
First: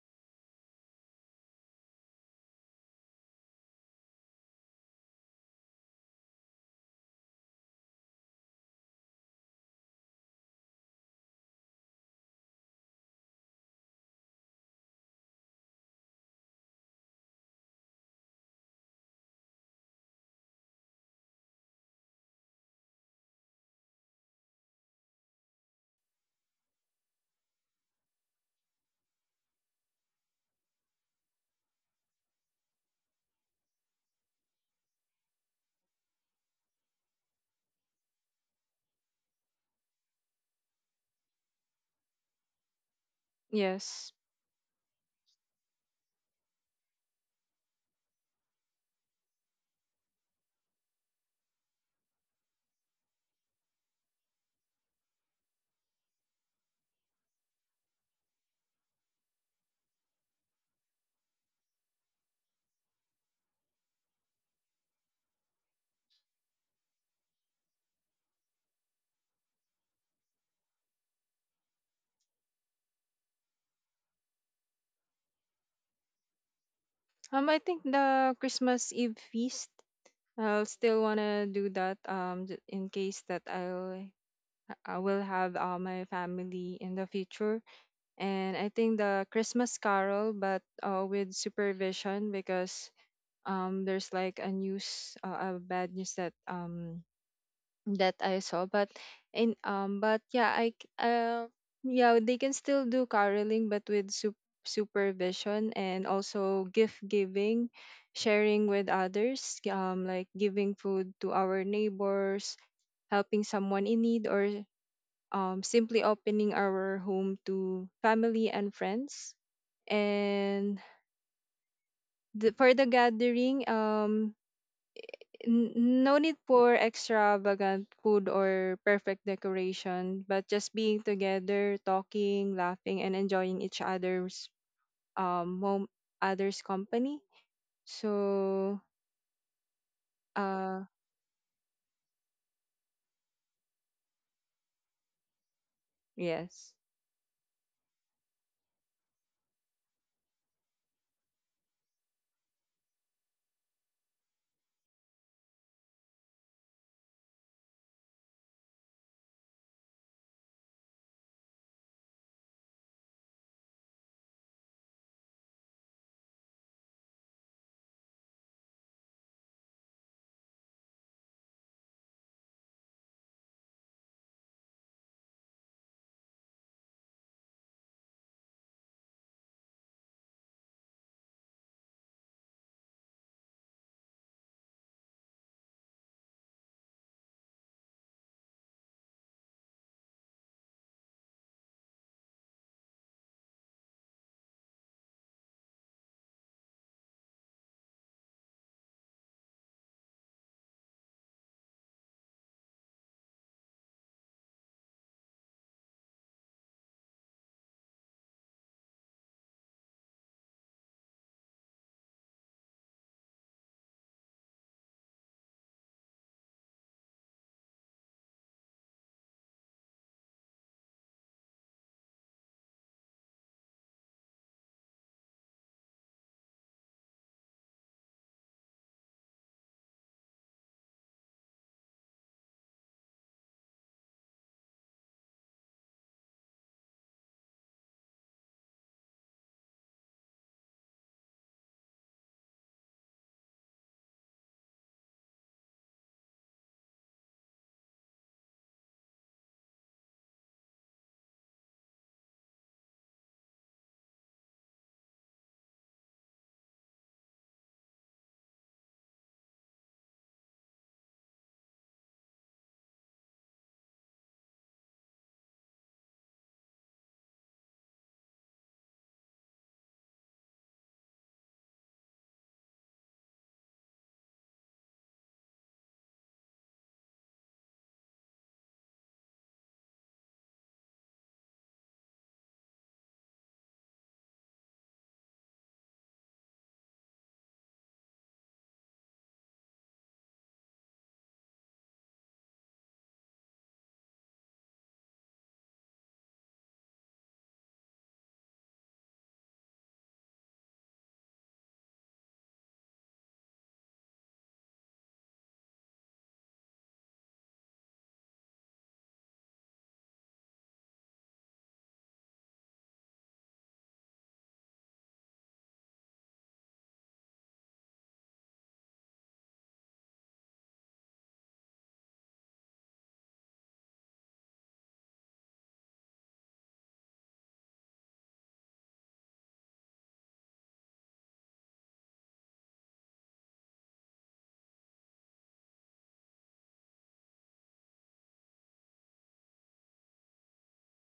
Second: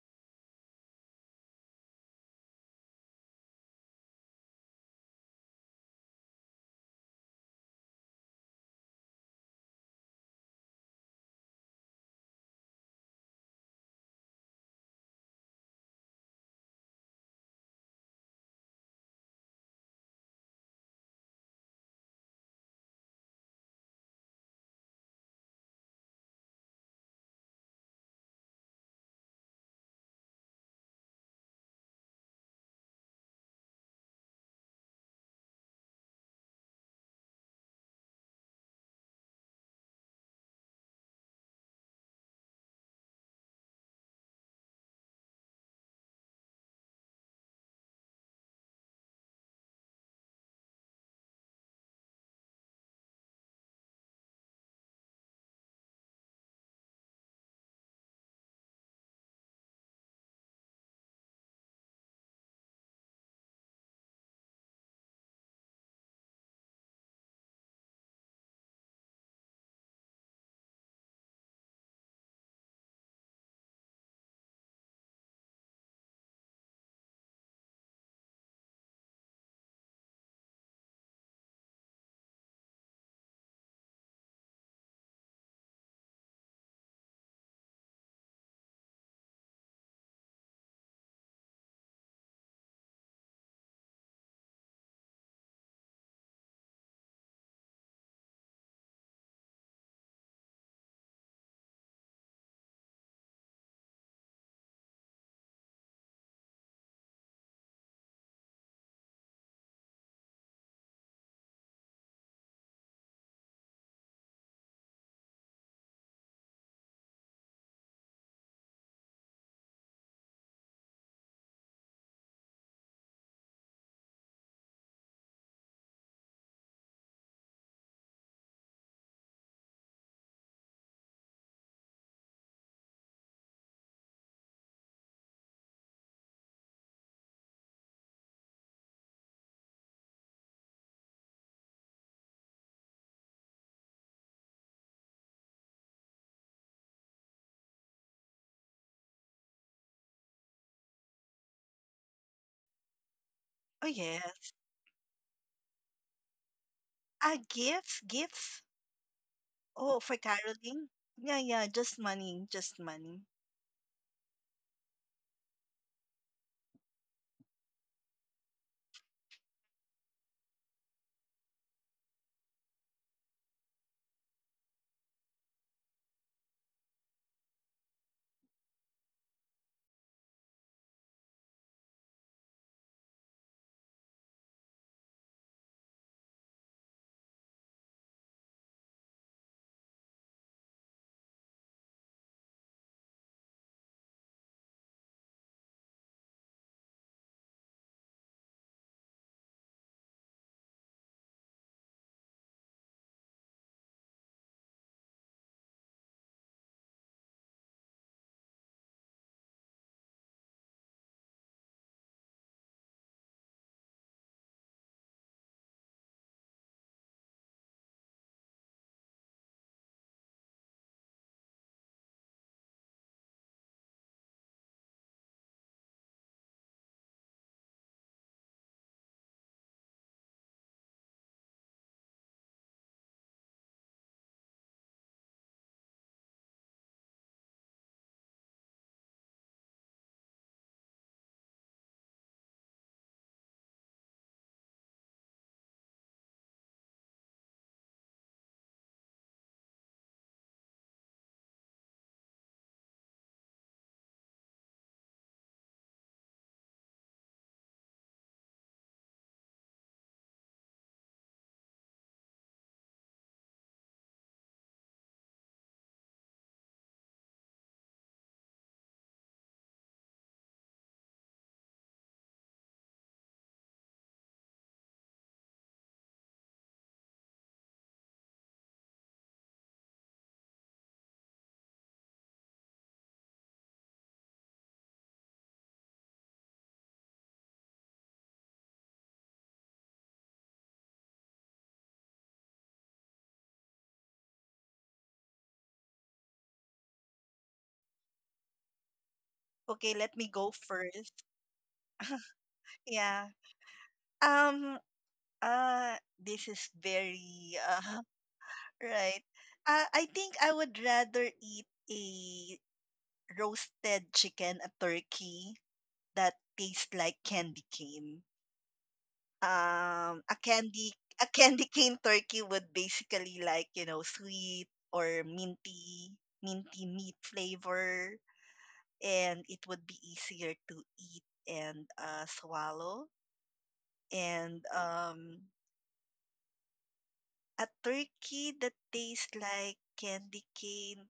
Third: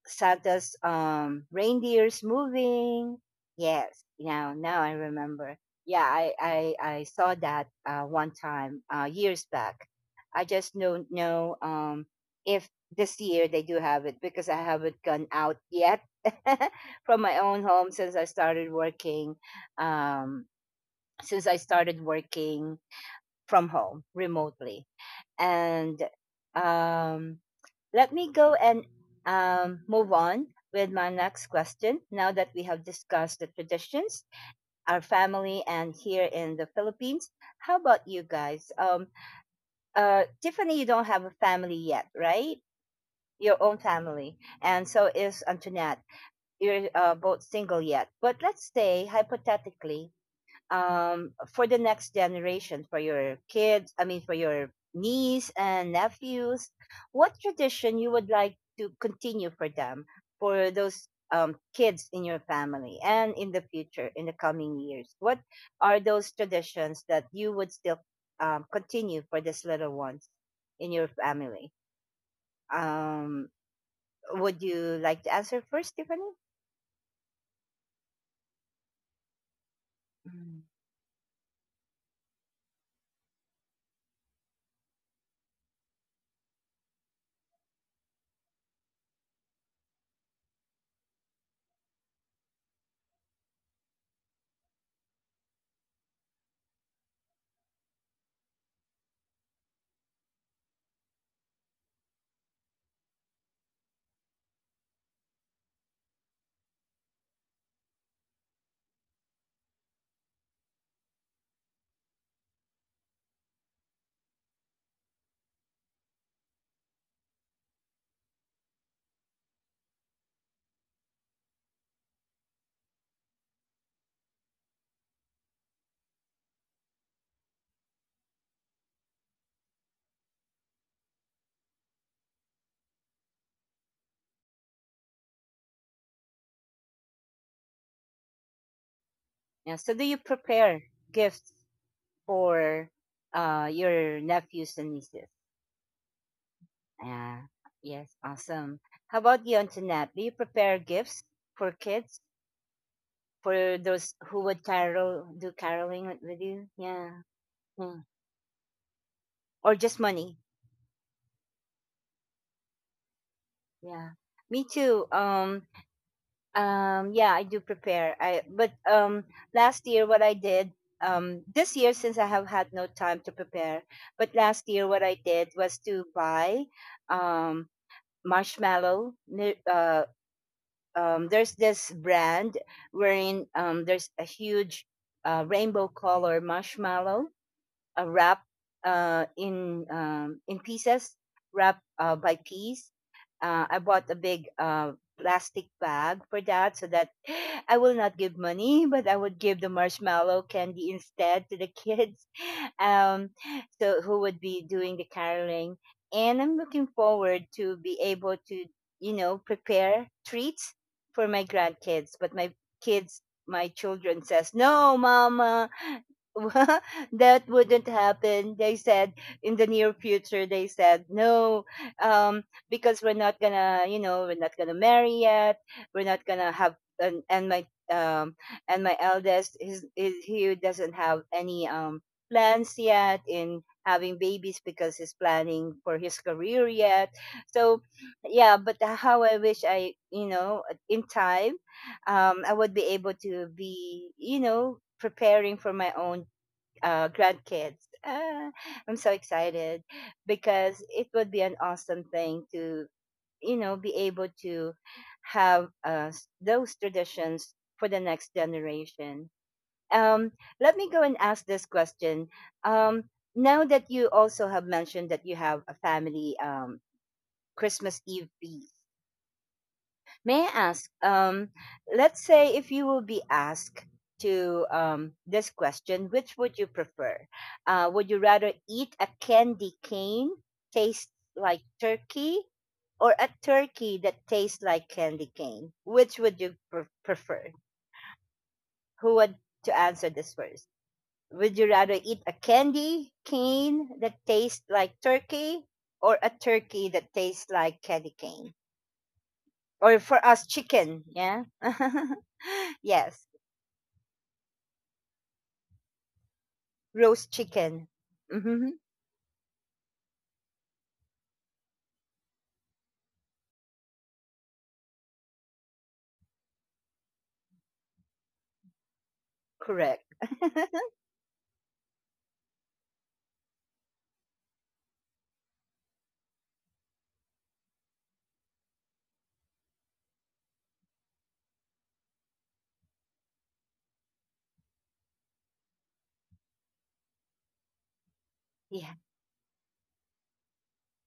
A: Santa's um reindeers moving. Yes, now now I remember. Yeah, I I, I saw that uh, one time uh, years back. I just don't know um if this year they do have it because I haven't gone out yet from my own home since I started working. Um, since I started working from home remotely. And um, let me go and um, move on with my next question. Now that we have discussed the traditions, our family, and here in the Philippines, how about you guys? Um, uh, Tiffany, you don't have a family yet, right? Your own
C: Yes.
A: family, and so is Antoinette. You're uh, both single yet, but let's say hypothetically um, for the next generation, for your kids, I mean, for your niece and nephews, what tradition you would like to continue for them, for those um, kids in your family and in the future, in the coming years? What are those traditions that you would still um, continue for these little ones in your family? Um, would you like to answer first, Tiffany?
C: Um, I think the Christmas Eve feast,
A: Mm.
C: I'll still wanna do that um j- in case that I'll I will have uh, my family in the future. And I think the Christmas Carol, but uh, with supervision, because um there's like a news, uh, a bad news that um that I saw. But in um, but yeah, I c- uh, yeah, they can still do caroling, but with sup- supervision, and also gift giving, sharing with others, um, like giving food to our neighbors, helping someone in need, or um, simply opening our home to family and friends. And the, for the gathering, um, N- no need for extravagant food or perfect decoration, but just being together, talking, laughing, and enjoying each other's um mom- others company. So,
A: Yeah. So, do you
C: uh,
A: prepare gifts for uh, your nephews and nieces.
C: yes.
A: Yeah. Yes. Awesome. How about you, Antoinette? Do you prepare gifts for kids, for
B: Oh,
A: those who
B: yes.
A: would carol, do caroling with with you? Yeah,
B: Ah,
A: yeah.
B: gifts, gifts.
A: Or
B: Oh,
A: just
B: for
A: money?
B: caroling. Yeah, yeah, just money, just money.
A: Yeah. Me too. Um. Um. Yeah, I do prepare. I but um last year what I did. Um, this year, since I have had no time to prepare, but last year what I did was to buy um, marshmallow, mi- uh, um, there's this brand wherein um, there's a huge uh, rainbow color marshmallow uh, wrapped uh, in um, in pieces, wrapped uh, by piece. Uh, I bought a big uh, plastic bag for that, so that I will not give money, but I would give the marshmallow candy instead to the kids. um, so who would be doing the caroling. And I'm looking forward to be able to, you know, prepare treats for my grandkids. But my kids, my children says, no, mama, that wouldn't happen. They said in the near future, they said no, um, because we're not gonna, you know, we're not gonna marry yet. We're not gonna have. And, and my um and my eldest his is he doesn't have any um plans yet in having babies because he's planning for his career yet. So yeah, but how I wish I you know in time um, I would be able to be, you know, preparing for my own uh, grandkids. Ah, I'm so excited because it would be an awesome thing to, you know, be able to have uh, s- those traditions for the next generation. Um, let me go and ask this question. Um, now that you also have mentioned that you have a family um, Christmas Eve feast, may I ask, um, let's say if you will be asked to um, this question, which would you prefer? Uh, would you rather eat a candy cane taste like turkey or a turkey that tastes like candy cane? Which would you pre- prefer? Who would to answer this first? Would you rather eat a candy cane that tastes like turkey or a turkey that tastes like candy cane?
B: Okay,
A: Or
B: let me
A: for
B: go
A: us chicken,
B: first.
A: yeah.
B: Yeah.
A: Yes,
B: Um uh this is
A: roast
B: very
A: chicken,
B: uh
A: mm-hmm,
B: right. Uh I think I would rather eat a roasted chicken, a turkey that tastes like candy cane.
A: correct.
B: Um a candy a candy cane turkey would basically like, you know, sweet or minty minty meat flavor, and it would be easier to eat and uh swallow. And um a turkey that
A: Yeah.
B: tastes like candy cane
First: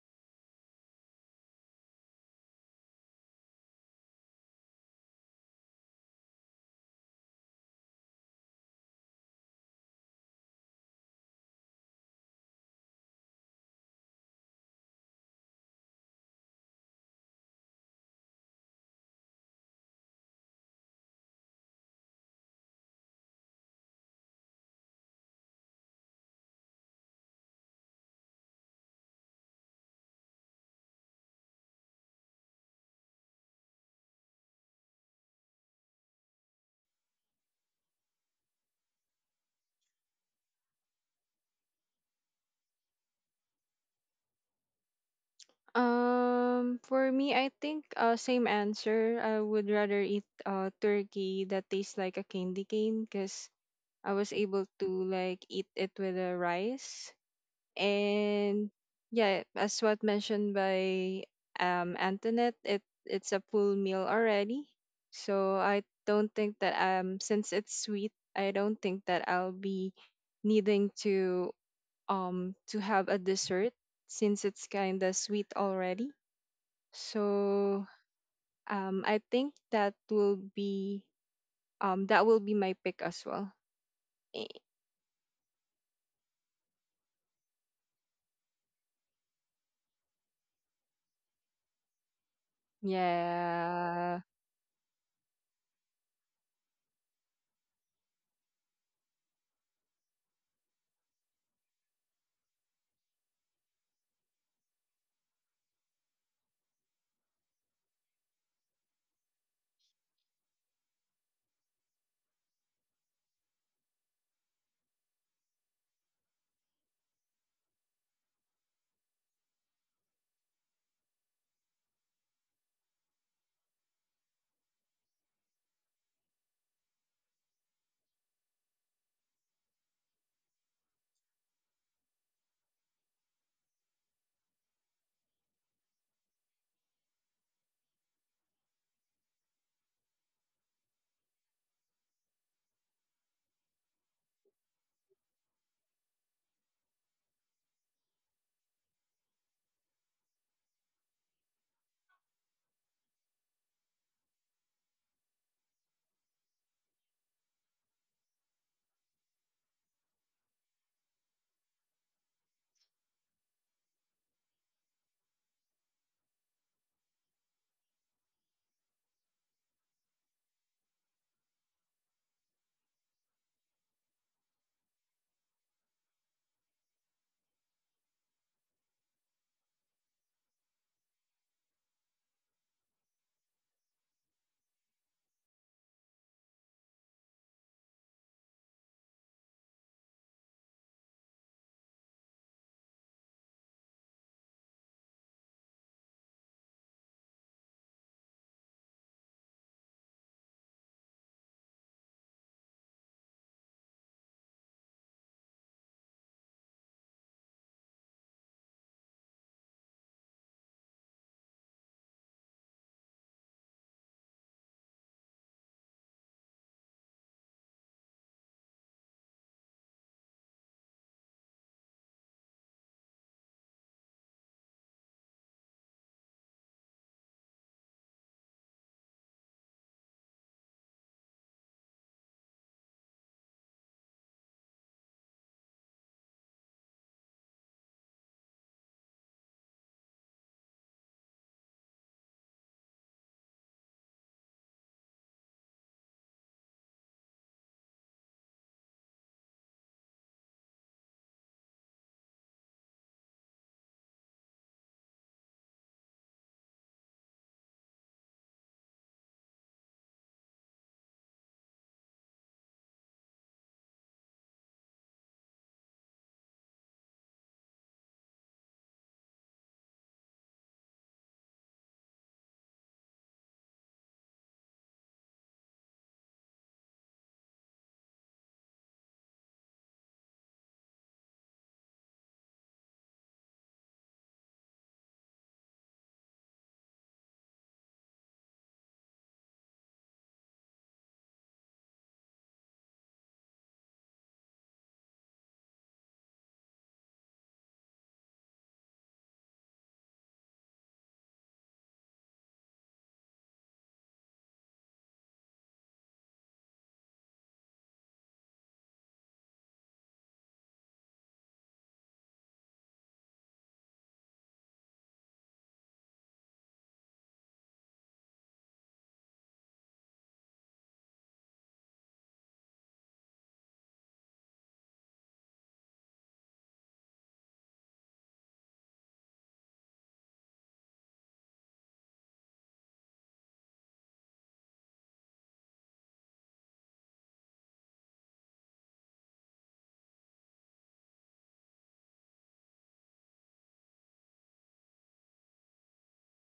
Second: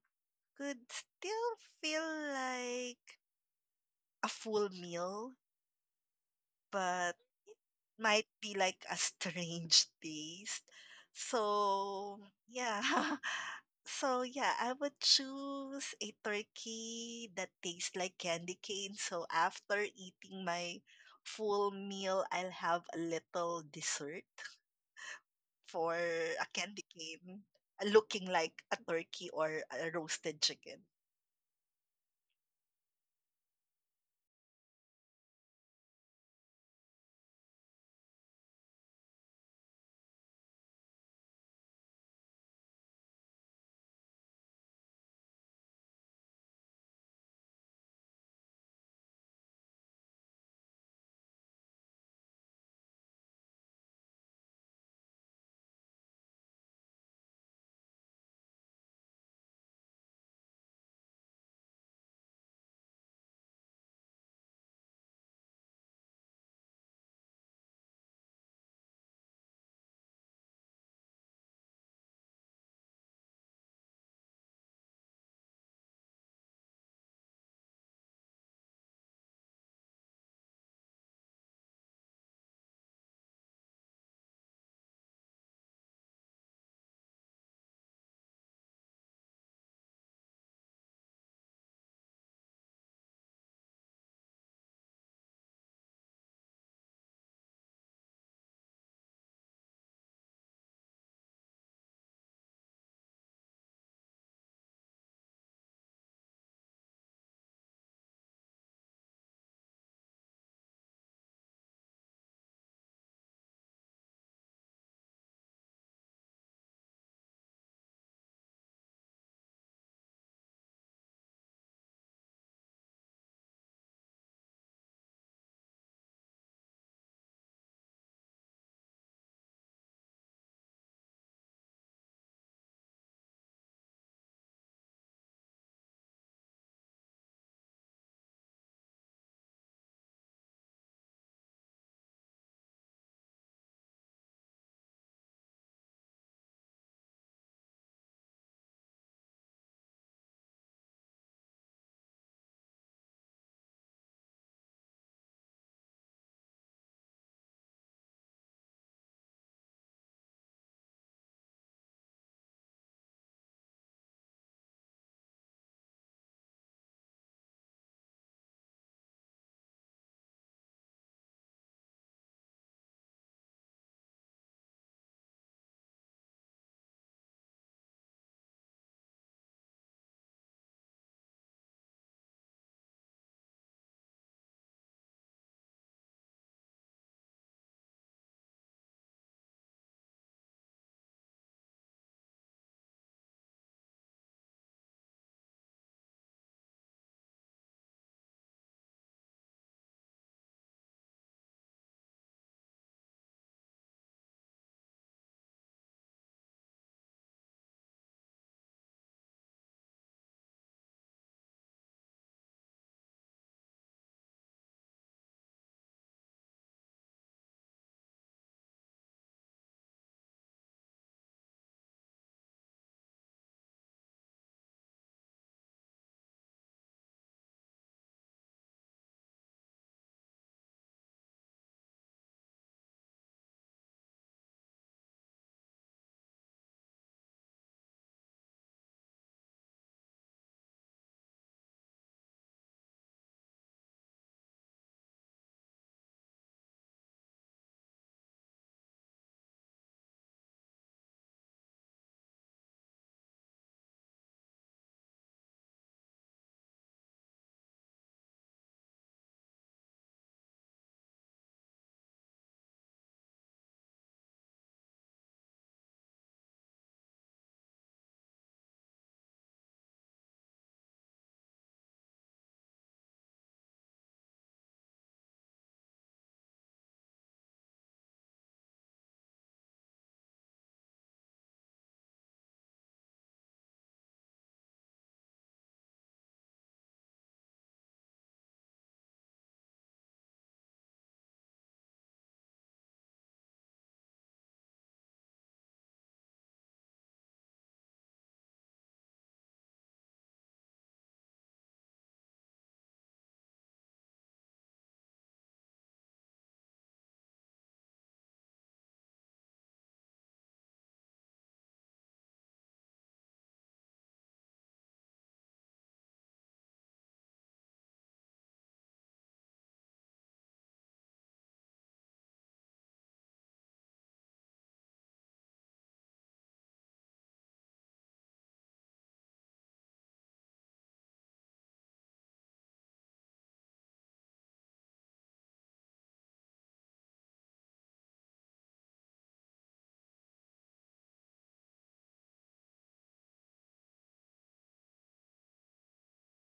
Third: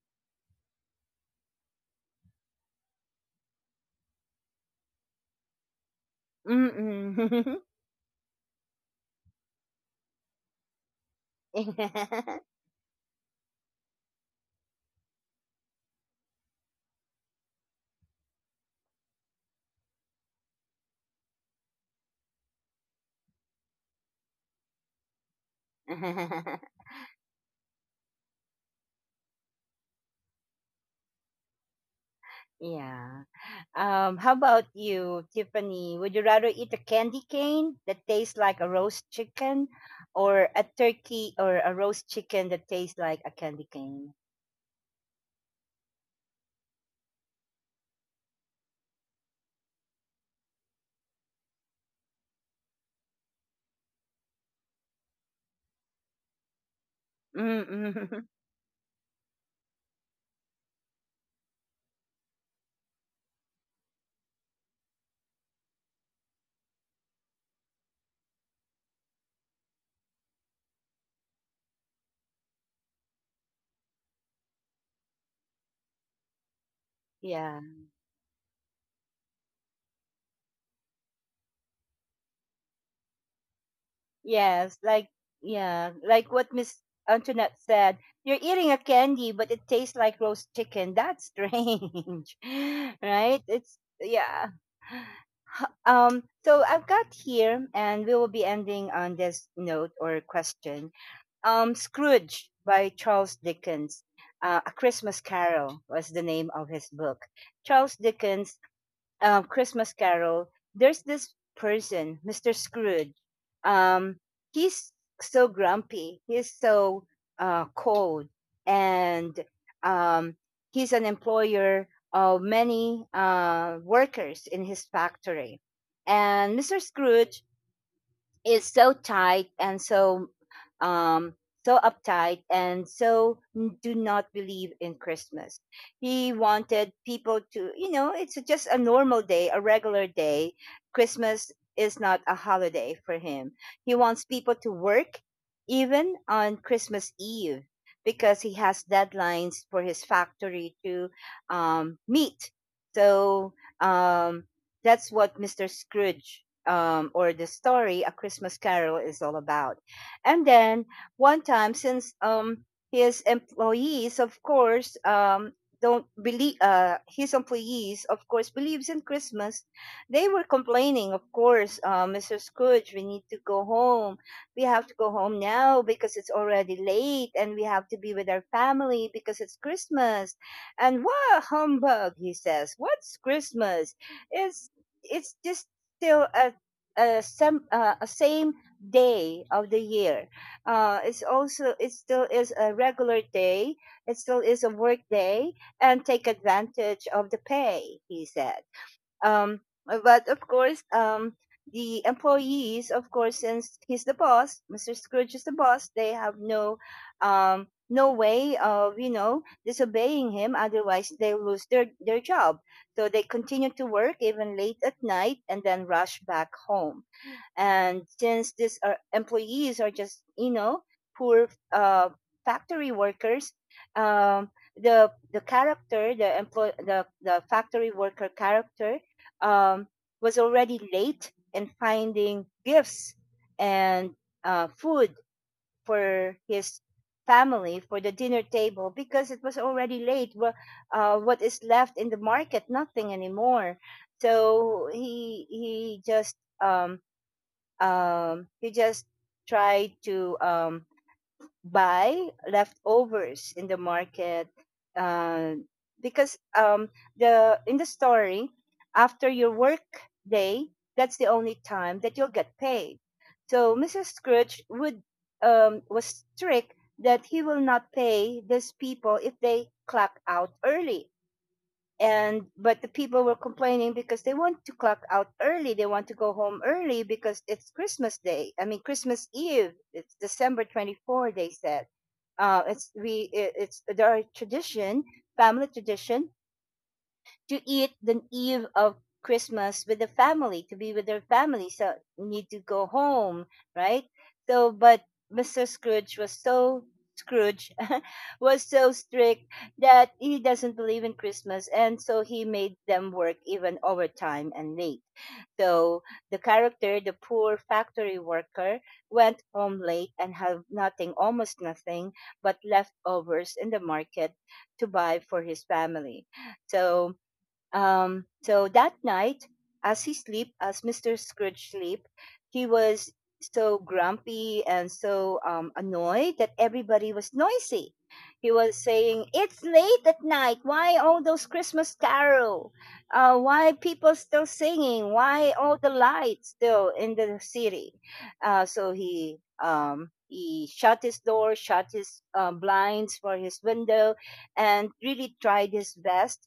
B: could still feel like a full meal, but
A: Mm-mm.
B: might be like a strange taste. So, yeah. So, yeah, I would choose a turkey that tastes like candy cane. So, after eating my full meal, I'll have a little dessert, for a candy cane uh, looking like a turkey or a roasted chicken.
A: Yeah. um how about you Tiffany, would you rather eat a candy cane that tastes like a roast chicken, or a turkey or a roast chicken that tastes like a candy cane?
C: Um, for me, I think uh, same answer. I would rather eat uh turkey that tastes like a candy cane, because I was able to like eat it with a rice.
A: Mm-mm.
C: And yeah, as what mentioned by um Antoinette, it it's a full meal already, so I don't think that, um, since it's sweet, I don't think that I'll be needing to um to have a dessert, since it's kind of sweet already.
A: Yeah.
C: So um I think that will be, um that will be my pick as well. Eh,
A: Yes, like yeah, like what Miss Antoinette said. You're eating a candy, but it tastes like roast chicken. That's strange, right? It's
C: yeah.
A: yeah. Um, so I've got here, and we will be ending on this note or question. Um, Scrooge by Charles Dickens. Uh, a Christmas Carol was the name of his book. Charles Dickens, um, Christmas Carol, there's this person, Mister Scrooge. Um, he's so grumpy. He's so uh, cold, and um, he's an employer of many uh, workers in his factory. And Mister Scrooge is so tight and so um so uptight and so n- do not believe in Christmas. He wanted people to, you know it's just a normal day, a regular day. Christmas is not a holiday for him. He wants people to work even on Christmas Eve because he has deadlines for his factory to um, meet. So, um, that's what Mr. Scrooge, um, or the story A Christmas Carol is all about. And then one time, since, um, his employees, of course, um, don't believe, uh, his employees, of course, believes in Christmas. They were complaining, of course, uh, Mister Scrooge, we need to go home. We have to go home now because it's already late, and we have to be with our family because it's Christmas. And what humbug, he says. What's Christmas? It's it's just still a uh, some uh, a same day of the year. Uh, it's also it still is a regular day. It still is a work day, and take advantage of the pay, he said. Um, but of course, um, the employees, of course, since he's the boss, Mister Scrooge is the boss. They have no, um, no way of you know disobeying him. Otherwise, they lose their their job. So they continue to work even late at night and then rush back home. And since these are employees, are just, you know poor uh, factory workers, um, the the character, the employ the, the factory worker character, um, was already late in finding gifts and uh, food for his family for the dinner table because it was already late. Well, uh, what is left in the market? Nothing anymore. So he he just, um, um, you just try to um, buy leftovers in the market, uh, because, um, the in the story, after your work day, that's the only time that you'll get paid. So Mrs. Scrooge would, um, was strict that he will not pay these people if they clock out early. And but the people were complaining because they want to clock out early, they want to go home early because it's Christmas day, I mean Christmas Eve. It's December twenty-fourth, they said. uh it's we it, it's there are tradition, family tradition, to eat the eve of Christmas with the family, to be with their family. So you need to go home, right? So, but Mister Scrooge was so Scrooge was so strict that he doesn't believe in Christmas, and so he made them work even overtime and late. So the character, the poor factory worker, went home late and had nothing, almost nothing, but leftovers in the market to buy for his family. So um, so that night, as he sleep, as Mister Scrooge sleep, he was so grumpy and so um, annoyed that everybody was noisy. He was saying, "It's late at night. Why all those Christmas carol? Uh, why people still singing? Why all the lights still in the city?" Uh, so he, um, he shut his door, shut his uh, blinds for his window, and really tried his best,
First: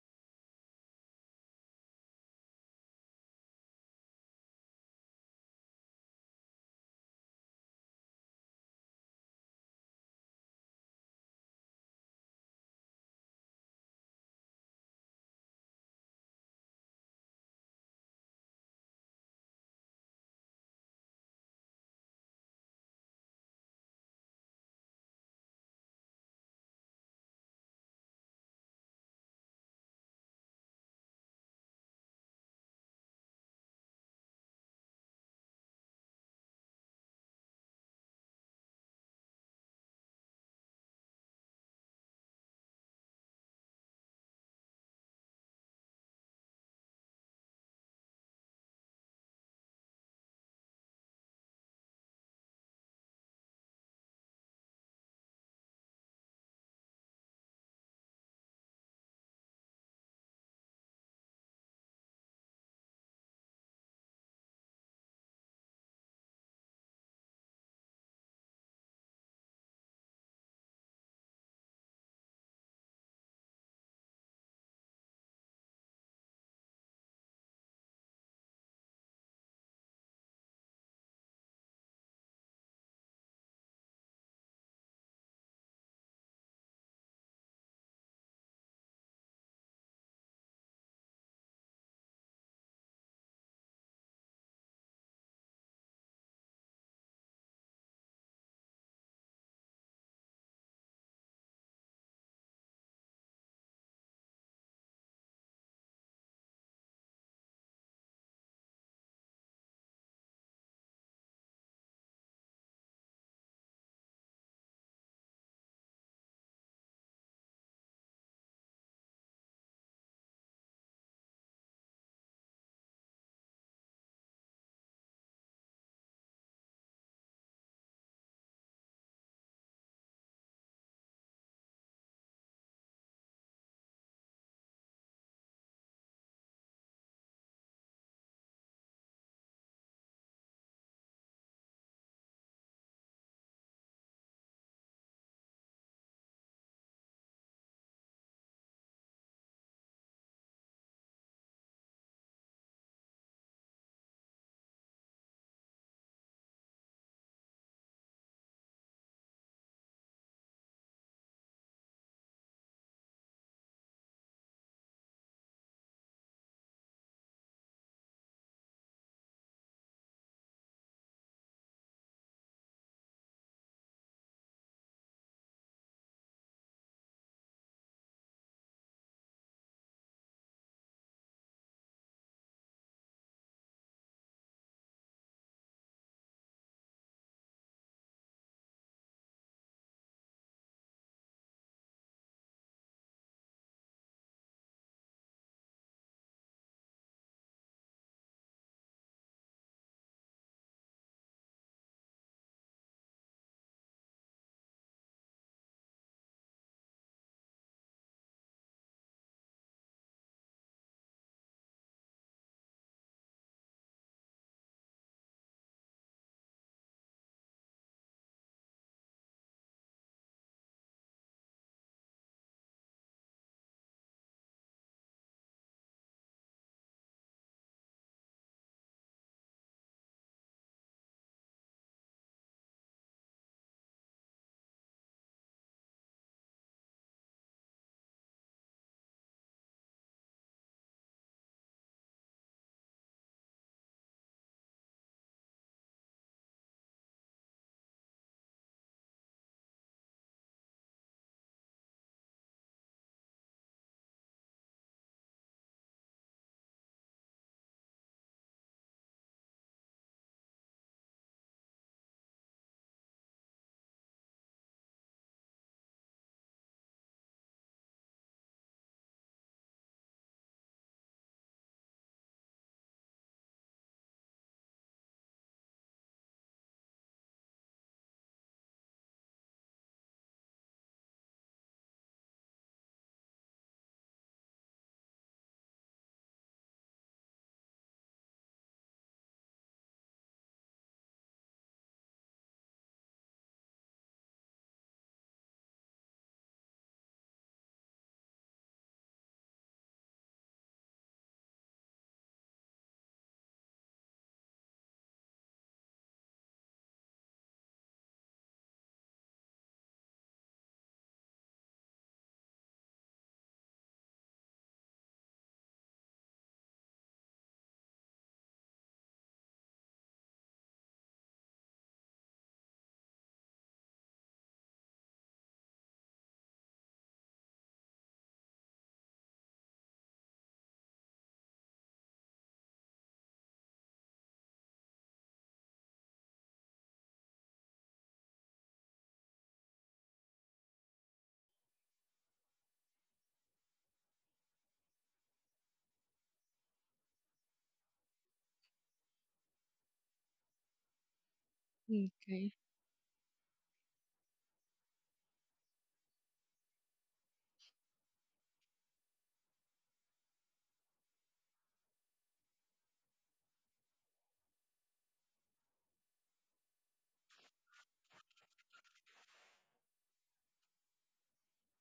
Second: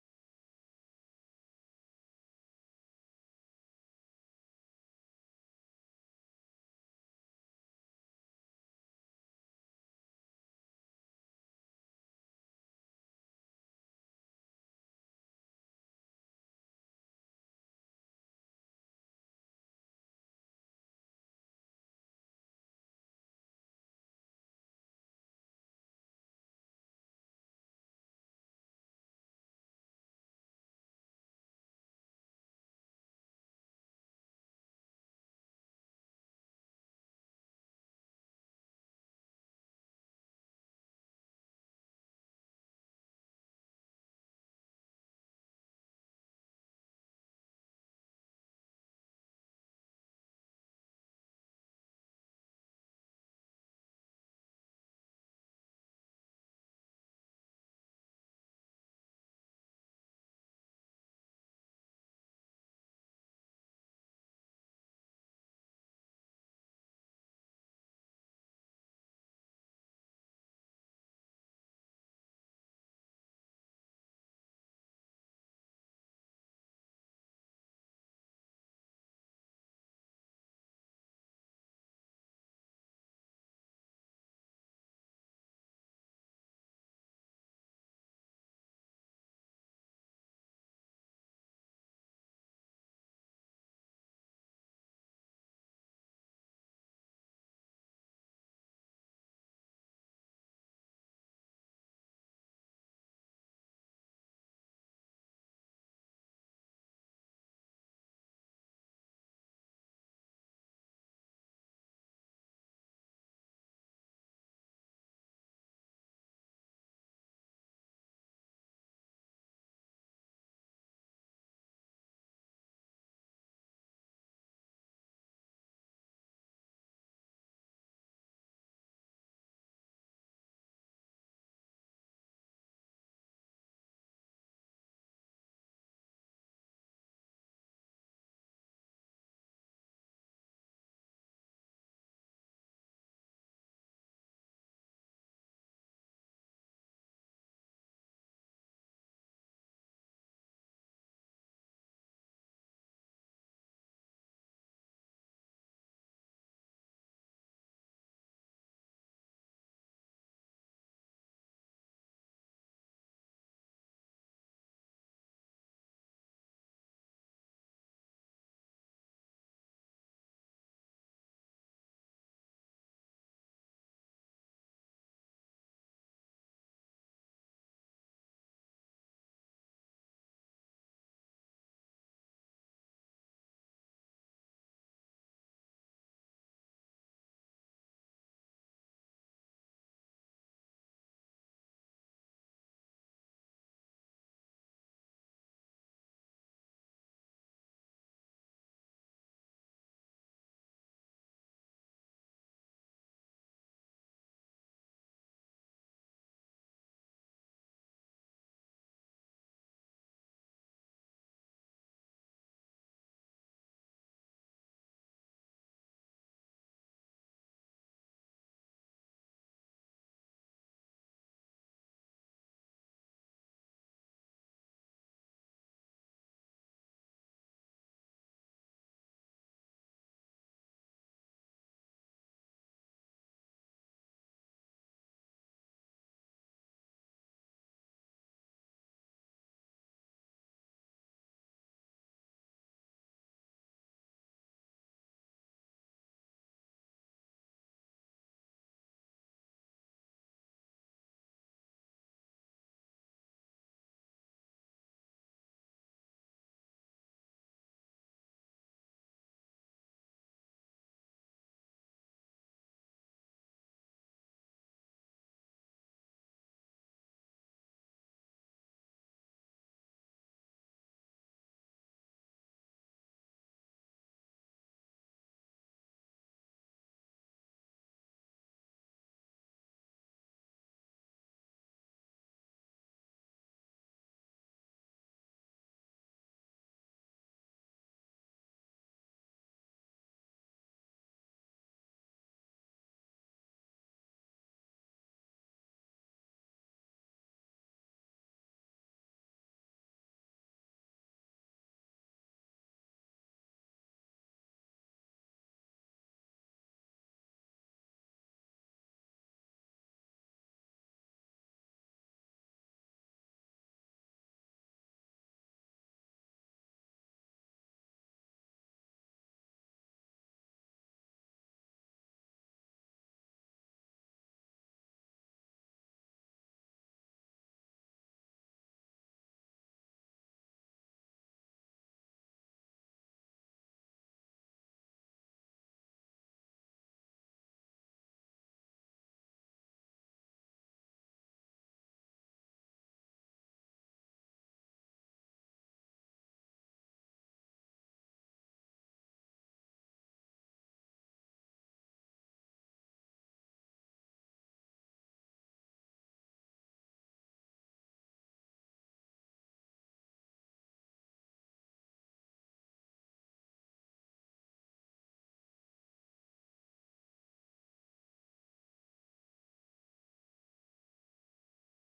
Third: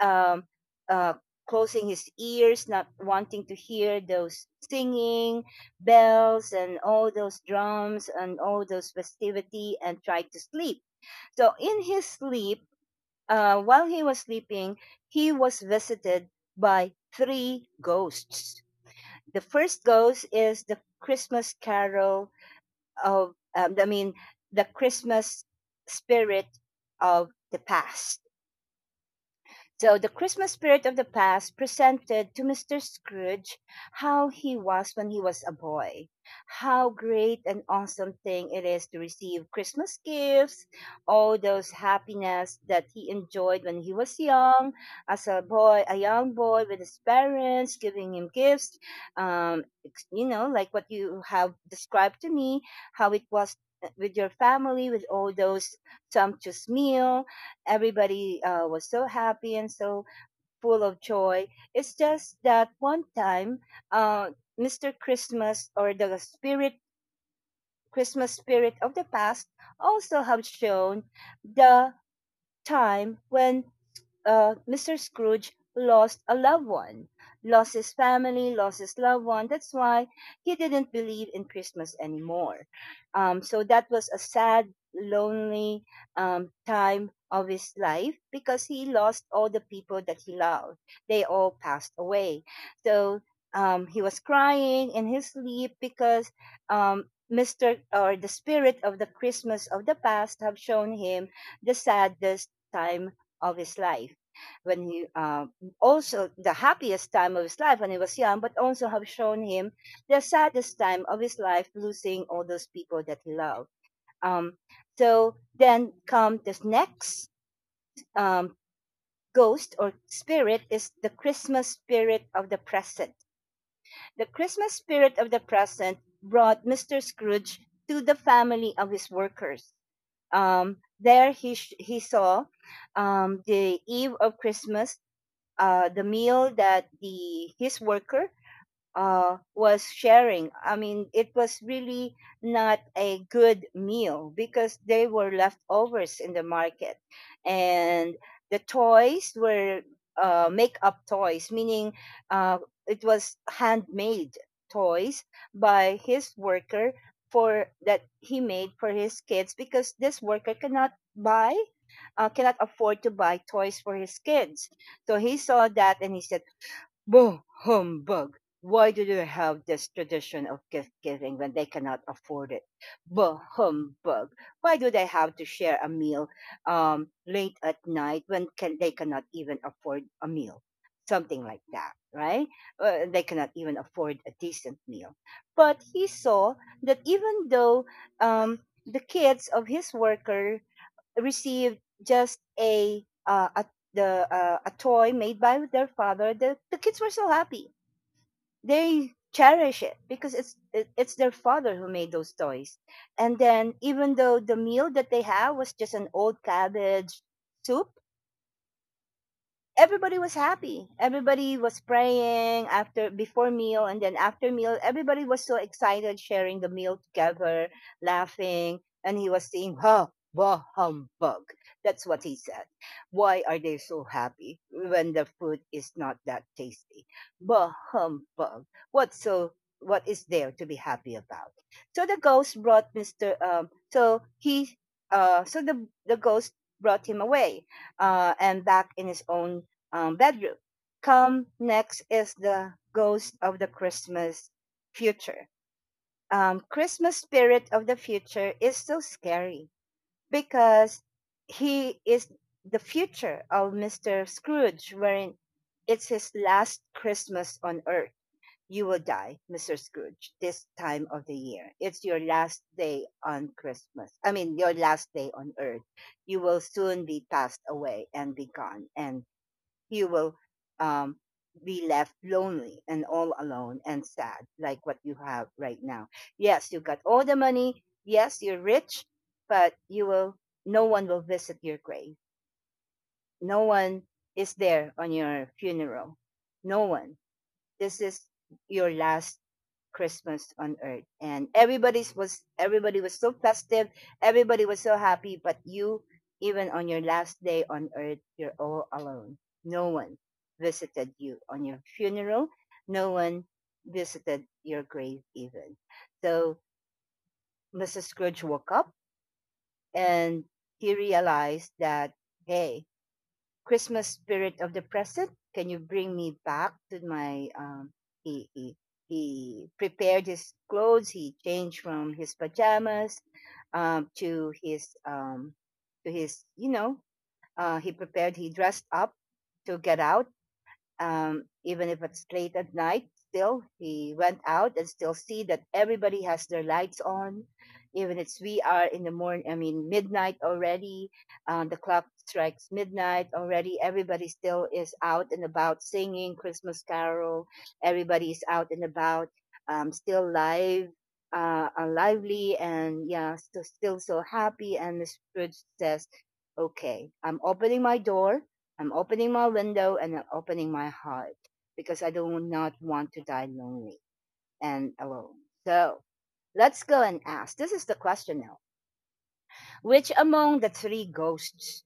A: um, uh, closing his ears, not wanting to hear those singing bells and all those drums and all those festivity, and tried to sleep. So in his sleep, uh, while he was sleeping, he was visited by three ghosts. The first ghost is the Christmas carol of, um, I mean, the Christmas spirit of the past. So the Christmas spirit of the past presented to Mister Scrooge how he was when he was a boy, how great and awesome thing it is to receive Christmas gifts, all those happiness that he enjoyed when he was young, as a boy, a young boy with his parents giving him gifts, um, ex- you know, like what you have described to me, how it was uh, with your family, with all those sumptuous meal, everybody, uh, was so happy and so full of joy. It's just that one time, uh, Mister Christmas or the spirit, Christmas spirit of the past also have shown the time when, uh, Mister Scrooge lost a loved one, lost his family, lost his loved one. That's why he didn't believe in Christmas anymore. Um, so that was a sad, lonely, um, time of his life because he lost all the people that he loved. They all passed away. So, um, he was crying in his sleep because, um, Mister or the spirit of the Christmas of the past have shown him the saddest time of his life, when he, uh, also the happiest time of his life when he was young, but also have shown him the saddest time of his life, losing all those people that he loved. Um, so then come this next, um, ghost or spirit is the Christmas spirit of the present. The Christmas spirit of the present brought Mister Scrooge to the family of his workers. Um, there he, sh- he saw, um, the eve of Christmas, uh, the meal that the his worker, uh, was sharing. I mean, it was really not a good meal because they were leftovers in the market, and the toys were uh, make-up toys, meaning uh, it was handmade toys by his worker for that he made for his kids because this worker cannot buy, uh, cannot afford to buy toys for his kids. So he saw that and he said, "Boo, humbug. Why do they have this tradition of gift giving when they cannot afford it? Boo, humbug. Why do they have to share a meal, um, late at night, when can, they cannot even afford a meal?" Something like that, right? Uh, they cannot even afford a decent meal. But he saw that, even though, um, the kids of his worker received just a uh, a the uh, a toy made by their father. The the kids were so happy. They cherish it because it's it, it's their father who made those toys. And then, even though the meal that they have was just an old cabbage soup, everybody was happy. Everybody was praying, after before meal and then after meal. Everybody was so excited, sharing the meal together, laughing, and he was saying, "Ha, bah, humbug." That's what he said. Why are they so happy when the food is not that tasty? Bah, humbug. What's so what is there to be happy about? So the ghost brought Mister. Um, so he. Uh, so the the ghost brought him away, uh, and back in his own, um, bedroom. Come next is the ghost of the Christmas future. Um, Christmas spirit of the future is so scary because he is the future of Mister Scrooge, wherein it's his last Christmas on earth. You will die, Mister Scrooge, this time of the year. It's your last day on Christmas. I mean, your last day on earth. You will soon be passed away and be gone. And you will, um, be left lonely and all alone and sad, like what you have right now. Yes, you got all the money. Yes, you're rich, but you will. No one will visit your grave. No one is there on your funeral. No one. This is your last Christmas on earth. And everybody's was everybody was so festive, everybody was so happy, but you, even on your last day on earth, you're all alone. No one visited you on your funeral. No one visited your grave even. So Missus Scrooge woke up and he realized that, hey, Christmas spirit of the present, can you bring me back to my, um he he he prepared his clothes, he changed from his pajamas, um to his, um to his, you know, uh he prepared he dressed up to get out, um, even if it's late at night, still he went out and still see that everybody has their lights on, even it's we are in the morning, I mean midnight already. Um, the clock strikes midnight already. Everybody still is out and about singing Christmas carol. Everybody is out and about, um, still live, uh, are lively.
C: Okay.
A: And yeah, still, still so happy. And the spirit says, okay, I'm opening my door. I'm opening my window and I'm opening my heart because I do not want to die lonely and alone. So let's go and ask. This is the question now. Which among the three ghosts,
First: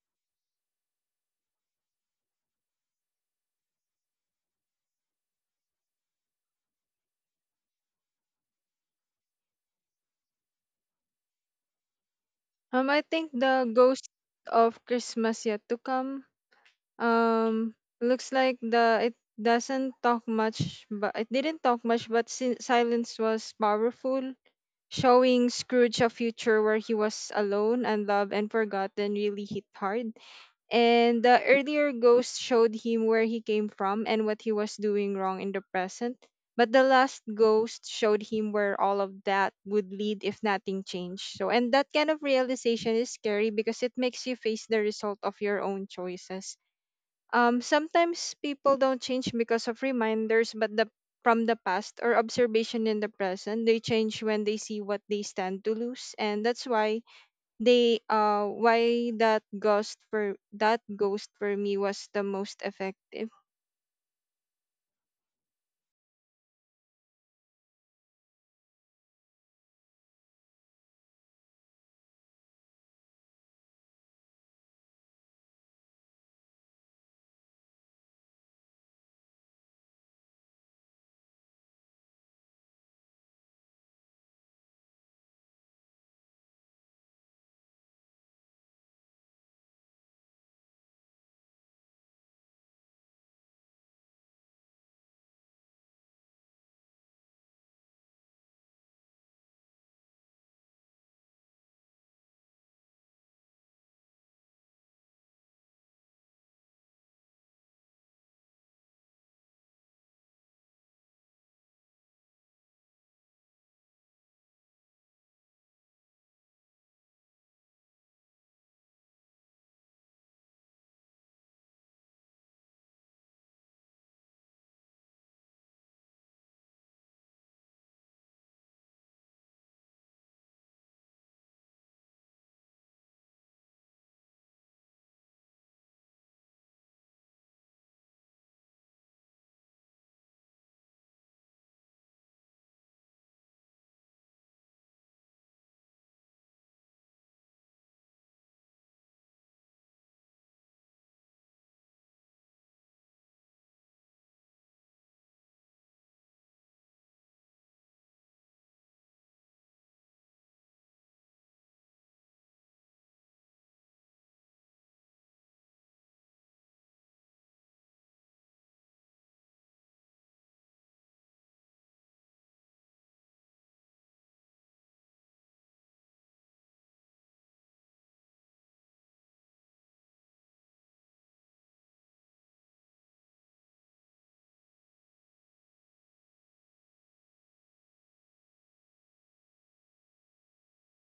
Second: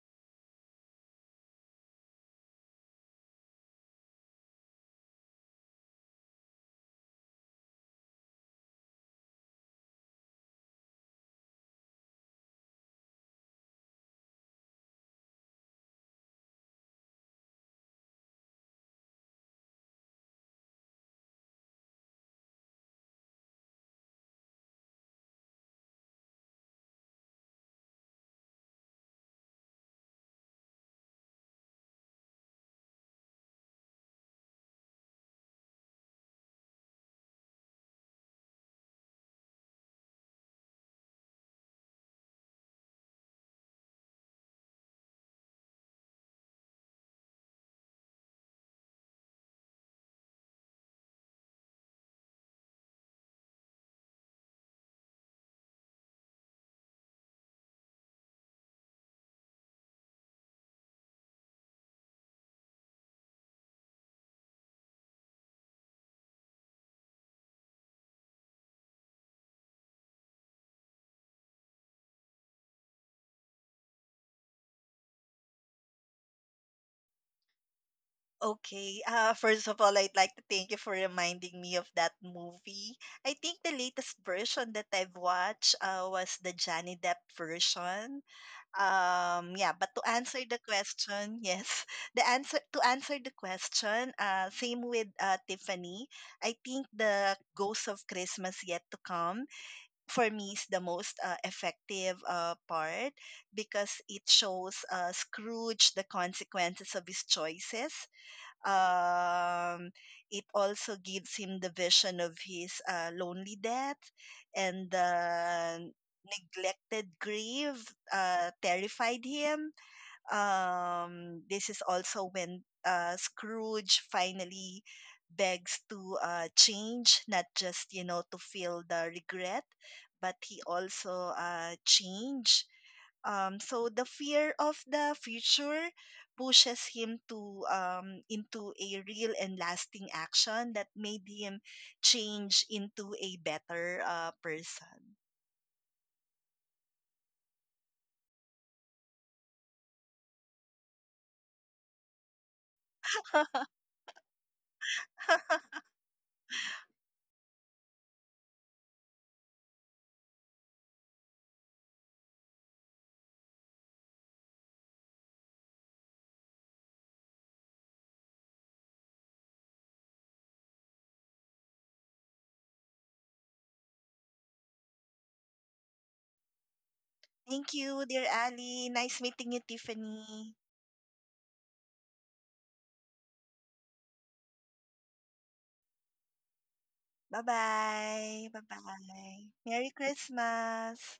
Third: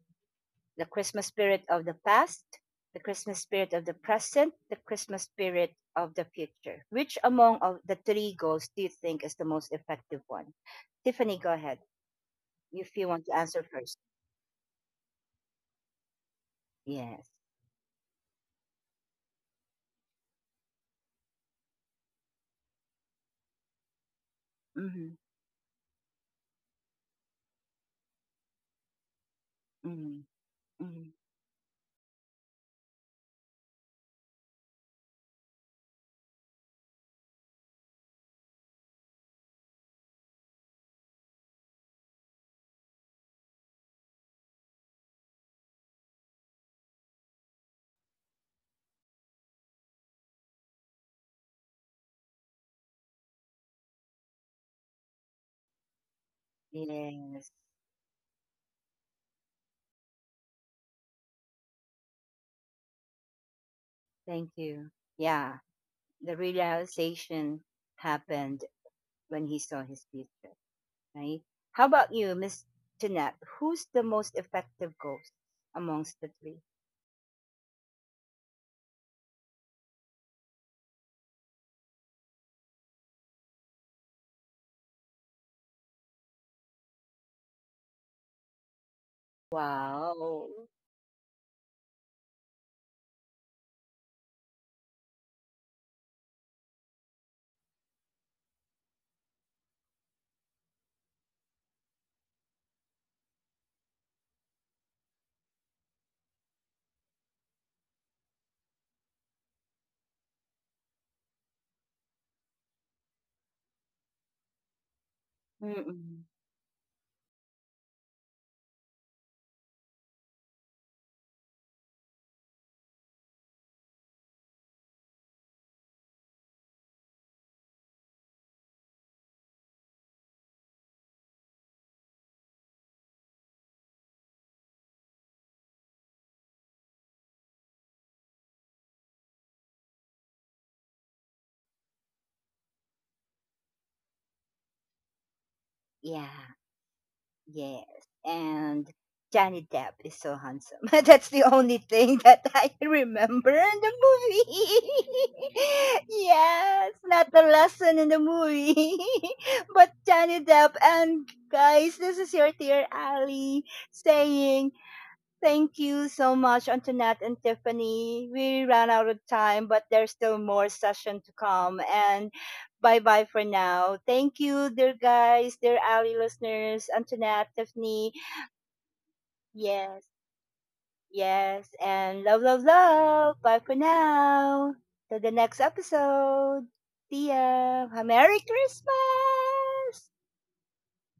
A: the Christmas spirit of the past, the Christmas spirit of the present, the Christmas spirit of the future, which among of the three ghosts do you think is the most effective one? Tiffany, go ahead,
C: Um,
A: if
C: I
A: you want
C: think
A: to answer
C: the
A: first.
C: ghost of Christmas yet to come.
A: Yes.
C: Um, looks like the it doesn't talk much, but it didn't talk much, but si- silence was powerful,
A: Mm-hmm.
C: showing Scrooge a future where he was alone and loved and forgotten really hit hard.
A: Mm-hmm. Hmm.
C: And the earlier ghost showed him where he came from and what he was doing wrong in the present. But the last ghost showed him where all of that would lead if nothing changed. So, and that kind of realization is scary because it makes you face the result of your own choices. Um, sometimes people don't change because of reminders, but the from the past or observation in the present, they change when they see what they stand to lose, and that's why
A: Yes.
C: they uh why that ghost for that ghost for me was the most effective
A: Thank you. Yeah, the realization happened when he saw his future, right? How about you, Miss Jeanette? Who's the most effective ghost amongst the three?
B: Okay. Uh, first of all, I'd like to thank you for reminding me of that movie. I think the latest version that I've watched uh, was the Johnny Depp version. Um, yeah, but to answer
A: Wow.
B: the question, yes, the answer to answer the question, uh, same with uh, Tiffany. I think the Ghost of Christmas Yet to Come for me is the most uh, effective uh, part, because it shows uh, Scrooge the consequences of his choices. Um, it also gives him the vision of his uh, lonely death, and the
A: Mm-mm.
B: neglected grave uh, terrified him um, This is also when uh, Scrooge finally begs to uh, change, not just, you know to feel the regret, but he also uh, change. Um, so the fear of the future pushes him to um, into a real and lasting action that made him change into a better uh, person.
A: Yeah. Yes. And Johnny Depp is so handsome. That's the only thing that I remember in the movie. Yes, not the lesson in the movie. But Johnny Depp, and guys, this is your dear Ali saying, thank you so much, Antoinette and Tiffany. We ran out of time, but there's still more session to come. And bye bye for now. Thank you, dear guys, dear Ali listeners, Antoinette,
B: Thank you,
A: Tiffany.
B: dear Ali. Nice meeting you,
A: Yes,
B: Tiffany.
A: yes. And love, love, love. Bye for now. Till the next episode. See ya. Merry
B: Bye-bye. Bye-bye. Merry
A: Christmas.
B: Christmas.